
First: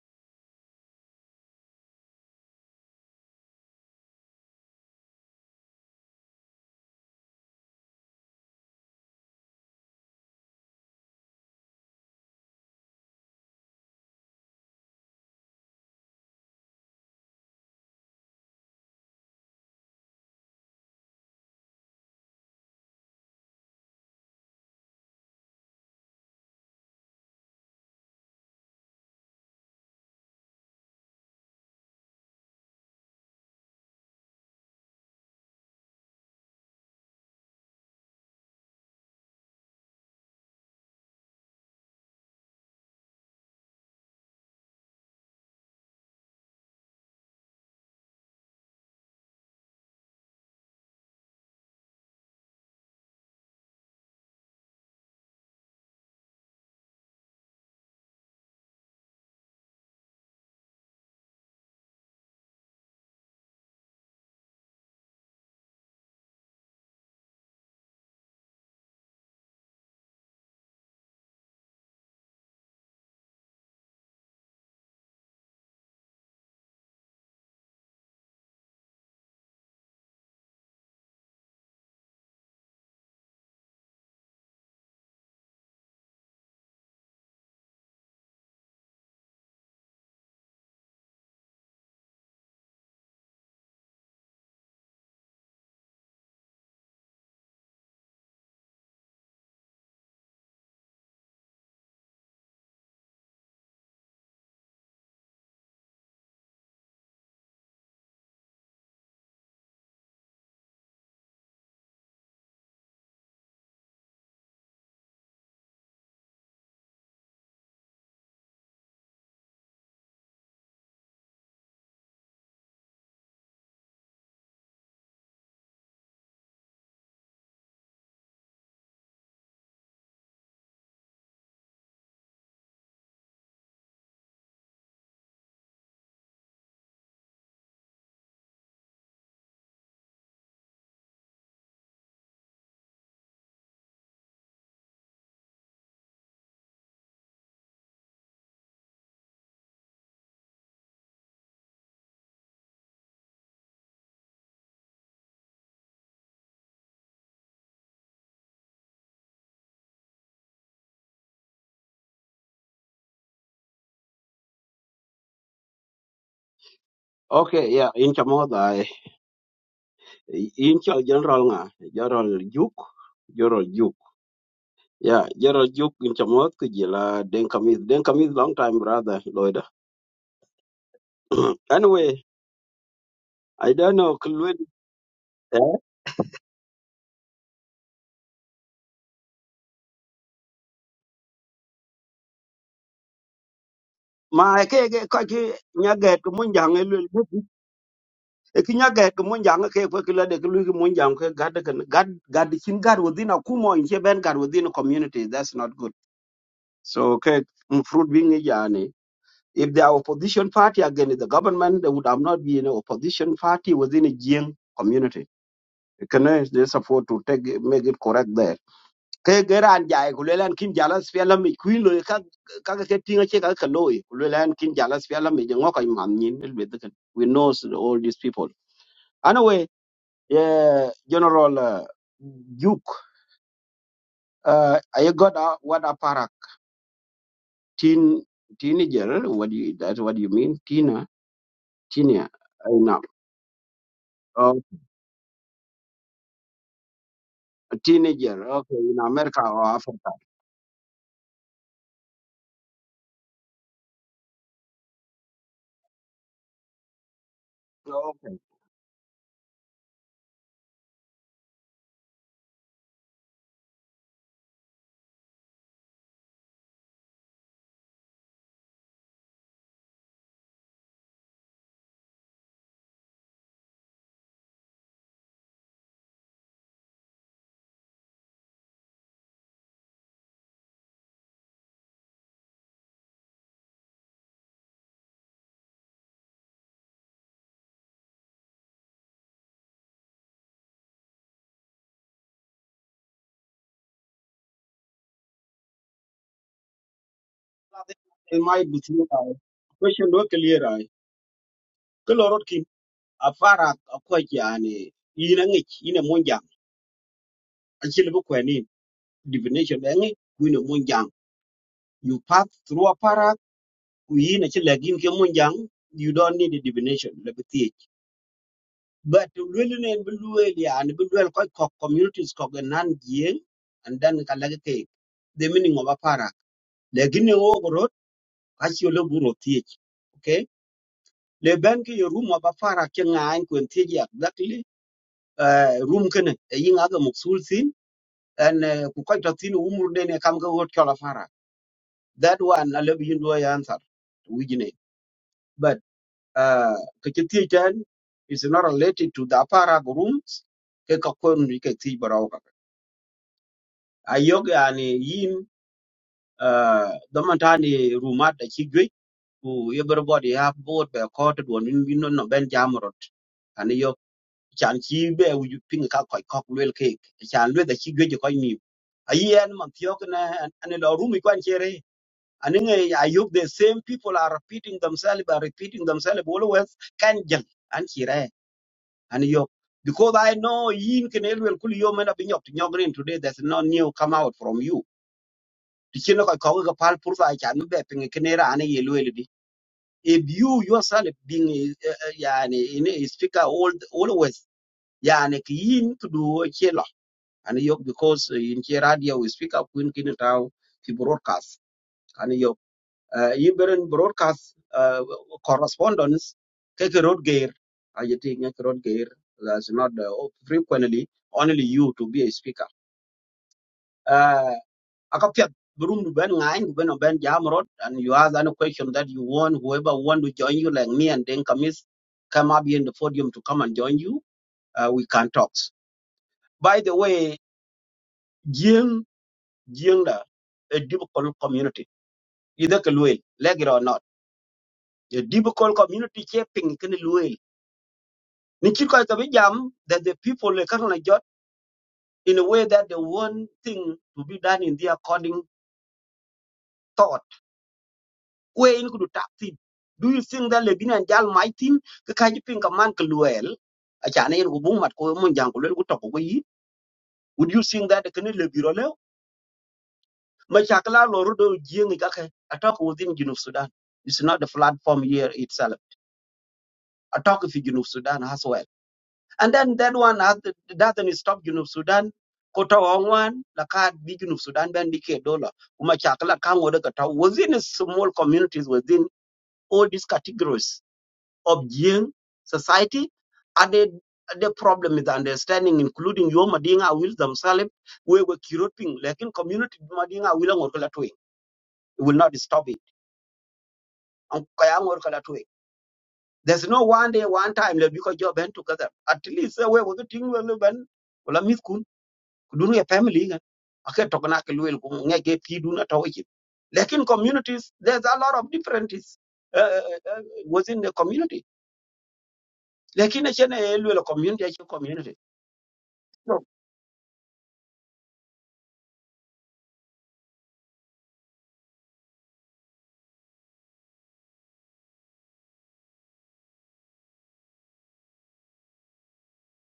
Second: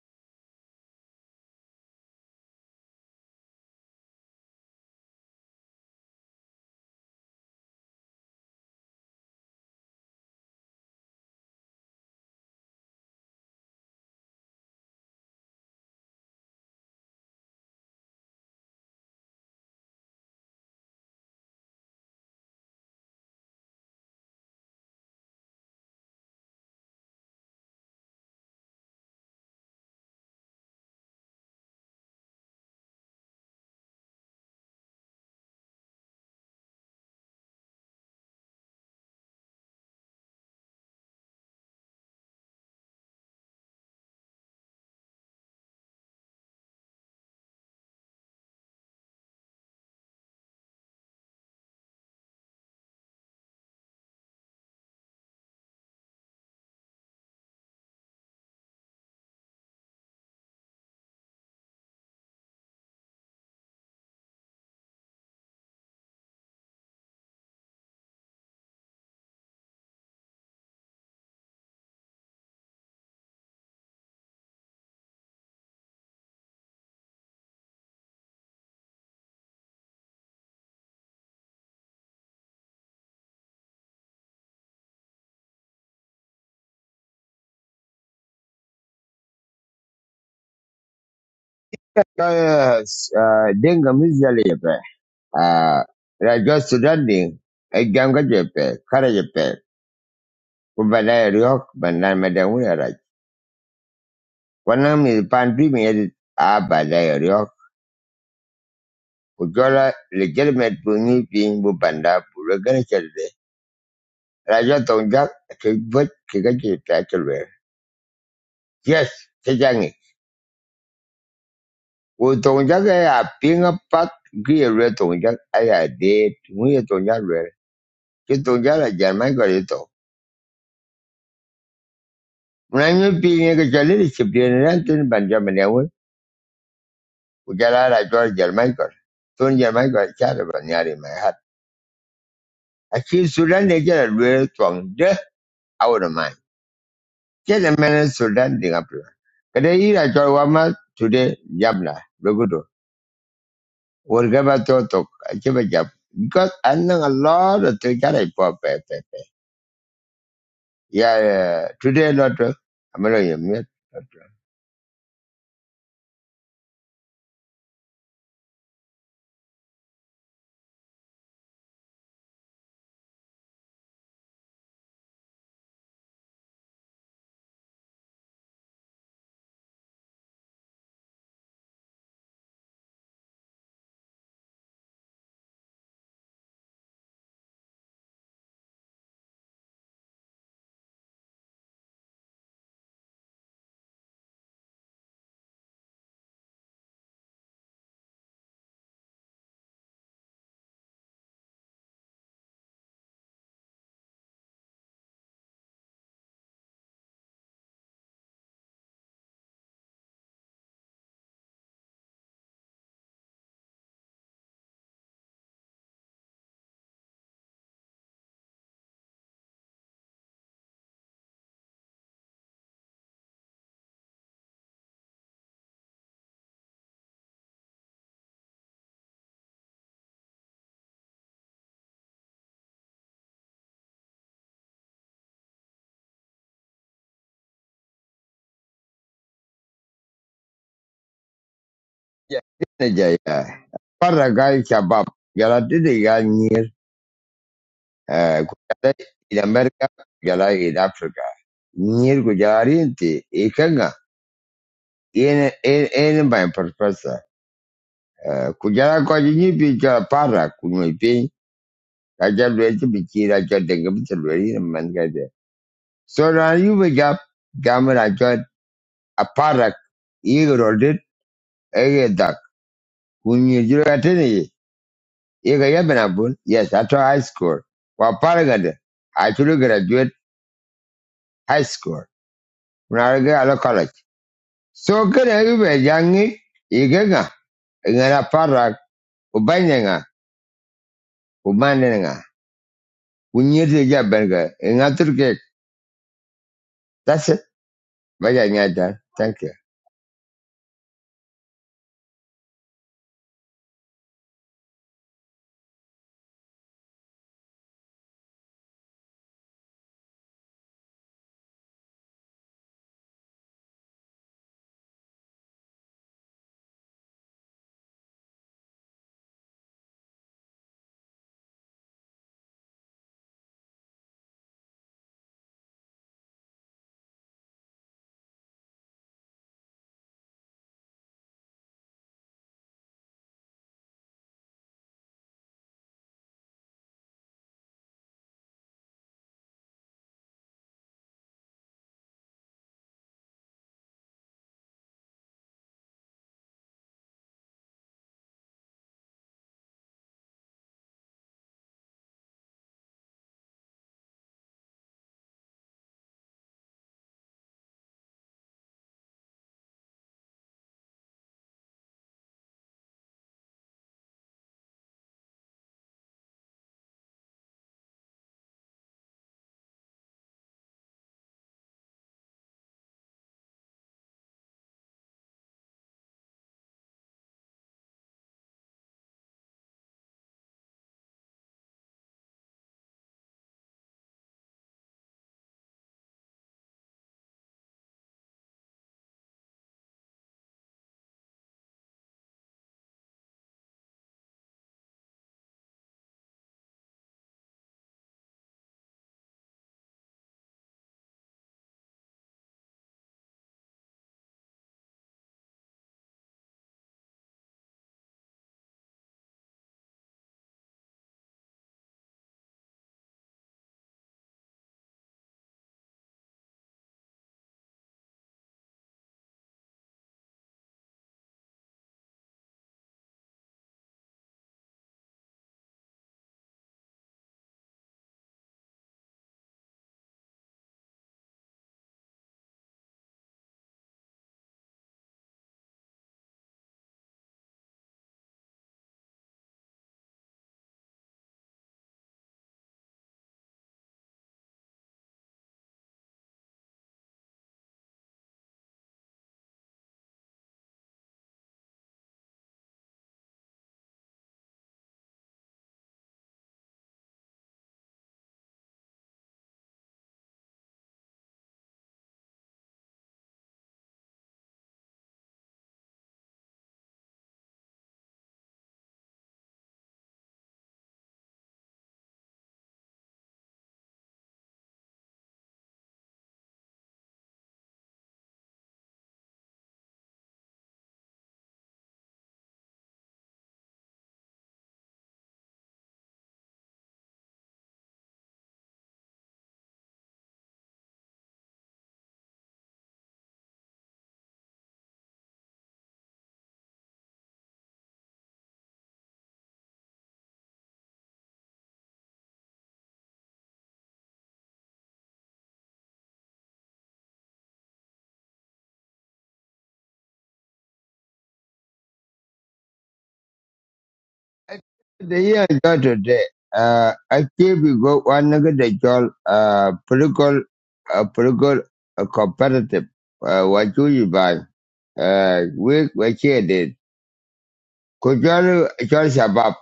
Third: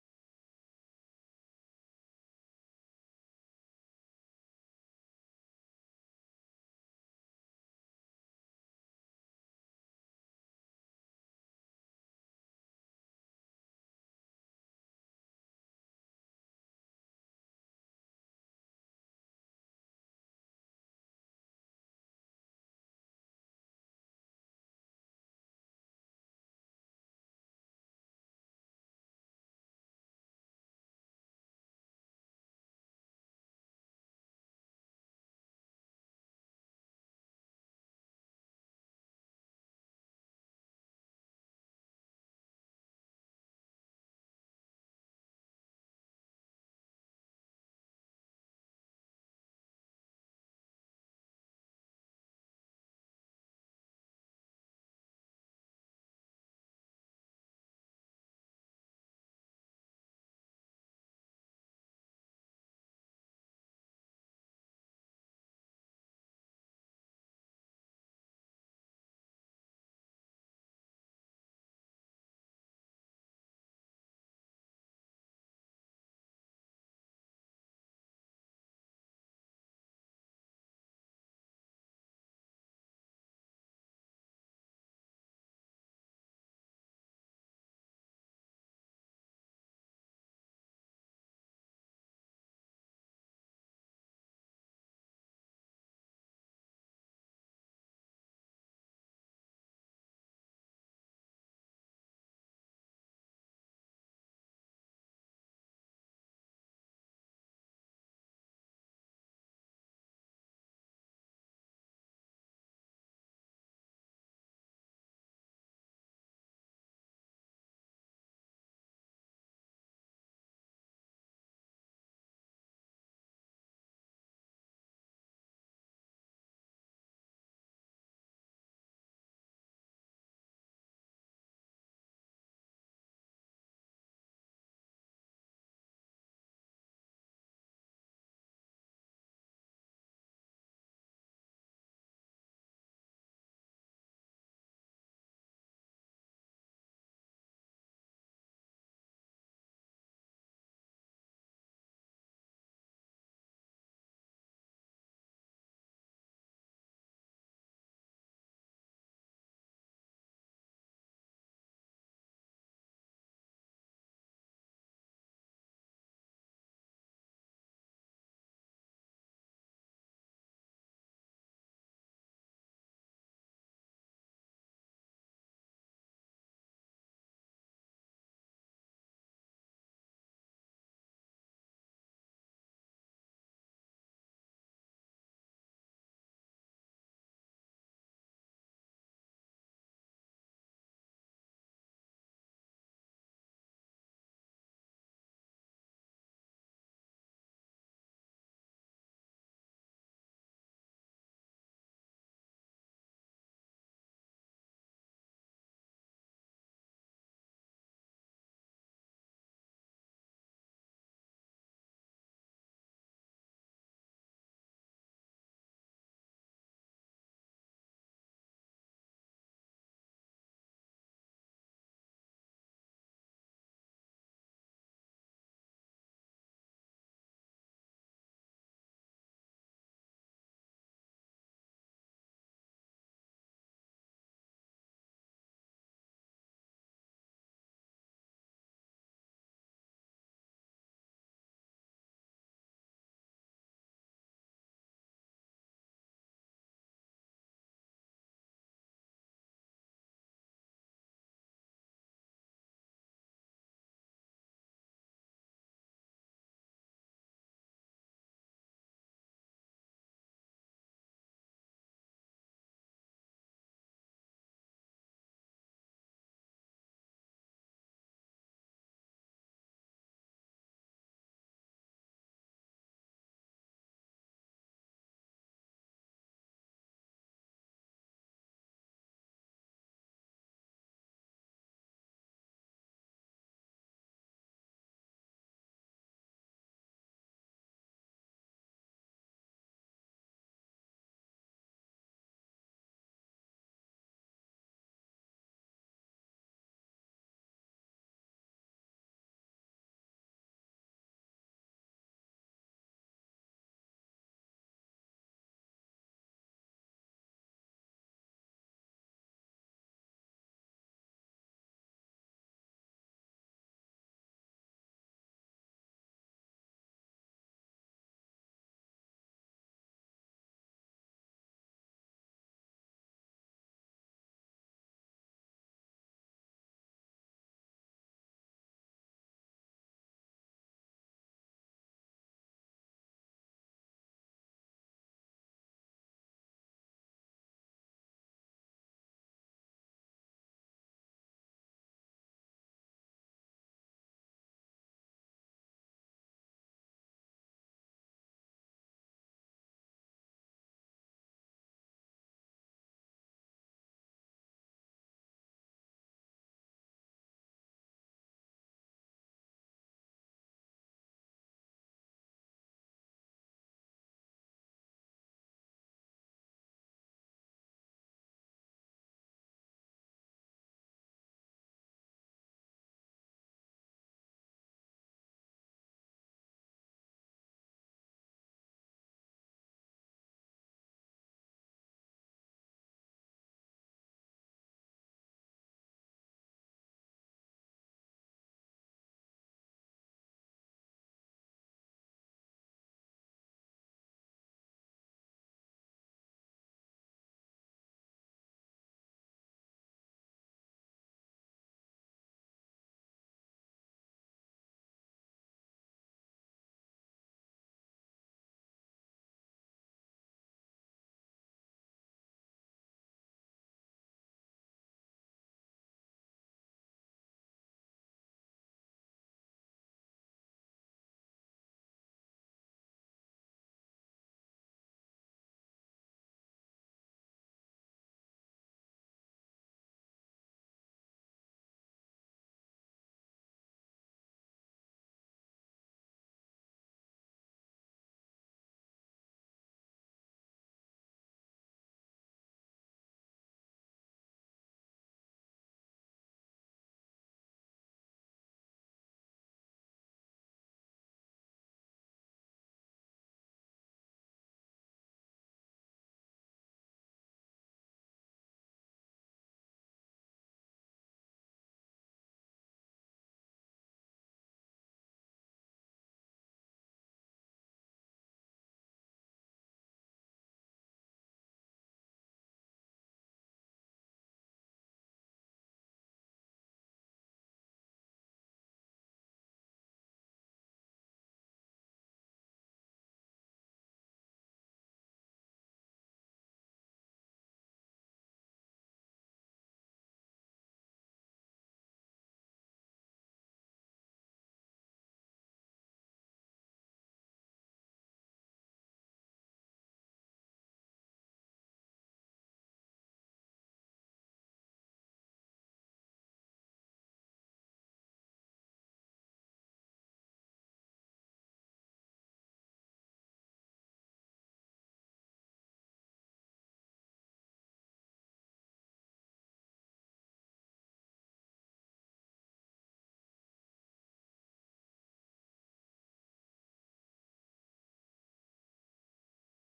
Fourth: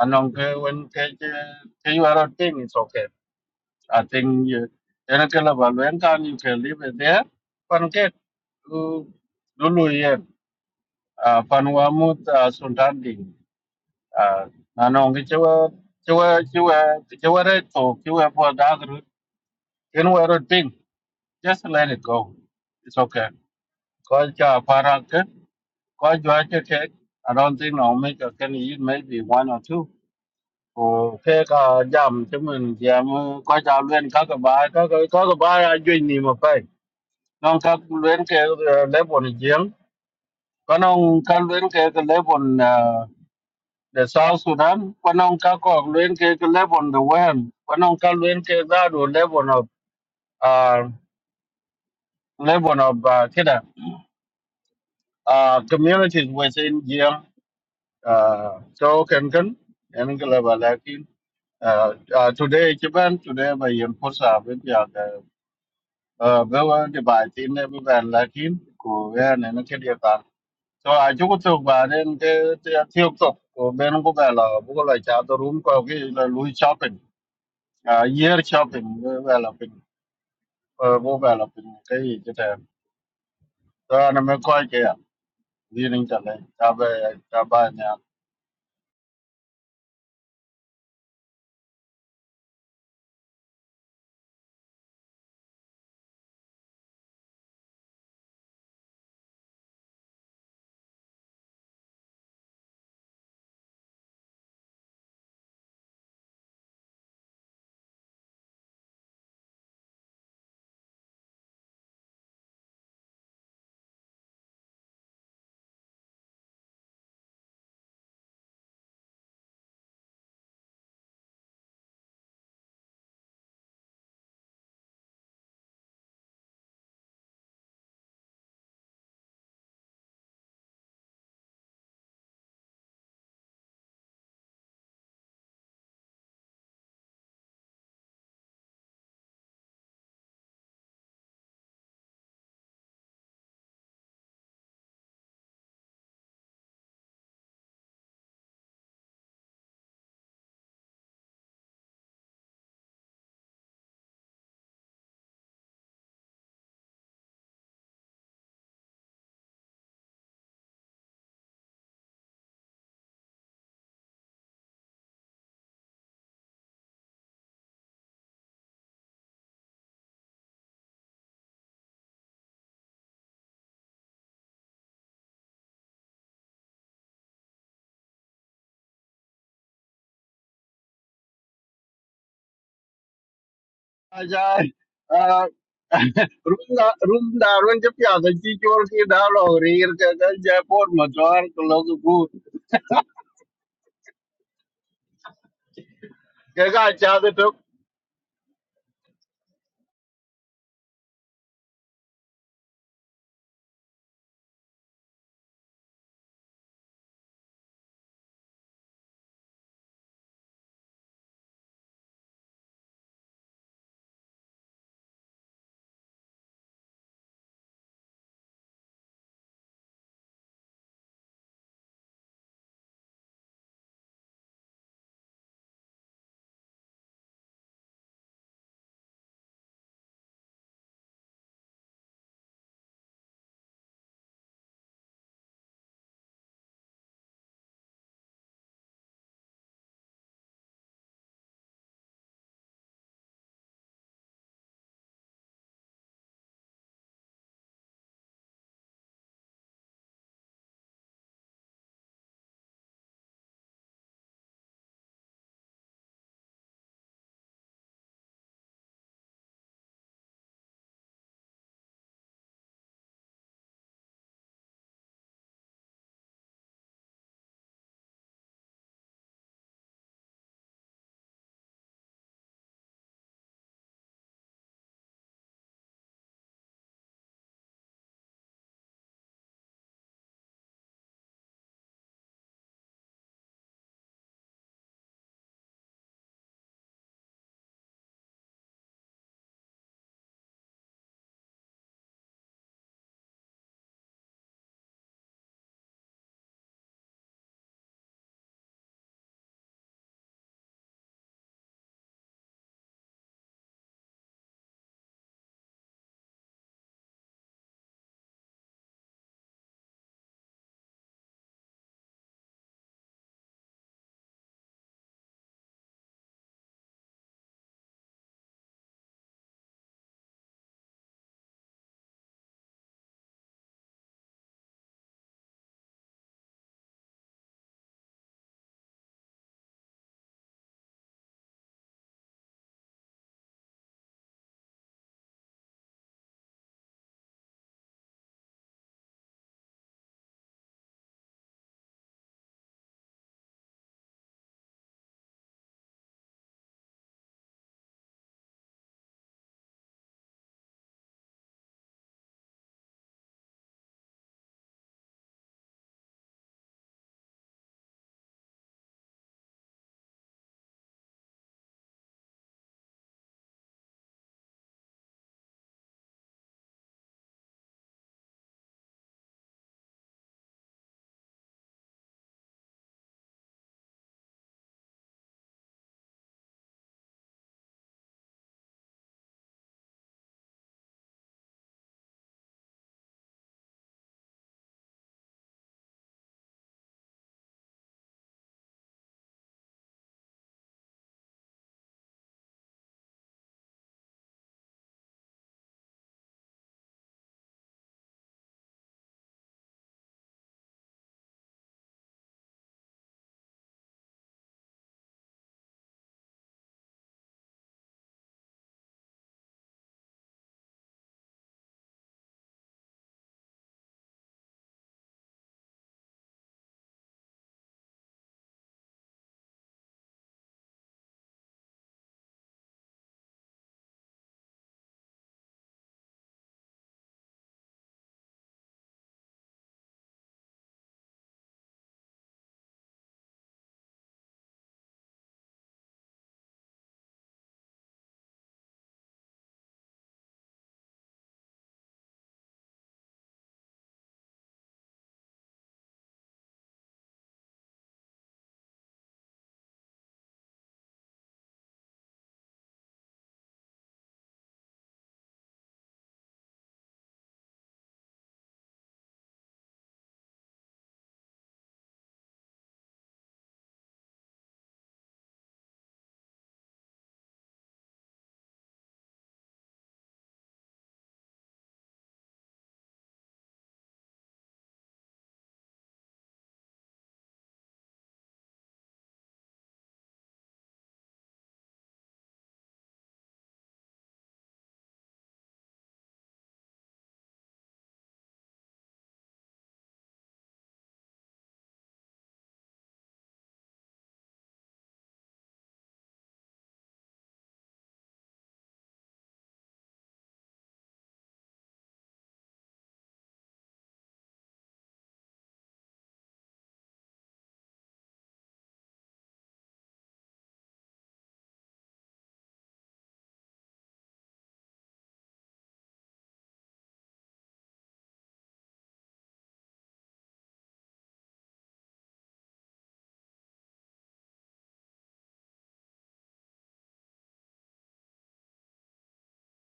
C: Anong ke when ke ke you are a thing it's okay. I think you ena ke la balwen kan you can live it there. Pan ke lu lu ye pan wa mut ah, sultan ding. Ah, Anong ke chewa chewa chewa chewa re to chewa po da gru ken wa ro thing just let it go. It's okay. Because cha para ke ko jwa ke ke I don't think I'll make a can eat maybe one or two. Okay, ka jam temen jam ko ja luen ka ka ba ka ka ka ka ba ya jwe ni ma pai. Non ka luen ke le bon jeng. Ka non ka luen ke ke le bon de South Sudan. Ka non ka ko luen ke ke le bon de Wen. Ka non ka luen ke da do le bon of uh le bon of uh, kida uh communities within jeng uh so can can. en ke le ba la kin. Uh, uh, today Japan today by Yen Posa ờ với cái cái bài tin này với bạn là tin của cái này nó cái địa bàn cho ai chú có thuộc bà nên cái cái thiếu tục của bên nó có vẻ là bố có lời chào tôi shopping à year shopping với vẻ là bình ờ bố vẻ là bình cái gì cái thèm cho nên mới coi kìa đi lên trở lên ta về ta
A: Ja, denga mi ah ra jo sudan ding ai jam ga وبدأ اليوك بنان مدعون رج ونام يبان بي ميد آ بدأ اليوك وجولا لجل مدبوني في مبندا بلغن شلده راجع تونجاك كيبوت كيكاكي تاكلوه yes تجاني وتونجاك يا بينا بات gye lwe tongja aya de muye tongja lwe ke tongja la jama ko le to na nyu pi ne ke chale le chipye ne ran tin banja me ujala la jo jama ko ton jama ko cha le Akhir sudan dia jalan dua tuang deh awal ramai. Jalan mana sudan dengan pula. Kada ira jual wama today jam lah. Begitu. Warga batu tok coba jam. Because anang Allah tu terjadi apa apa. Ya eh, today lot. Amalo ya miat.
D: Okay, yeah, in Chamoda, eh, in General nga, General Duke, General Duke. Yeah, General Duke in Chamot kujila den kamis, den kamis long time brother Lloyd. anyway, I don't know Kulwin.
C: à
D: Eh?
C: room da room da room chấp nhận the chi chua cái đó là rìa cái cái jaipur mà cho ăn cái lô cái
D: Ma eh, ke ke ka ki nyaget ko mun jang elul bu.
C: bún
D: E ki nyaget ko mun ke ko kila de kulu ki mun jang ke gad kan gad gad chin gad within a kumo in ben gad within a community that's not good. So ke mm, fruit being jani If they are opposition party against the government, they would have not been an opposition party within a Jiang community. Can they just afford to take make it correct there? Ke jai kulelan kin jalas fiala mi kuin lo ka ka ka tinga che ka ka lo kulelan kin jalas fiala mi jango ka man nyin el be de we know all these people anyway yeah general uh, juk uh, i got a, what a parak teen teenager what do you that's what you mean tina tina
A: Ya
D: i
A: ini
D: know
A: aja ya. Para
D: Um,
A: gay kebab. Jalan tu dia nyir.
D: A teenager,
A: Eh, ku
D: okay, in America
A: di
D: or
A: Amerika.
D: Africa.
A: Jalan di Afrika. Nyir ku jari inti. Ikan ga. Ini ini ini banyak purpose.
D: Okay.
A: kujala ko ji bi ka para kunwe pe ka ja lwe ji bi ra jo de ga lwe ri na man ga de so ra yu bi ga ga ma ra jo a para i ro de e ga da kunye ji ra te e ga ya bana bun yes ato high school wa para ga de a chu graduate high school na ra ga ala college so ga yu be ja ngi i ga ga nga para u nga u ma ne nga kunye ji ja ben ga nga tur ke that's it.
D: It
A: Baja
D: might be
A: Nyata.
D: true. I
A: Thank you.
D: question do clear I. Kelo rot kim afara akwa yani ina ngich ina monjang. Achile bu kweni divination bengi ina monjang. You pass through a parak ina chile gin ke monjang. You don't need a divination. Lebi thiech. But really ne buluel yani buluel koi kok communities kok e nan jieng and then kalagi ke the meaning of a parak. Legine achielo buro thiech okay le ben ke yo room aba fara ke ngain kwen thiech exactly uh, room kene e yinga ga muksul sin and uh, ku koy to tin umur de ne kam ga wot kala fara that one a lebi yin your answer wigine but uh, ke is not related to the apara rooms ke ka kon ri ke thiech barau ka ayog yani yin uh, domantani rumat da chi ku everybody have vote be court won in bin no ben jamrot ani yo chan chi be u ju ping ka koi kok lwel ke chan lwe da chi gwe ko ni ayi man tiok na ani lo rumi kwan chere ani nge ayuk the same people are repeating themselves by repeating themselves always kan jal an chire ani yo because i know yin ken elwel kul yo mena bin yok nyogrin today there's no new come out from you tichino ko ko ga pal pur sa chan be ping kenera ani ye lwel if you yourself being a, a, a, yani, in a speaker all, always yani kiyin kudu chelo and yok because uh, in che radio we speak up when kin taw fi broadcast and yok uh, iberen broadcast uh, correspondence ke ke road gear ayeti nge road gear that's not uh, frequently only you to be a speaker Uh, akapiat burung du ben ngai du ben no ben jam and you ask any question that you want whoever want to join you like me and then come is come up here in the podium to come and join you uh, we can talk by the way jing jing a difficult community either ke luel like it or not a difficult community shaping can luel ni chi ko jam that the people le kan jot in a way that they want thing to be done in their according thought we in kudu tap tin do you think that lebin and jal my tin ka kaji pin ka man ka luel a cha ne ku bung mat ko mun jang ko lel ku to ko yi would you think that kan lebiro le ma cha kala lo ru do jieng ka ka attack within junub sudan it's not the platform here itself attack fi junub sudan as well and then that one has doesn't stop junub sudan Kota Wangwan, wan la ka bi junub sudan ben bi ke dollar kuma cha kala kan wo daga ta within small communities within all these categories of Jing society. And the, the problem is understanding, including your Madinga will themselves, we were curating, like in community Madinga will work that way. It will not stop it. And kaya ngor kala tuwe. There's no one day, one time, like, because you band together. At least uh, we were getting well, ben, well, I miss kun, kudun a family. gan. Ake tokana ke luel kum ngeke pi dun atawaji. Like in communities, there's a lot of differences uh, uh, uh, within the community. Like in a chene community, a community.
A: The year is not today. Uh, I keep we go one nugget they call uh, political, uh, political uh, competitive. Uh, what do you buy? Uh, we, we share it. Kujalu, Chol Shabab.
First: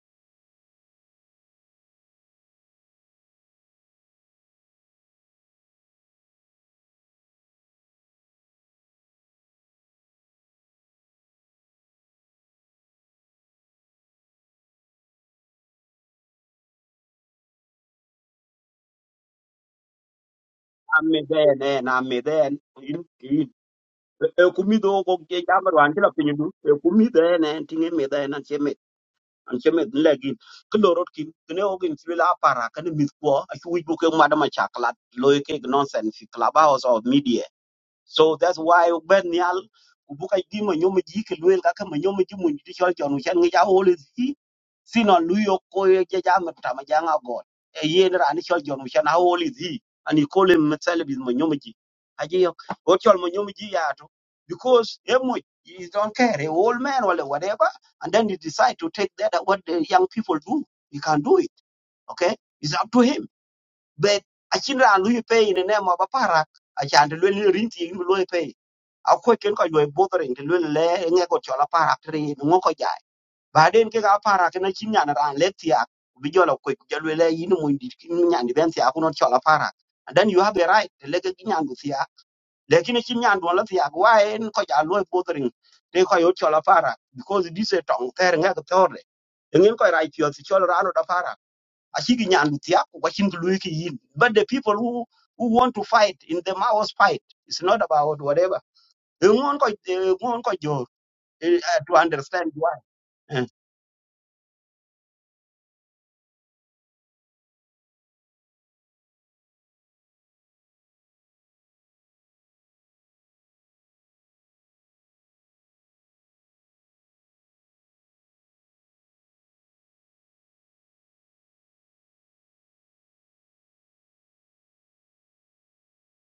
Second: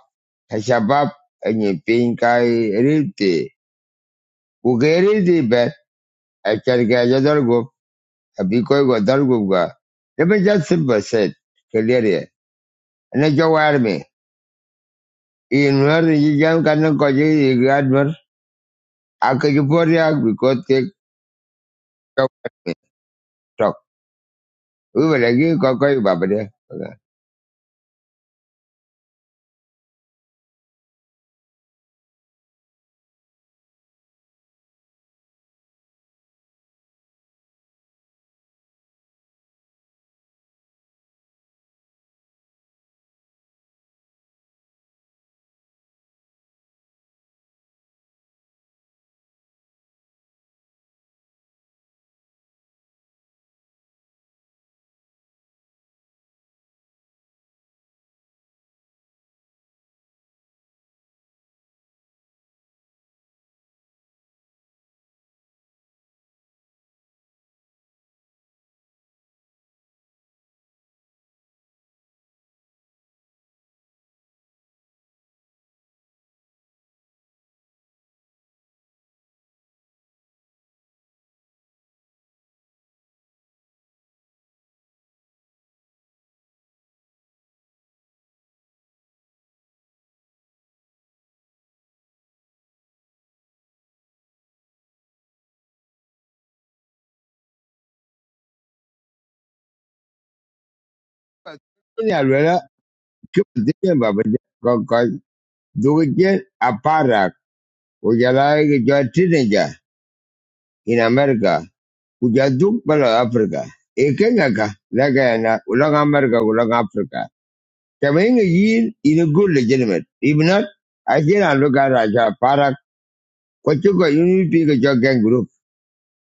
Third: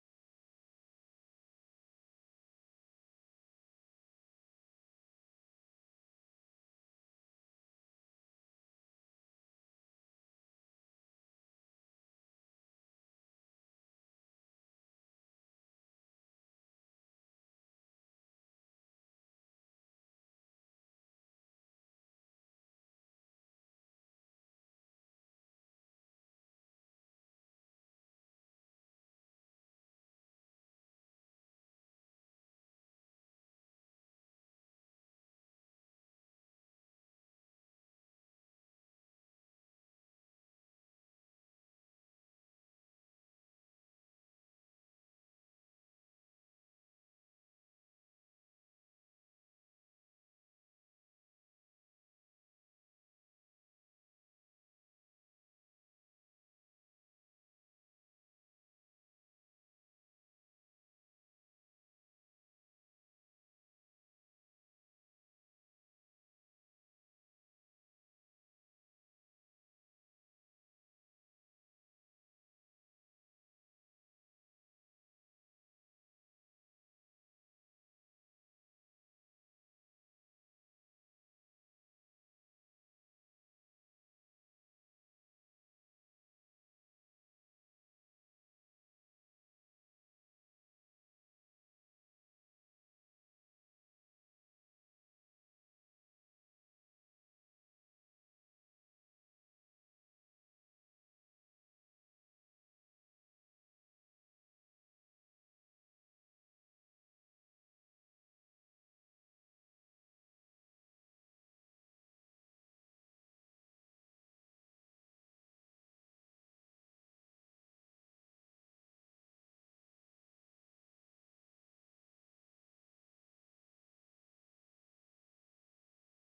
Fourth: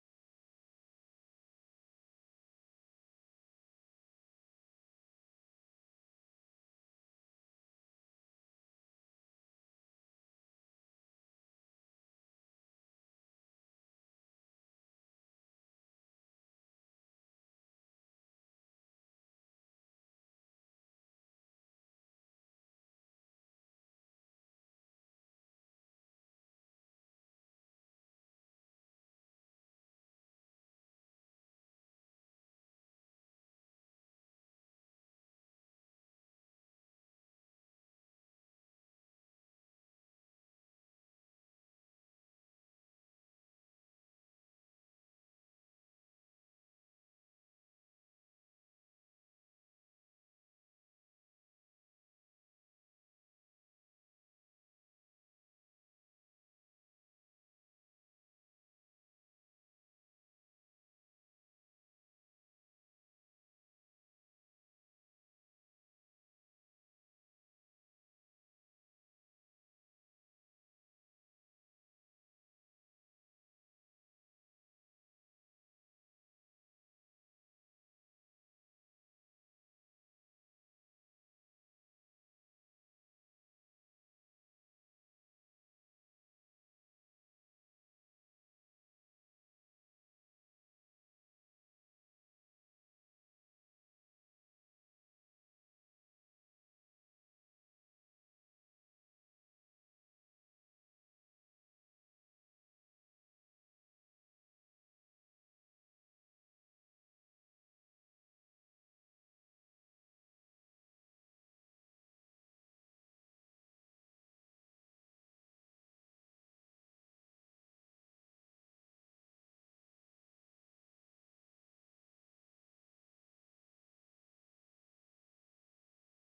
A: Shabab, and you think I read it. Ugeri the best. I can get a go. A big go, go. Let me just simple said. Clear it. And I go army. In where you young can go, you Akajuporiak because they
D: Ami then, then, ami then.
A: covered
D: You, you.
A: talk.
D: Ekumi do
A: We
D: ko
A: were
D: ke
A: like,
D: jamar wan
A: Cocoy
D: kila pinyu.
A: Babade.
D: Ekumi then, then and tinge me then an cheme an cheme legi. Kilorot kin kine ogin chila para kane mitko. Achu wibu ke madam chaklat loike nonsense. fi Clubhouse of media so that's why ben nyal ku buka di ma nyom ji ke luel ka ka ma nyom ji mun ji chol chon chen ngi ja hol si sino lu yo ko ye ja ja ma ta ma ja nga go e ye na ran chol jon chen ha hol si ani ko le ma sel bi ma nyom ji a ji yo o chol ma nyom ji ya to because e mo you don't care a old man or whatever and then you decide to take that uh, what the young people do you can do it okay it's up to him but achin ran lui pay in the name of aparak achan de lui rin ti ni lui pay a ko ken ko lui bothering de lui le nge ko chola parak tri ngo ko jai baden ke ga parak na chin yana ran le ti ak bi jola ko ja lui le yin mo ndi not nyan di ben ti ak no chola parak and then you have the right to leke ki nyan du ti ak lekin chin nyan do la ti ak wa en ko ja lui bothering de ko yo chola parak because this is a tong ter nge ko tore ngin ko right yo ti chola ran da parak achiki nyan tiaku luiki yin but the people who who want to fight in the Mao's fight it's not about whatever ngon ko ngon ko jo eh, eh, to
A: Ni
D: understand
A: alwala,
D: why Eh.
A: kipatikini Babade, Cocoy, Dukitin, Aparak, Ujalai, Joy Teenager in America, Ujaduk Bala Africa. Ekengaka, Lagana, Ulang America, Ulang Africa. Coming a year in a good legitimate. If not, I can look at Raja Parak, what you got, you need to pick a jogging group.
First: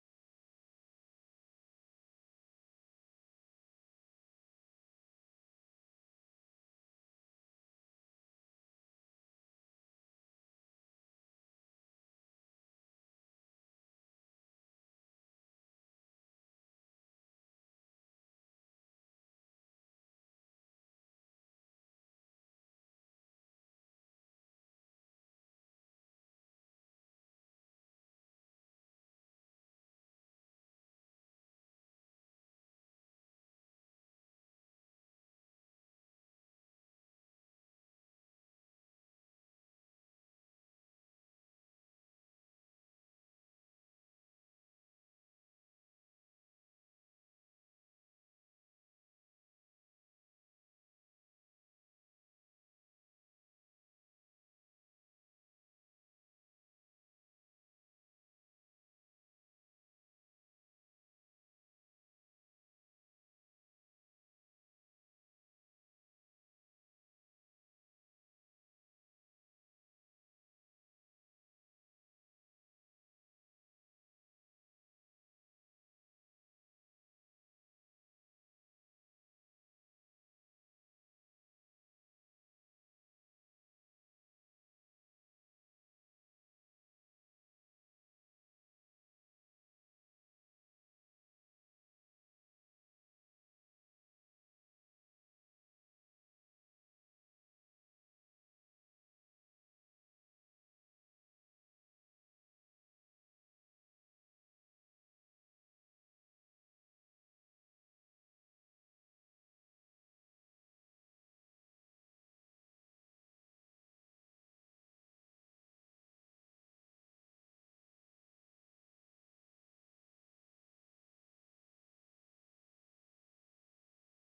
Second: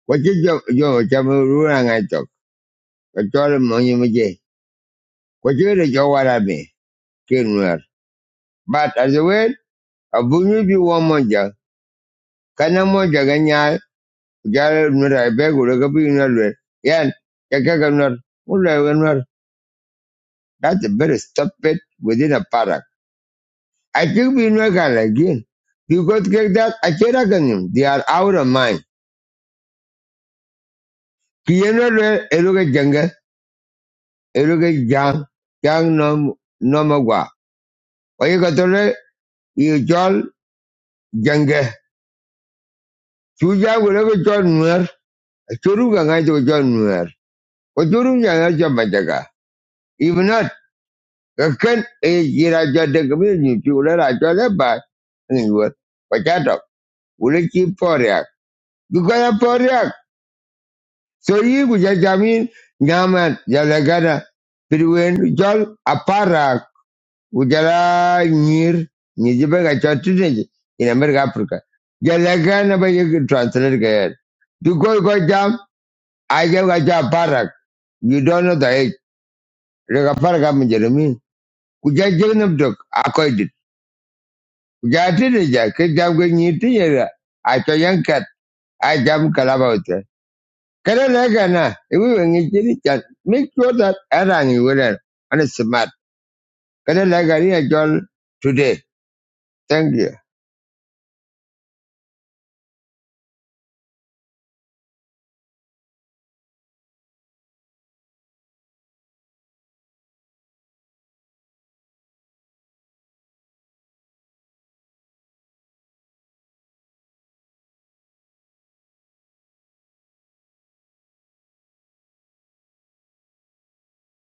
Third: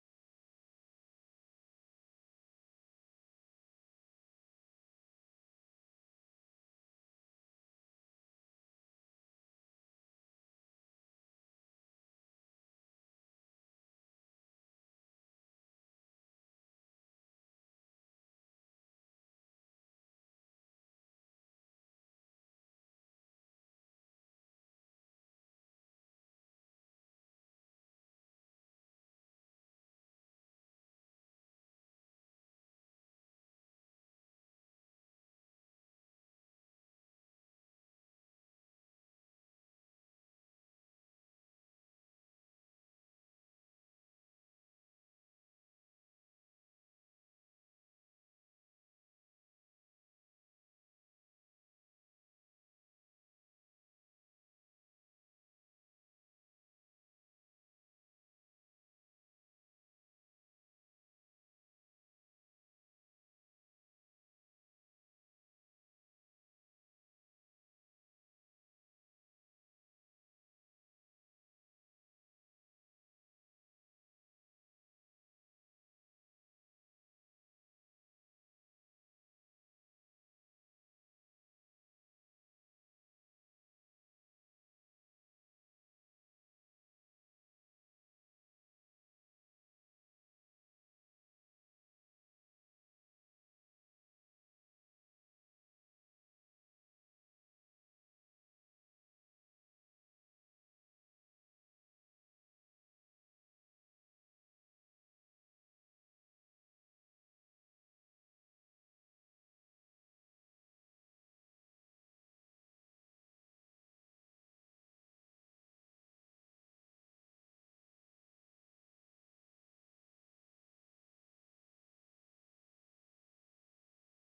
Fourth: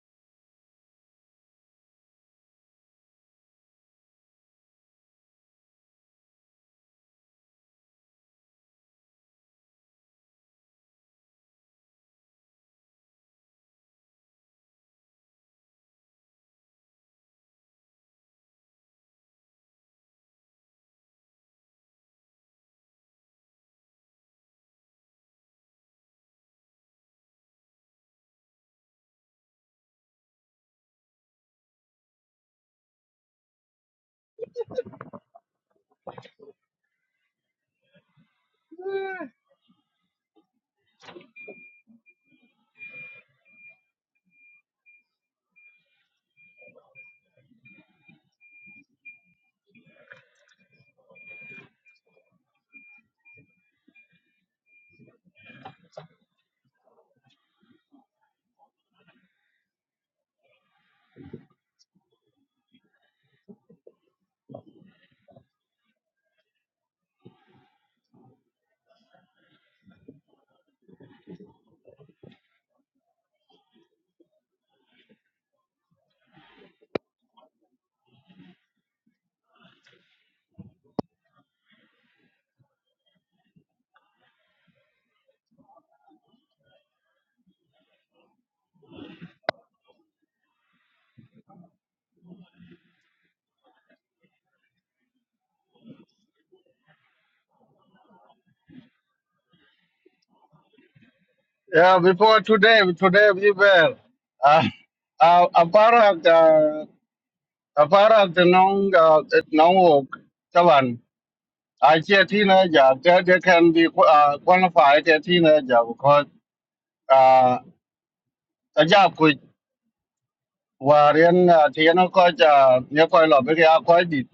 A: What you jo jo chamu rura ngai tok. Kachol kwajere jowarabe kinwer but as a way abunyu bi wo moja kana moja ganya jare nura be gure gabi nalwe yan kaka ganwar mulla ganwar that's a very stupid within a parak i think we know can again because get that i kira ganim they are out of mind kiyenalwe eruga janga eruga jang jang nom nomagwa oyigatole you jol janga chuja gure Churuga ngai tu jual nuar. O churuga ngai jual jaga. Even not kakan eh jira jual dekamir ni tu ular jual lebat ni buat. Pacatok ular ki poriak. Bukan poriak. So ye bukan jamin nyaman jalagana. Pirwen jual aparak. Ujala nyir ni juga kacau tu ni. In America Africa. Jalagan apa yang translate kaya. Bukan kau kau jam ayam kacau aparak. You don't know the age. daga farga mu jeremy ku ja jegnum dok akoy dit ku ja tide ja ke jam go ni tiyera a to yankat a jam kalaba uta kada la gana iwi wengi jini chan make sure that arang you will and it's smart kada la gani a jol today thank you
C: Yeah, before today, today we were uh, uh, a part of the a part the non uh, non work Taban. I see teenager they, they can be uh, qualified as teenager because uh, a job could were in uh, Tiana Coach, uh, near quite a lot, but they are quite deep.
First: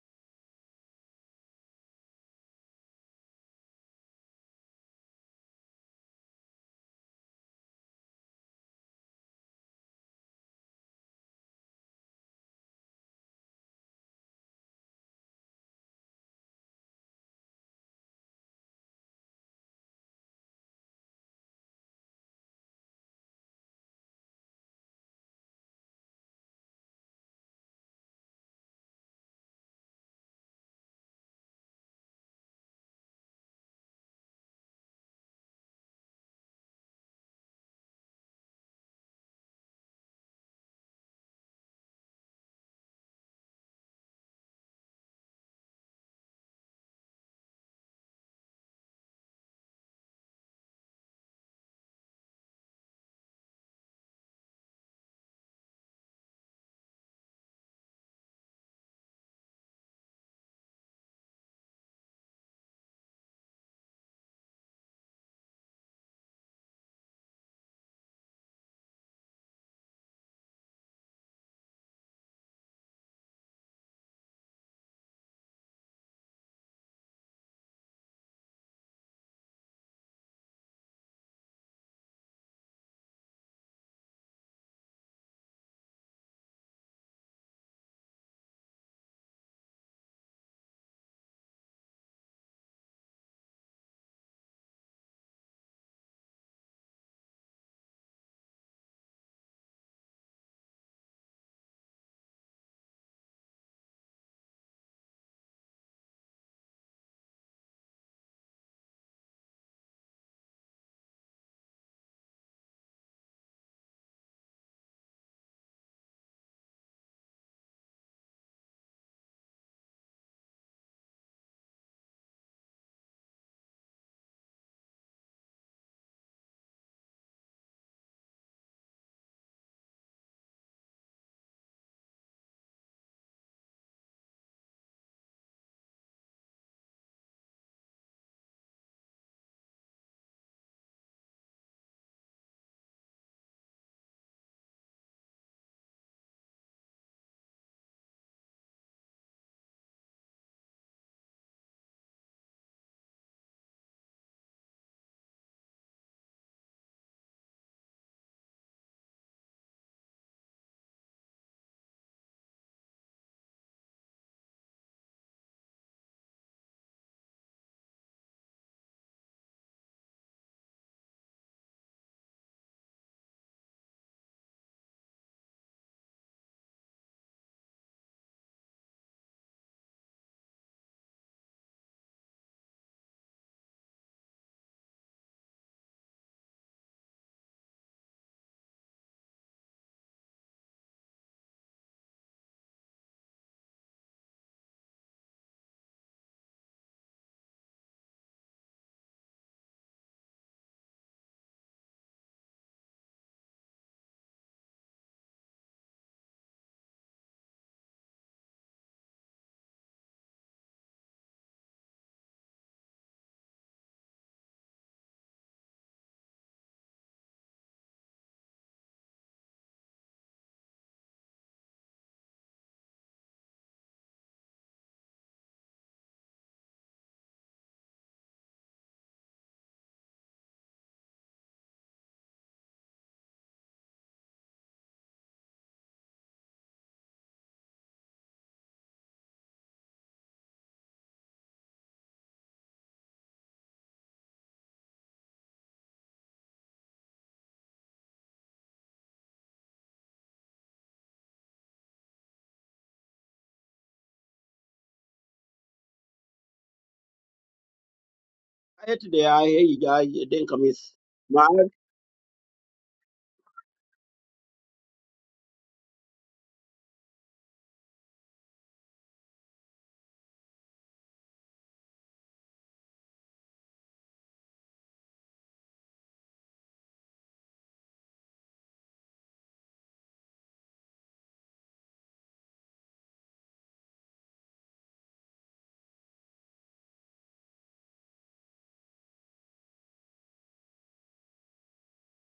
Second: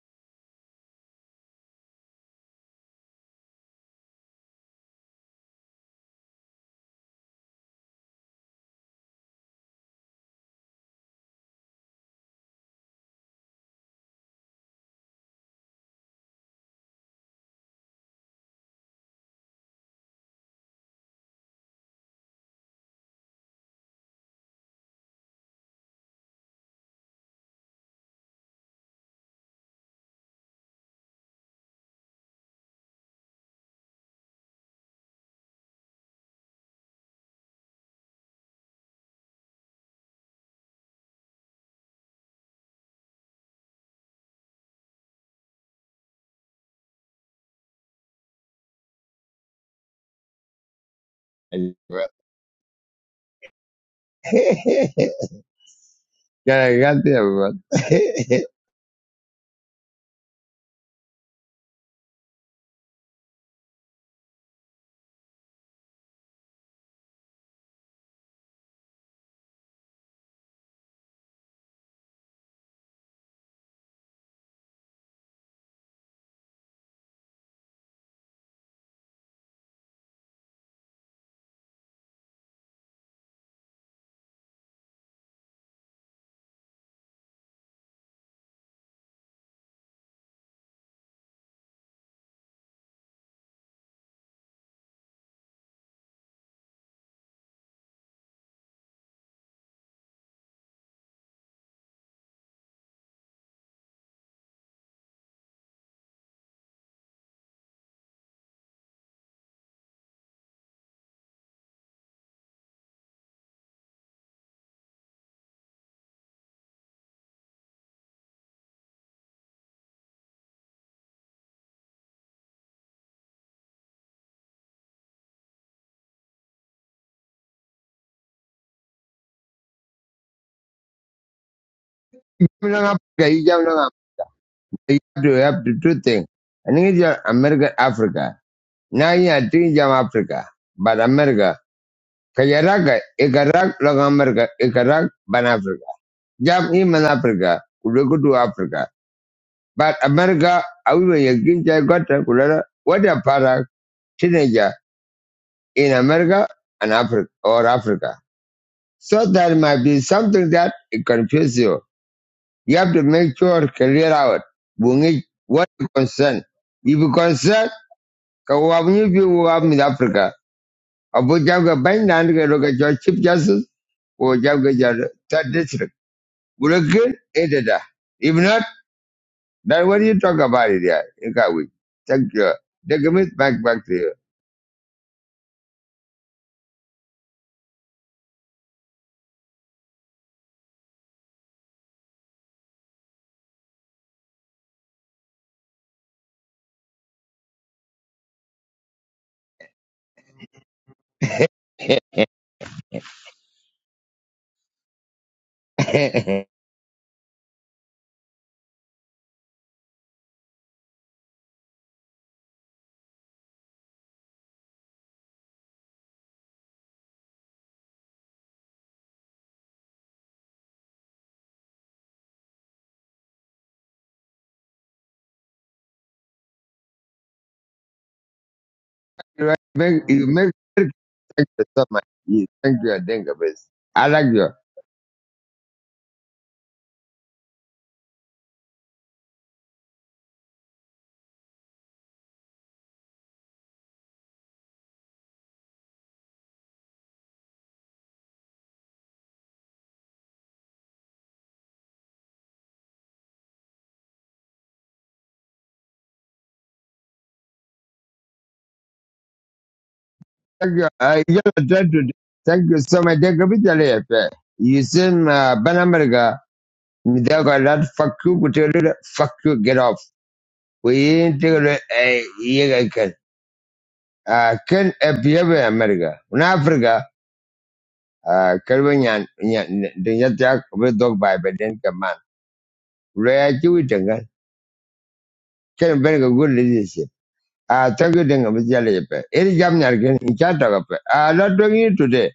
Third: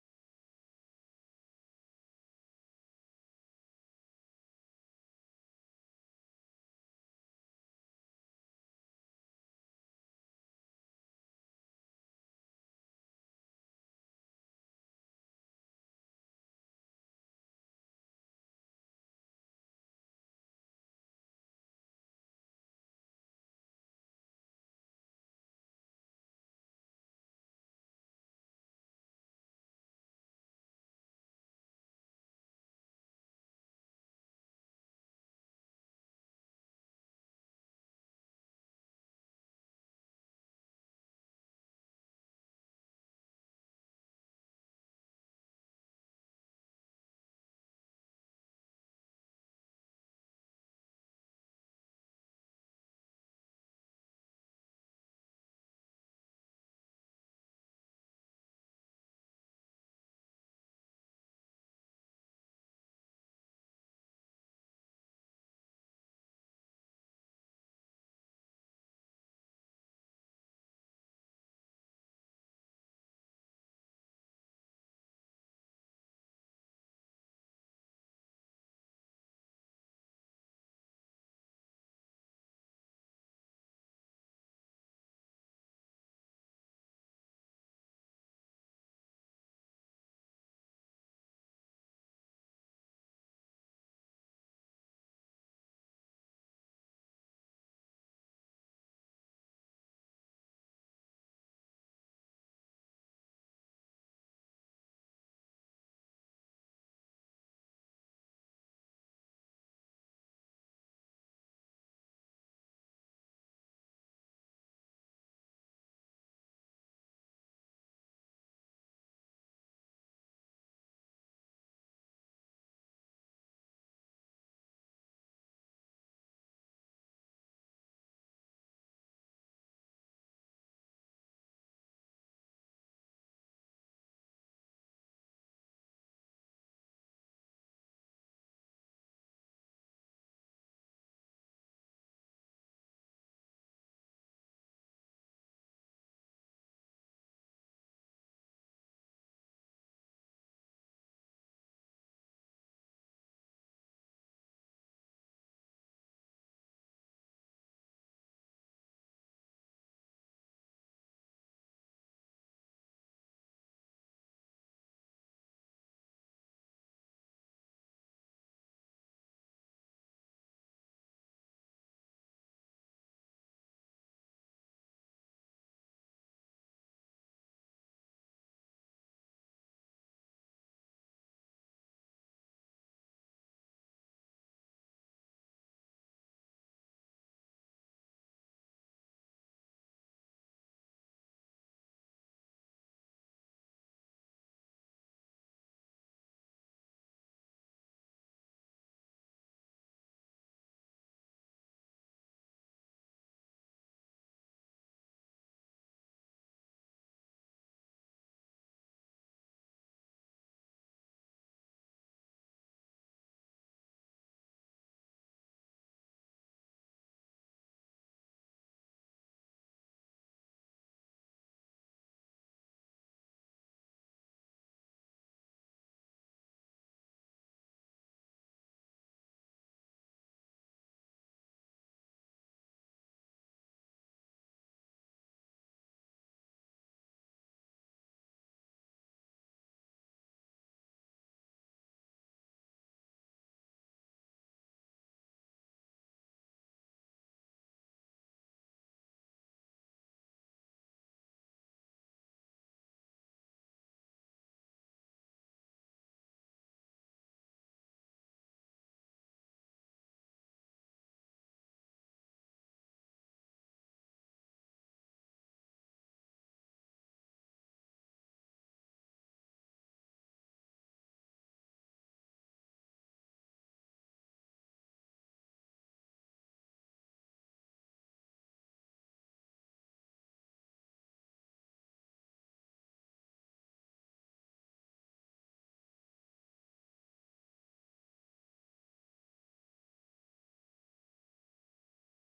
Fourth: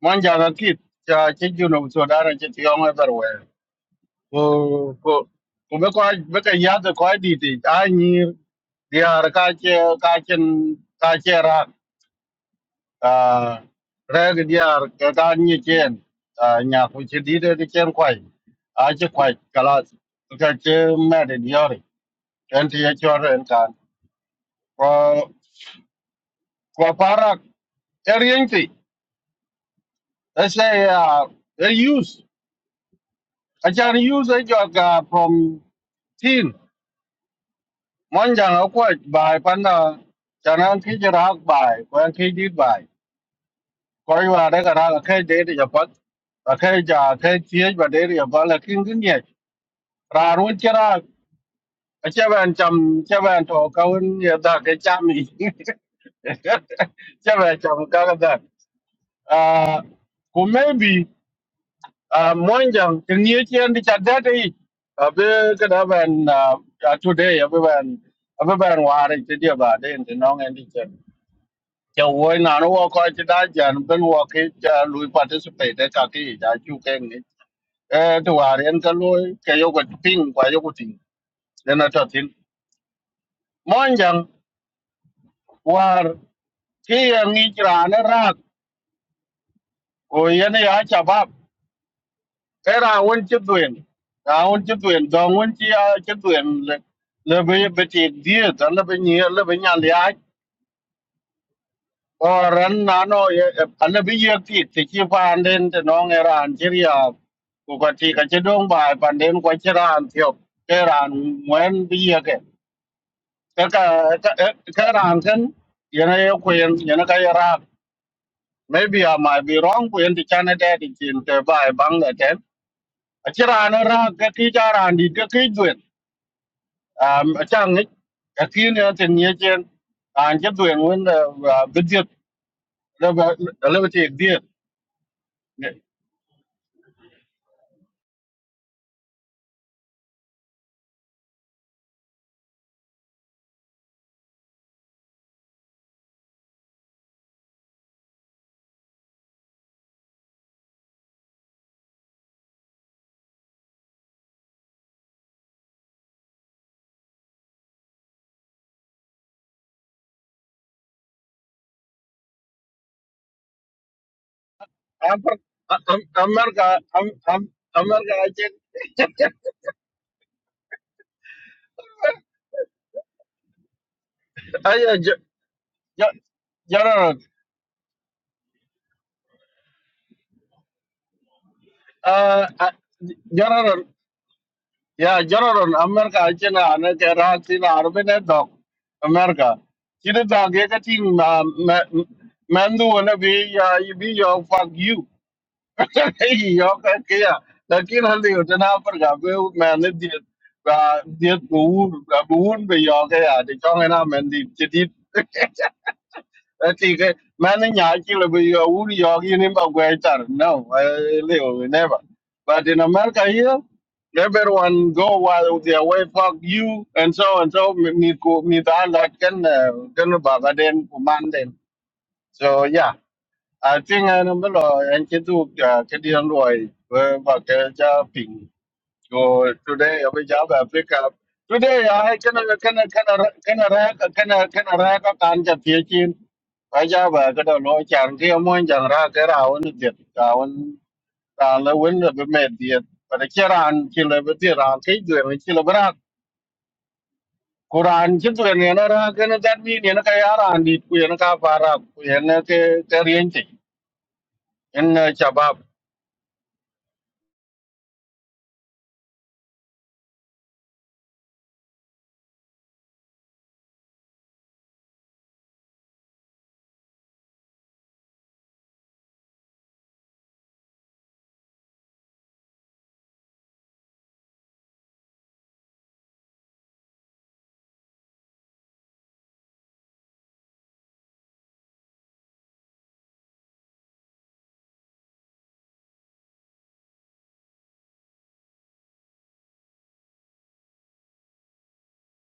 C: One young kid, uh, you know, so that I just young everywhere. ko ko ko be ko be ka ya de ko di ti a ni diar ka che ka chen ka che ra a re ge diar ka ka ni chen a nya ku che di de de chen kwai a che kwai ka la ka che me de diar en ti ye cho ren kan ko ko para er yin ti a se a e use a chan use a jo ka from Mon chẳng ở quậy bài pan là chẳng ăn khi chưa ra bài, có ăn khi đi bài. Có yêu là đấy cả ra là khi đấy thì nhập bắt. Và khi giờ khi chia và đấy thì nhập bắt là kinh kinh nhẹ. Ra luôn chưa ra. Ở Chưa bàn chầm, chưa bàn thổ cao hơn nhiều ta cái chạm ý.
A: yeah i got there
C: Chưa
A: but
C: bàn chầm cao hơn thật. À, cũng maybe à, mon chẳng từng nhiều chuyện đi chặt đất đi. À, bây cái đó bàn à, à, today, à, bây bàn, à, bây bàn hòa đi, cái điều bà đây thì nó nghe đi จะโวยนานว่าก็จะได้จานเป็นว่าคิดจะลุย participate ได้กับที่จะชูแกงนี้เออตัวเรียนก็ลุยแกยกกับทิ้งกว่ายกกับทิ้งเรียนอะไรทิ้งมันยังว่าที่ยังงี้จรานะรักโอ้ยนี่อาจจะบับเอราวันจุดเด่นราวันจุดเด่นดองวันที่อาจุดเด่นเลยเลยไปไปติดเดียดแล้วไปเนี้ยแล้วไปเนี่ย or ran nano ana bi yakti ti ki panden te nong eran chiria ko ka ti ka chedong bai panden ko chiran tiop eran mwen bi yake ka ka ka ran kan yana yo ko yen yana ka yara maybe i might be wrong ko yen ti chana de ti chin te bai bang da te a chiran ra ka ti charan di ka ki jwen um a chang ni ka ti ne te nie chen an che dwen wen da bidiet
A: you know
C: da ba
A: you jam
C: da le
A: na
C: ti
A: you have to have to two things and it's your america africa now yeah, i are doing jam africa but america Kayaraga, Ikarak, Long America, Ikarak, Ban Africa. Jam Iman Africa, Kuluku to Africa. But America, I Awe Yakinja Gota Kulera, what a para teenager in America and Africa or Africa. So there might be something that it confuse you. You have to make sure clear out. Bungi,
C: Amar,
A: what you concern.
C: America,
A: If
C: Am-
A: you
C: Am-
A: concern,
C: America, I
A: Kawabuni
C: think.
A: you have in Africa. Abu Janga Bandan, look at your Chief Justice, or
C: Aye,
A: Janga
C: Ge-
A: Third District.
C: Ge-
A: உனக்கு
C: General.
A: ஏற்றதா If not, then what do you talk about it yeah you got we thank
C: Uh,
A: you
C: uh,
A: take me back back
C: General.
A: to you
C: Yeah, General. America, I think. I know that Russia, Arab, ne dog. America. Kini dog ye kati ma ma mandu wala bi ya you be your fuck you. Hey, Yo ka kya. Lakin hal de utna par ga be maine diet ga diet buun ga buun be yo ka ya de chong na mandi chedit. Ati ke mana nyaji le bi yo uri yo gi ni ba gwe tar. No, I live never. But in America here, everyone go while their way fuck you and so and so me me ko- me da la ken eh, ken baba den ku man den. So yeah, I think I number lo en ke du ke di an roi ba ke cha
A: you
C: so
A: right,
C: today
A: make
C: we
A: you
C: have
A: make
C: a
A: sure
C: pickup.
A: thank you so
C: Today
A: much
C: I can
A: you,
C: can can
A: thank you
C: can
A: thank you
C: can
A: please.
C: rack
A: I like you
C: can can rack a kanja teaching. I have a good low chan kia moon jan rack around it down down the window be made it. But a chiran kilabitiran kidu and kilabra. Kuran chitu and yanara can that mean yanakayara and it kuyanaka para kuyanaka kariente in Chabab.
A: thank you uh, you know, try to do- thank you so much thank you bitale you seen uh, ban america Me they got that fuck you but you little fuck you get off we ain't take a uh, yeah I can uh, can appear in America in Africa à cái với nhà nhà đừng nhất chắc với đọc bài bài đến cái man rồi chú ý đừng cái cái bên cái good leadership à tất cái đừng cái bây giờ phải ấy jam nhà cái cha đó phải à nó đừng như today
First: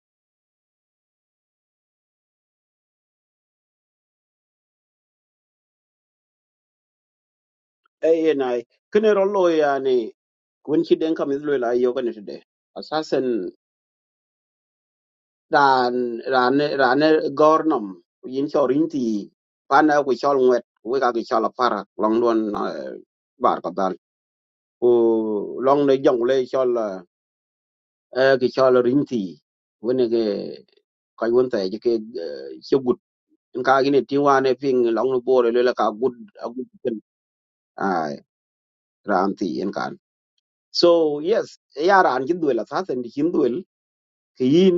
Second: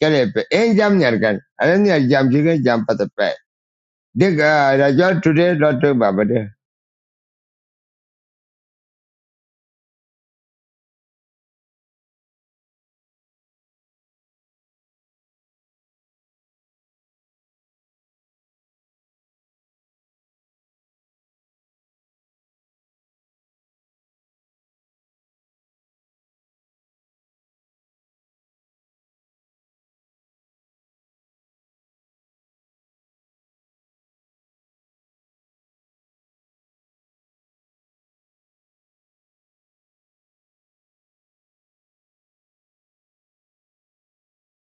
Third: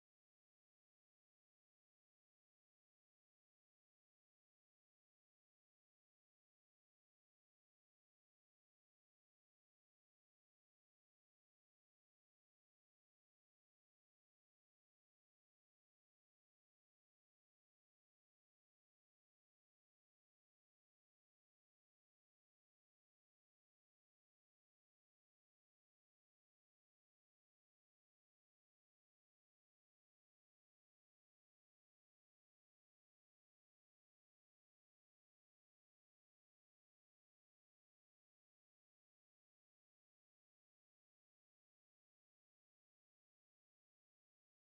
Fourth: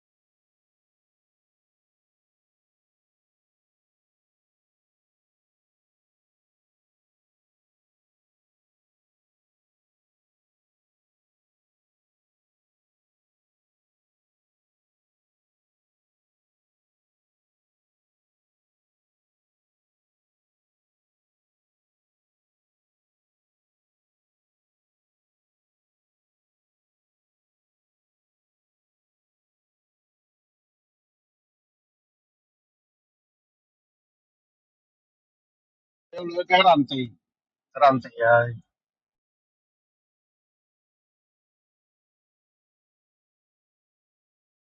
A: cái này phải ấy jam nhà cái anh nhà jam chỉ cái jam bắt phải đừng à ra cho today nó đừng bà bà đấy
D: Ê, này, cái này đó lôi à này, quên khi đến cầm today. Assassin, ran, ran, ran, gornum, yên cho rin thì, pan nào của cho nguyệt, với cả para, long luôn, bar kadal. Oh, Ồ, long này dòng lê cho e ke chol rin ti wene ke ko won ta je ke che gut en ka gine ti wane ping long no bore le la ka gut a gut ken
C: Karanti, Karanti,
D: ai ran ti en kan so yes ya ran kin duel sa sen di kin duel ke yin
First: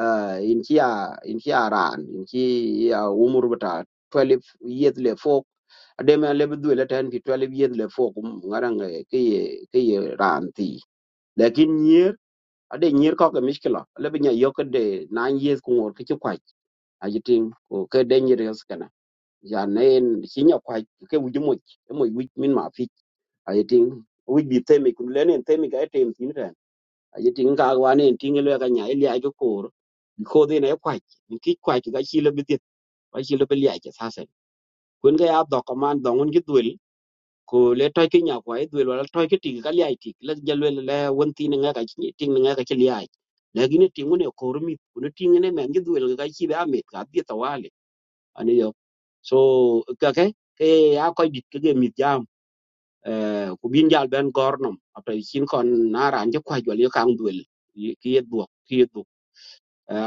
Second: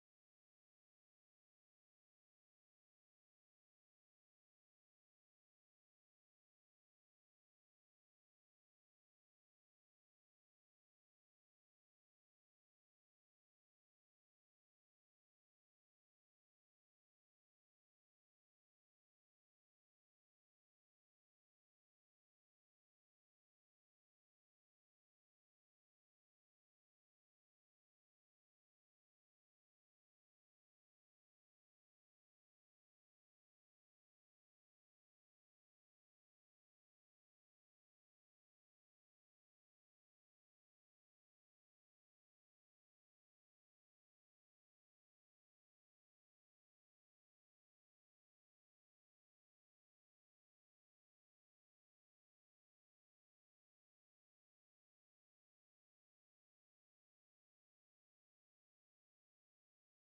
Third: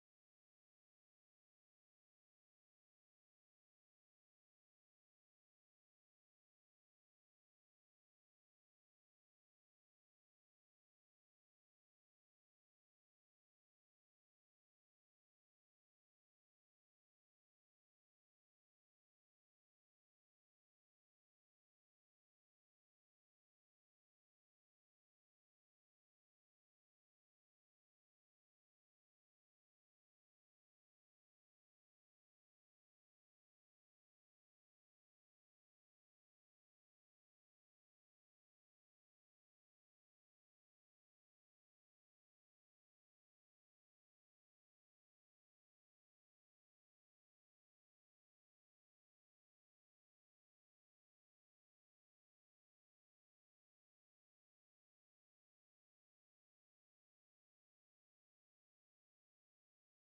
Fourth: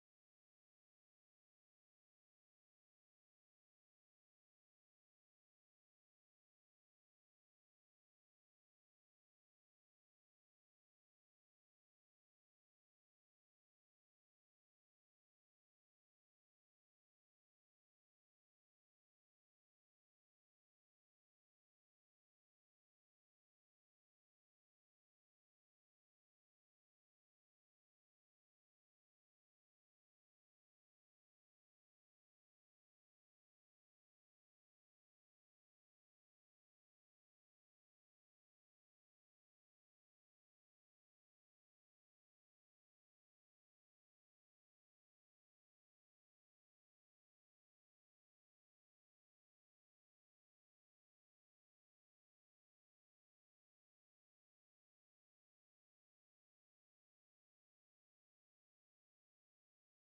D: eh in ki in ki ran in ki umur bata 12 years le fo ade me le duel ten pi 12 years le fo ngarang ke ye ran ti lakin nyer ade nyir ko ke miskila le binya yok de na yes ku ngor kichi kwaj ajiting ko ke de nyir yos kana ya nen sinya kwaj ke wuju mo mo wuj min ma fi ajiting wuj bi temi kun le nen temi ga tem tin ren ajiting ka wa nen tin le ga nya ile ajo kor ko de ne kwaj ni ki ga chi le bitit ba chi le bi ya ke sasen kun ga ya do ko man do ngun gi ko le toy ke nya ko e dwel wala toy ke ti ka li ti la jalwe le won ti nga ka ti ti nga ka ti li ai la gi ne ko mi ne ti ne men gi dwel ga ti ba me ka bi ta wale ani yo so ka ke ke ya ko dit ke ge mi jam eh ku bin jal ben gornom apta chin kon na ran je kwa jwal yo dwel ki yed bu ki yed bu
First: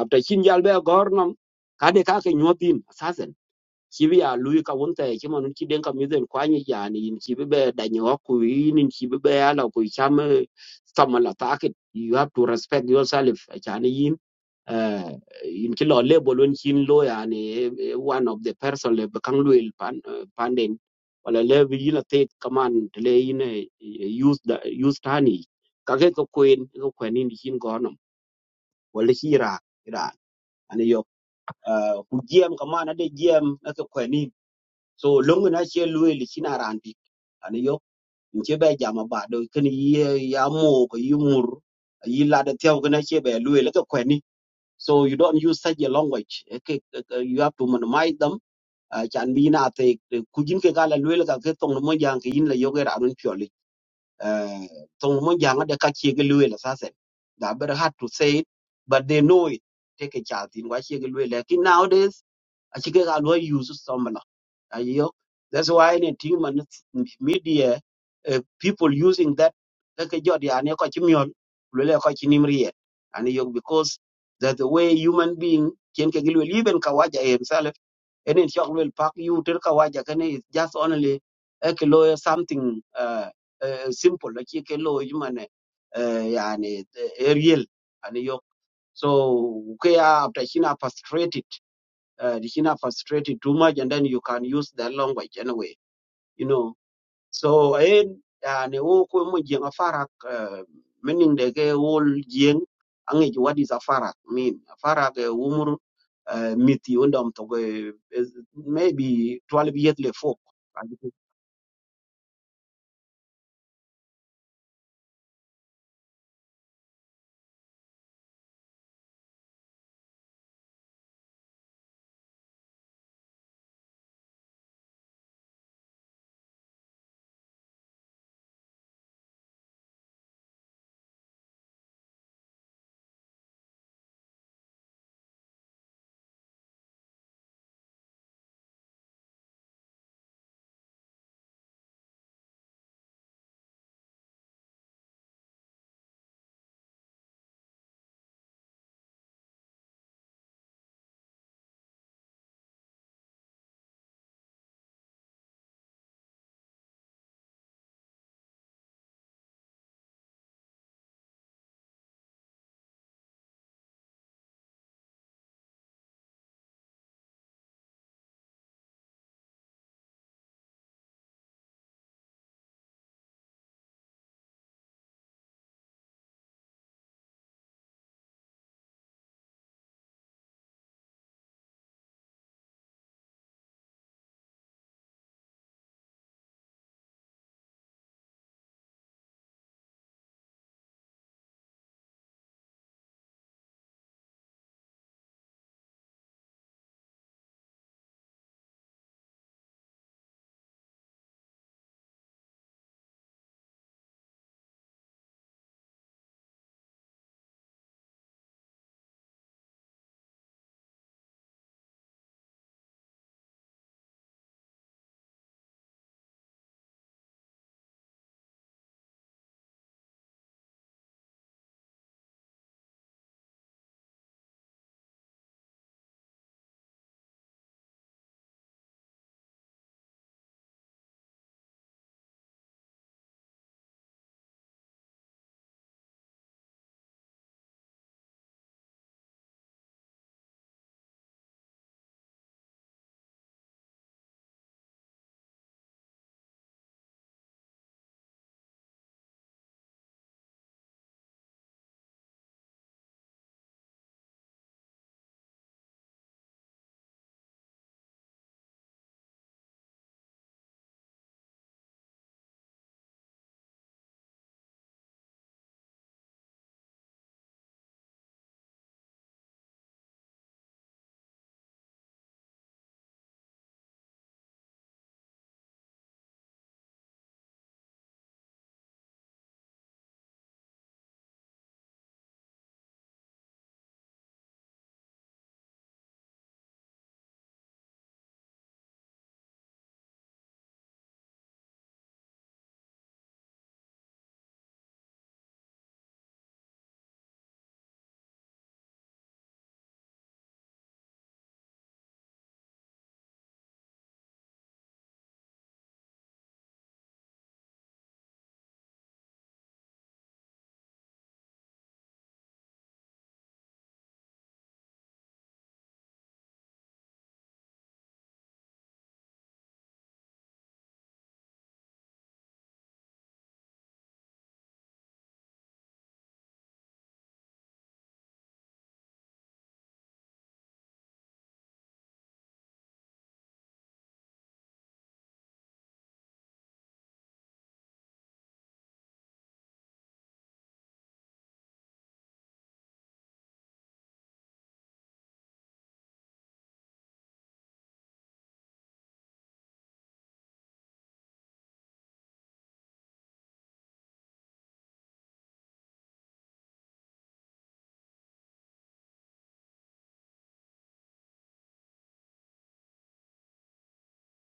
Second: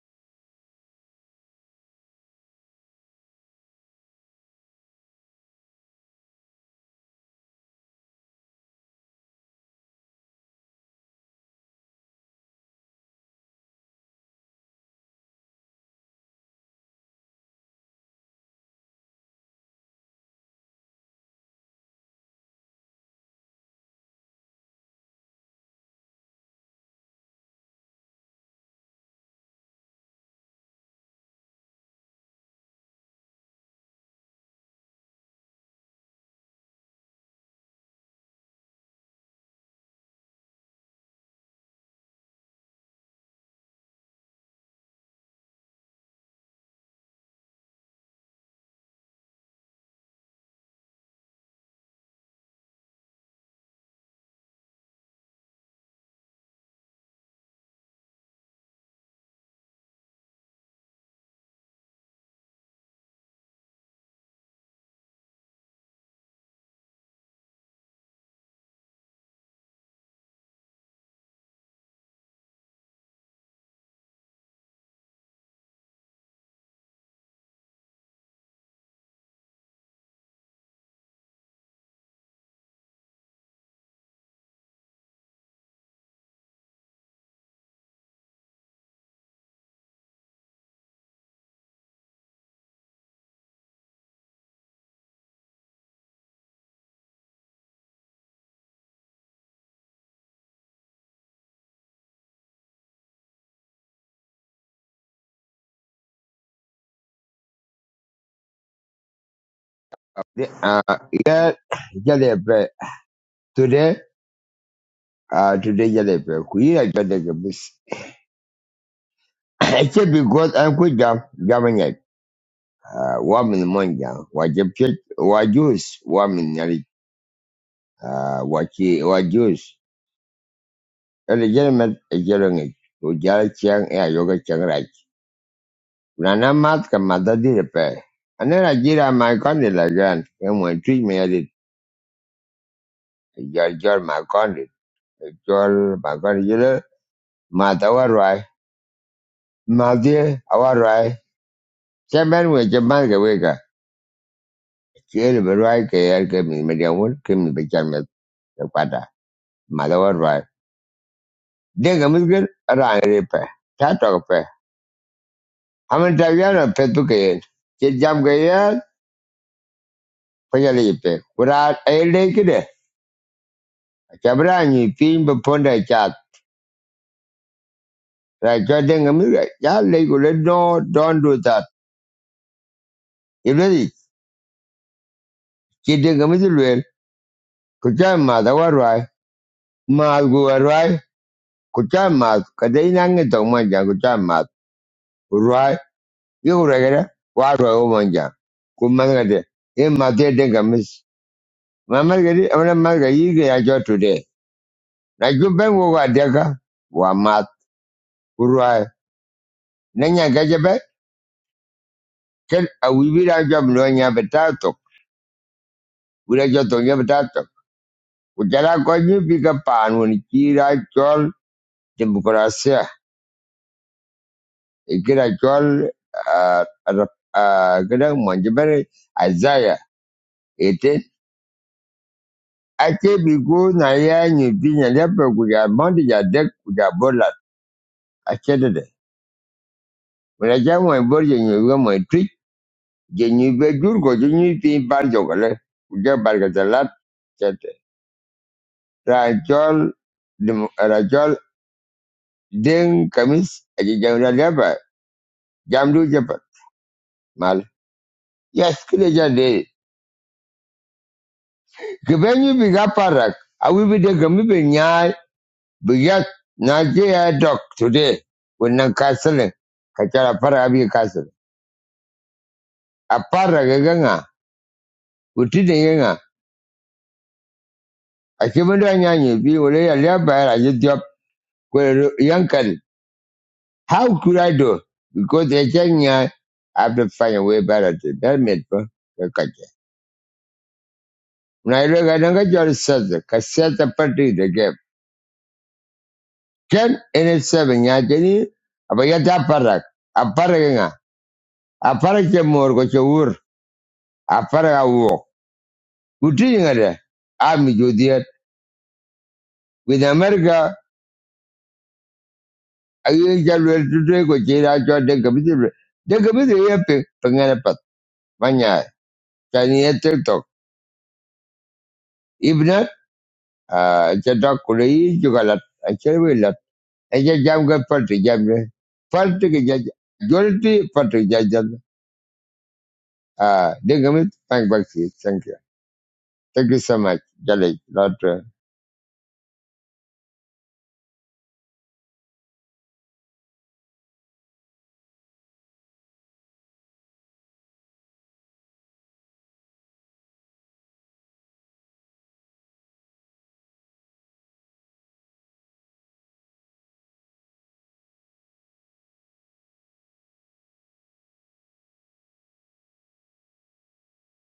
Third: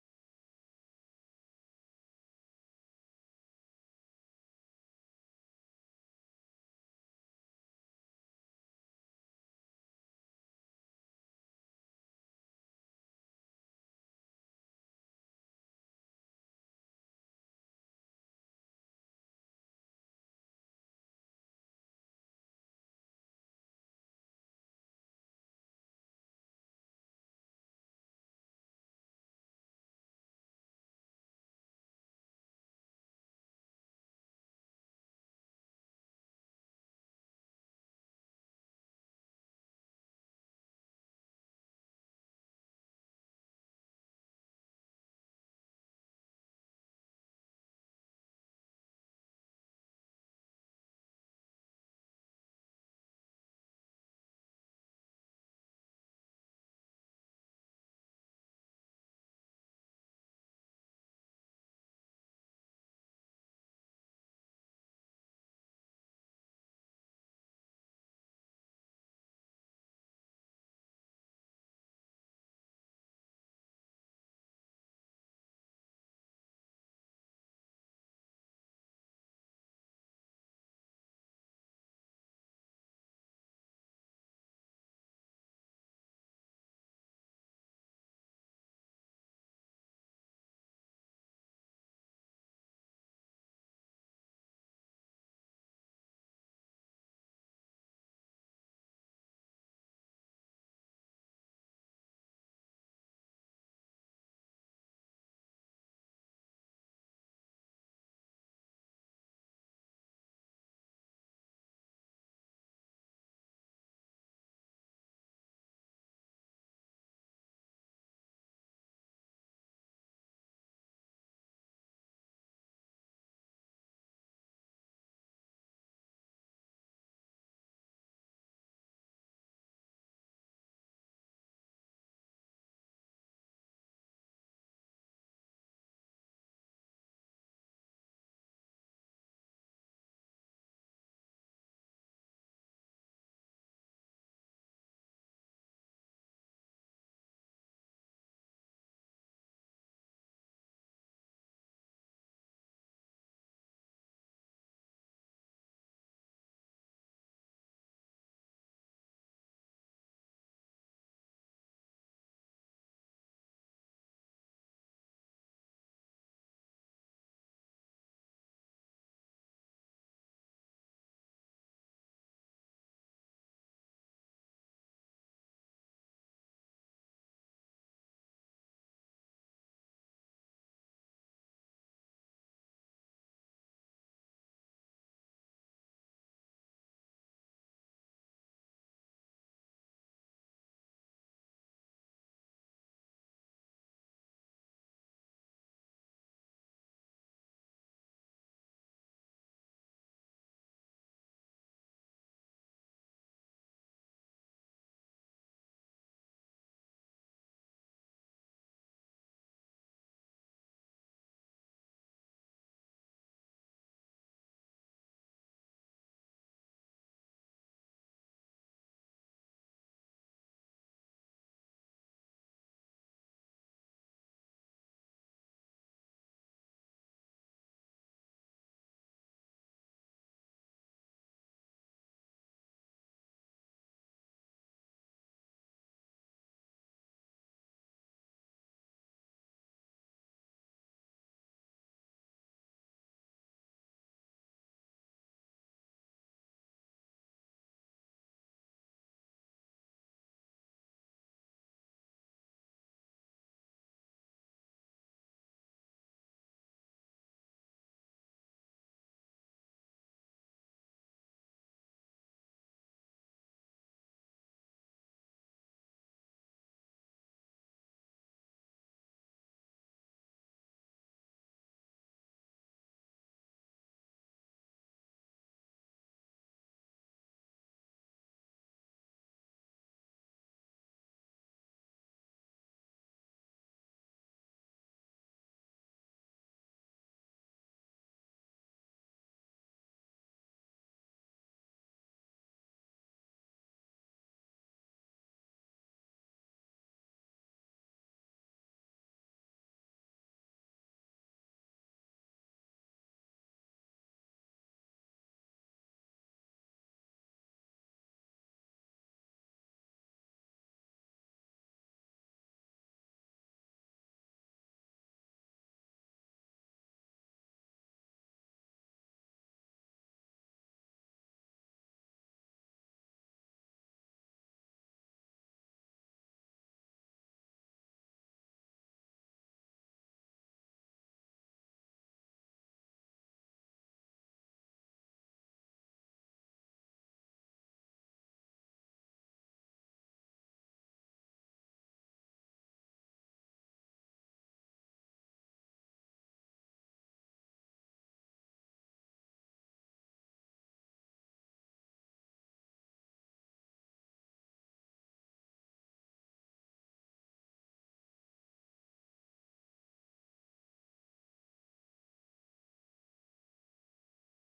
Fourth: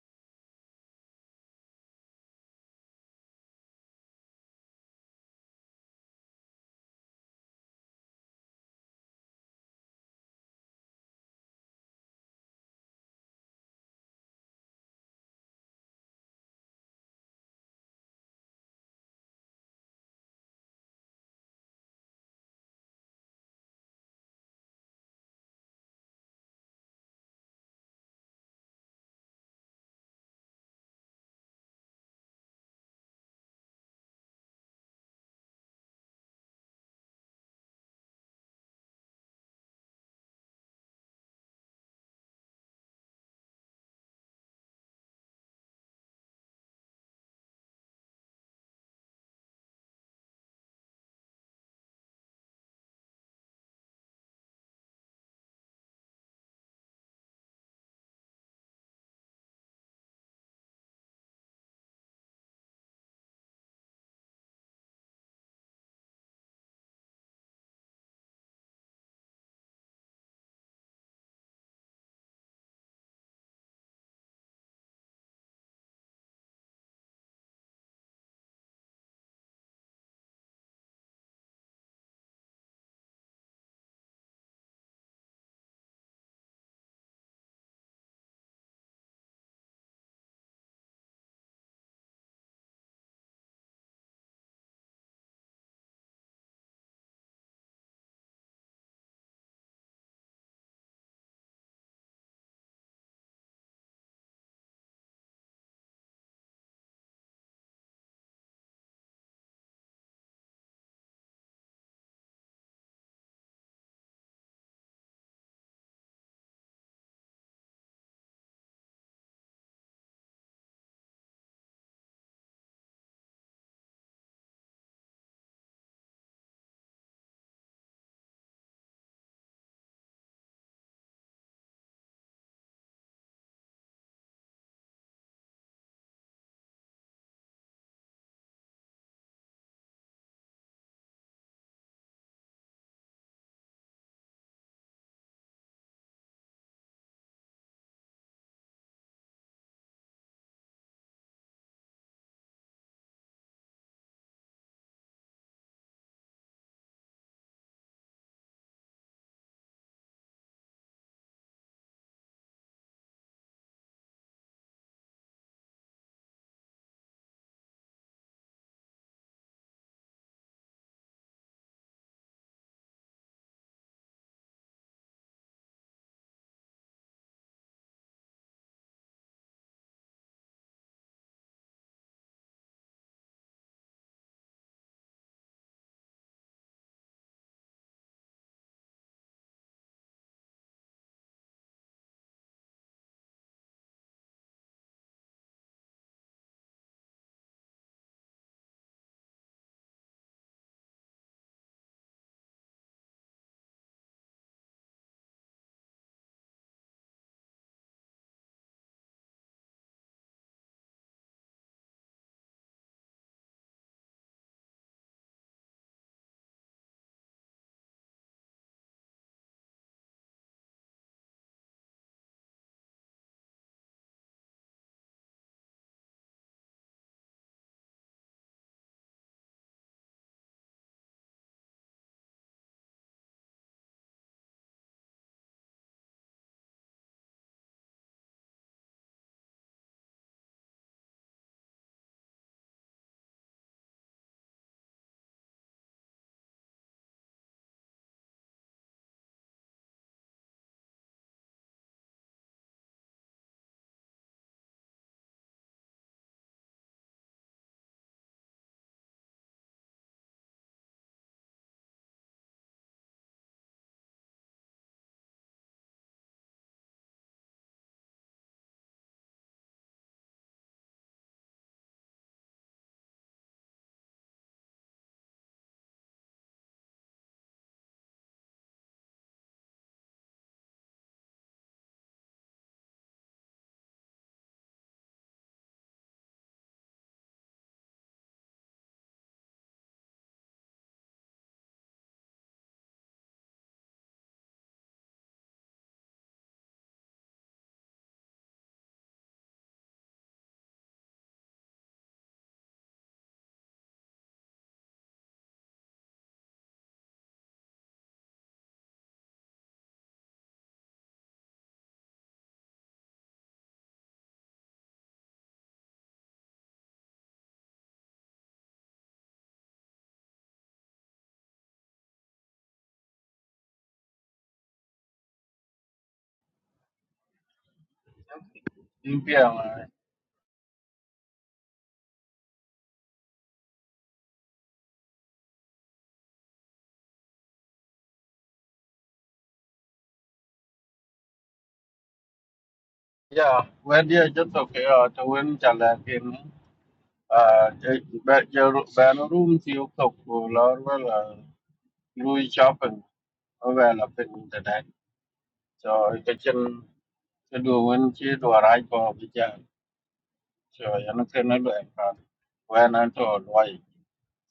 D: apta chin jal be gornom ka de ka ke nyotin asasen kibi ya lui ka wunte ki mon ki ka miden kwa yani in kibi be da ku in kibi be ala ku cham tama taket you have to respect yourself yani yin eh, in ki label won kin lo yani eh, one of the person le kan lui pan eh, panden wala le bi la te kaman te le in eh, use the use tani ka ke ko queen ko queen in kin gonom wala hira ira ani yo ku jiem kaman ade jiem ka queen so longu na che lue li china randi ani yo nche be jama ba do ken ye ya mo ko yumur yi la de tew na che be lue le ko kweni so you don't use such a language Eh, ke- ke- ke- you have to minimize them Ah, chan bi na te te- ku jin ke gala lue le ka ke tong mo jang ke yin le yo ge ra dun pyoli eh tong mo jang de ka che ge lue le sa se da ber hard to say it but they know it take a chance in what che ge lue nowadays achike ka lo use somla ayo that's why anything man media uh, people using that kake jodi ane ko chimiol lule ko chinimrie ane yo because that the way human being ken ke gilwe liben kawaja himself and in shock will pack you ter kawaja kane is just only a kilo something uh, uh, simple like ke lo human uh, yani eh, real ane yo so ke after china frustrated uh, China frustrated too much, and then you can use their language anyway, you know. So, and and who come with a farak, uh, meaning the gay old jing, and it- what is a farak mean? A farak, a umur, uh, myth, you know, maybe 12 years before.
A: à cái cái này phải today à today cái này phải quý là cái này cái bus chỉ because anh cứ jam jam Ah, wamin monja wajepchut wajus wamin yari ah, wachi wajus ele jeremet ejerenge ujala chiang e ayoga chiang rach nana mat ka madadi repe ane rajira ma kondi la gan e mo tri me yari jor jor ma kondi jor ma kondi jere mata warwai madie awarwai chemen we chemal ke weka chiel berwai ke yar ke mi mediamun ke mi bechan Denga musgel rangre pe. Tato pe. Hamen taviano petu ke. Che jam ke ya panyali pe. Kura ay le kide. Chabra ni pin be ponda chat. Ra cho denga musgel. Ya le kule no don't do that. Ilodi che denga musgel. Kucha ma da warwai. Ma gu warwai. Kucha ma kadai nange tong ma jang kucha ma. Warwai. Yura gara. Warwai o ma jang. Kumangade. Ye ma te denga mus. Mamal gadi amana mal gadi ke ya cho na jumben wo wa deka wa ma kurwa na nya gaje be ra job no nya betato wira jo to nya betato ku jara ko nyu bika panu ni bi ka pan woni ki ra chol demokrasia e chol a gadan manje azaya ete ake bi go na ya ni bi nya le pe ku ya mandi ya dek ku ya bola ake de de wira ja mo mo tri je ni be dur je ni ti bar gale ku ja Kete. Rajol, Dem- Rajol, Ding, Kamis, Aji Jamra Deba, Jamdu Jepa, Mal. Yes, kile jade. Given you big aparak, I will be the Gamibi Nyai, Bigat, Najia Dok today, when Nan Castle, Kachara Para Abi Castle. Aparak Ganga, Utida Yanga, I came under Nyanyi, be Ulea Leba, I just job, where Yankan. How could I do? Because the Chenya, I have to find a way better to that made, for. We are going to go to the US. We are going to party. Can any seven? That means, we are going to have a party. A party, what? A party is more comfortable. A party is walk. What do you mean? I am with the with America. I am going to go to the United States. I am going to go to the United States. I am going to go to the United States. I am going to
C: yeah.
A: go to the United States. Uh, Digamit, thank Bakti. Thank you. Thank you so much. Jalik, lot. uh,
C: Yeah, when you just okay, uh, to win Jalakin, uh, but your banner room, you cook, or well, uh, Louis shopping, or well, up in internet. So, you can to do when she do a right for the jam. So, you know, can I do it? When I told why,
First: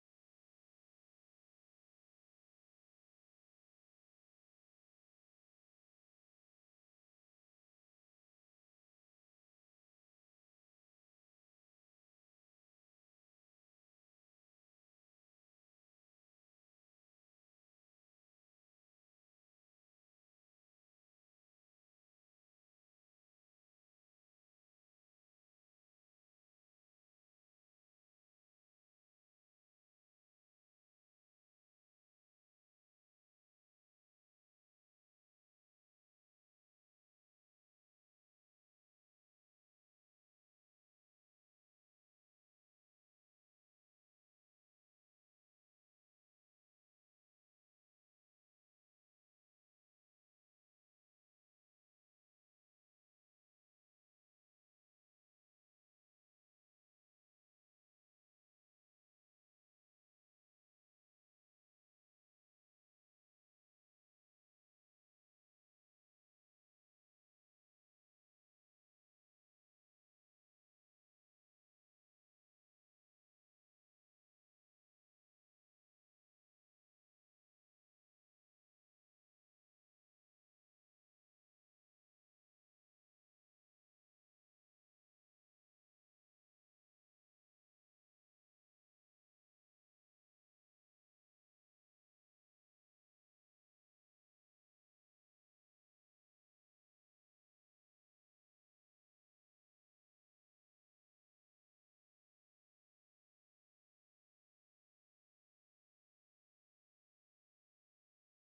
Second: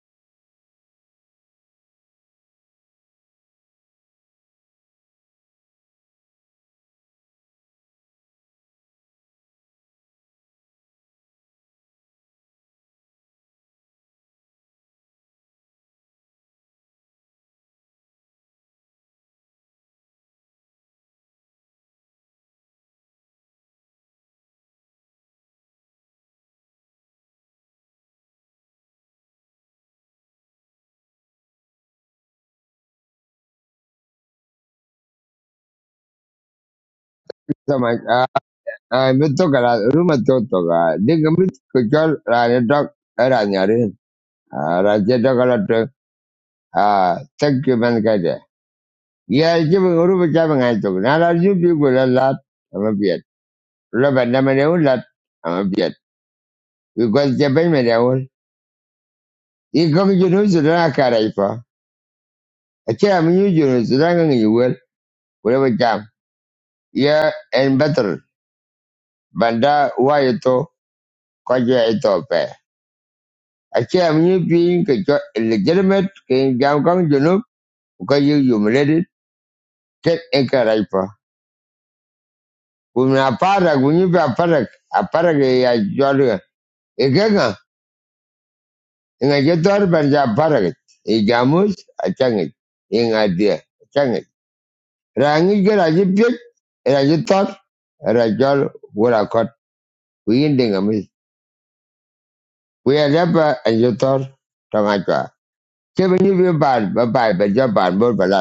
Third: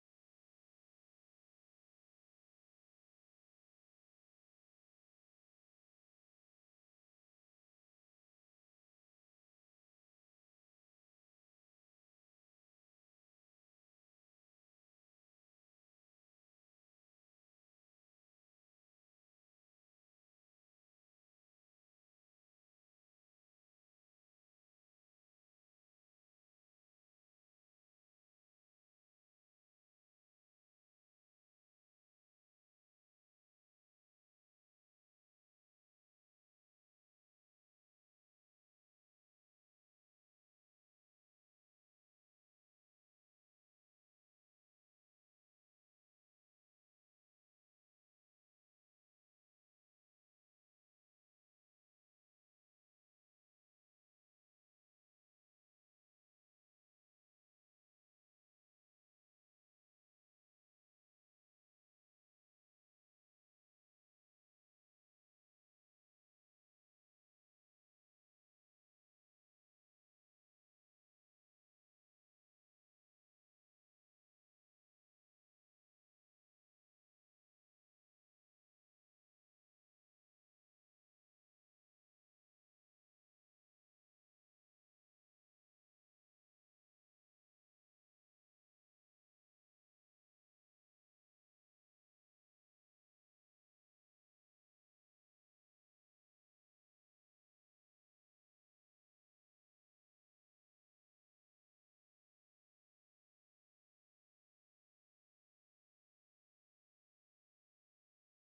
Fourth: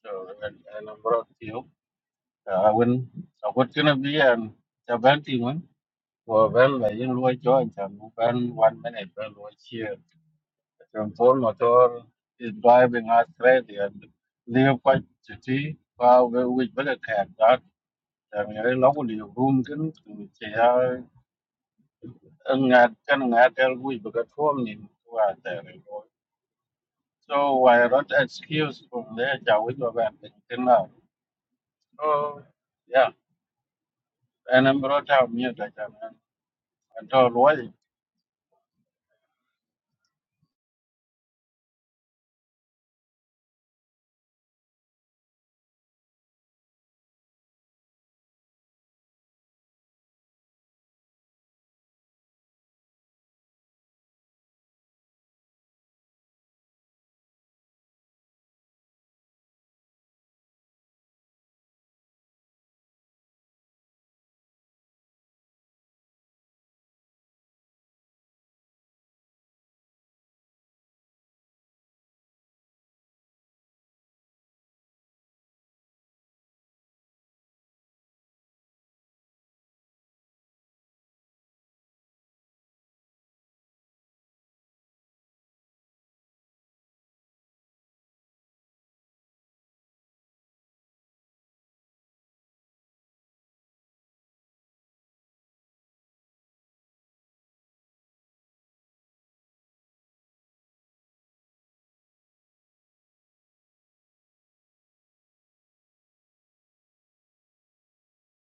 C: so, and and I brought you, uh, when, so what's gonna be, and the band team, well, well, I didn't like join them, one minute, well, what's here. Rampol Motor is driving us crazy and live quite city và we we bắt được hạt đó là người ấy lâu của liều room kín thì ăn ngạt cái ngạt cái we bắt được form nhìn qua thế này rồi so why not excuse from there chào với các bạn tình tin là so yeah and I'm brought out mute like that and tôi nói
A: So much. Uh, uh, Mitokala, Ruma Totoga, Digamit, Kuchal, Rani Dog, Ranyarin, Raja Dogalat, uh, thank you, Mankade. Yeah, giving Ruba Javan I took. Now, you people a lot. I'm a beard. Rubber Namaneu lot. I'm a beard. Because Japan Maneul. You come to Jerusalem, Karaipa. I can't use Jerusalem, you will, whatever jam. Yeah, and better. Banda, why you talk? Kwaja Ethiopia. I am you being a jo- illegitimate King Jamkong Junuk because you humiliated Ted Enkaripa. When a parak, when you be a parak, a parak a jolly, a gaga, in a jetor banja parak, a jamus, a changit, in a deer, a changit. Rangi get a jipit, and a jetor, and a jol, what I caught, we ending a miss. We are never a jetor, Tamacha. Kevin, you be bad, bye bye, but you're bad, but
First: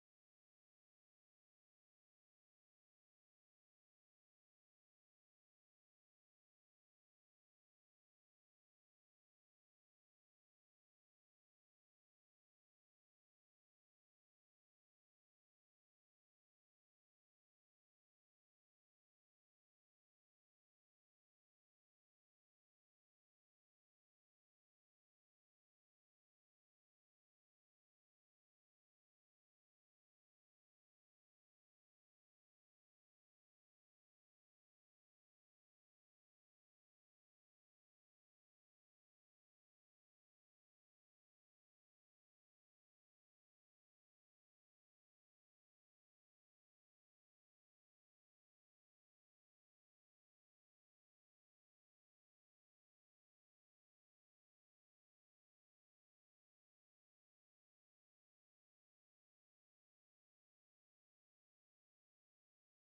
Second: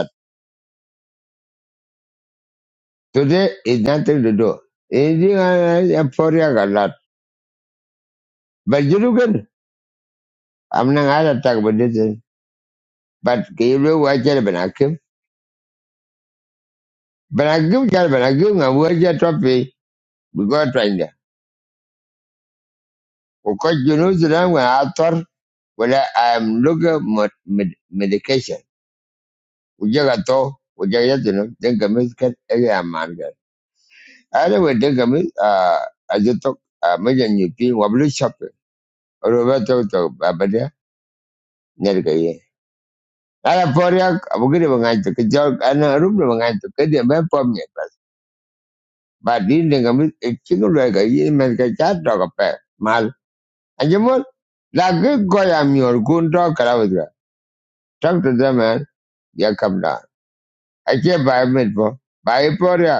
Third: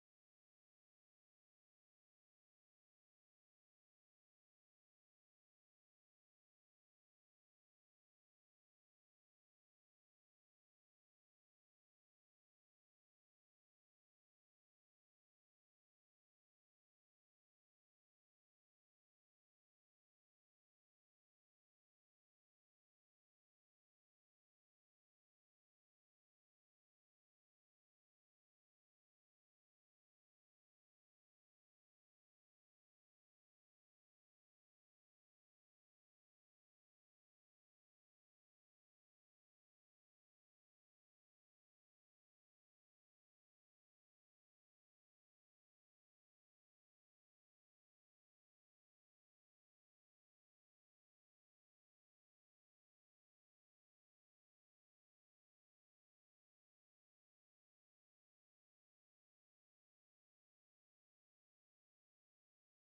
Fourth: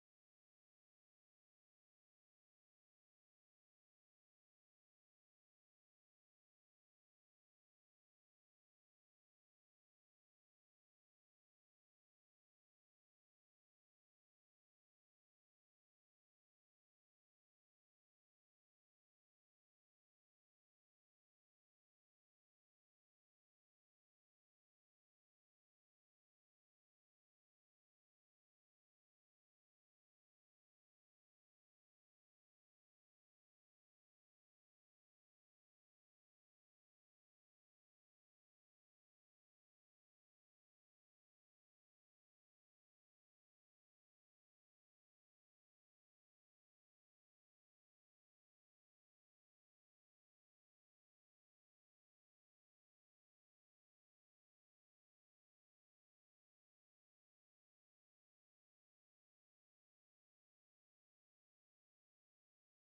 A: Today is nothing to do. Anything I am for you, I lot. But you look at, I'm not going to talk about this. thing. But can you look what you're going to give? But I give you, but I give you, I will get trophy. We go trying there. Because you know, the time when I thought, well, I am looking med- med- medication. We just got to, we just got to know, then come is get every man. Anyway, then come is, uh, I just talk, uh, maybe you feel, what blue shopping. Or over to, to, but yeah, ala por ya abugire bangaito ke jol ana rubre bangaito ke dia be pom ye ba din de ngam e chingo le ga yi men ke cha to ka pe mal ajemo la ge go ya mi or gun to kala wadra talk to them man ya kam da ache ba met po ba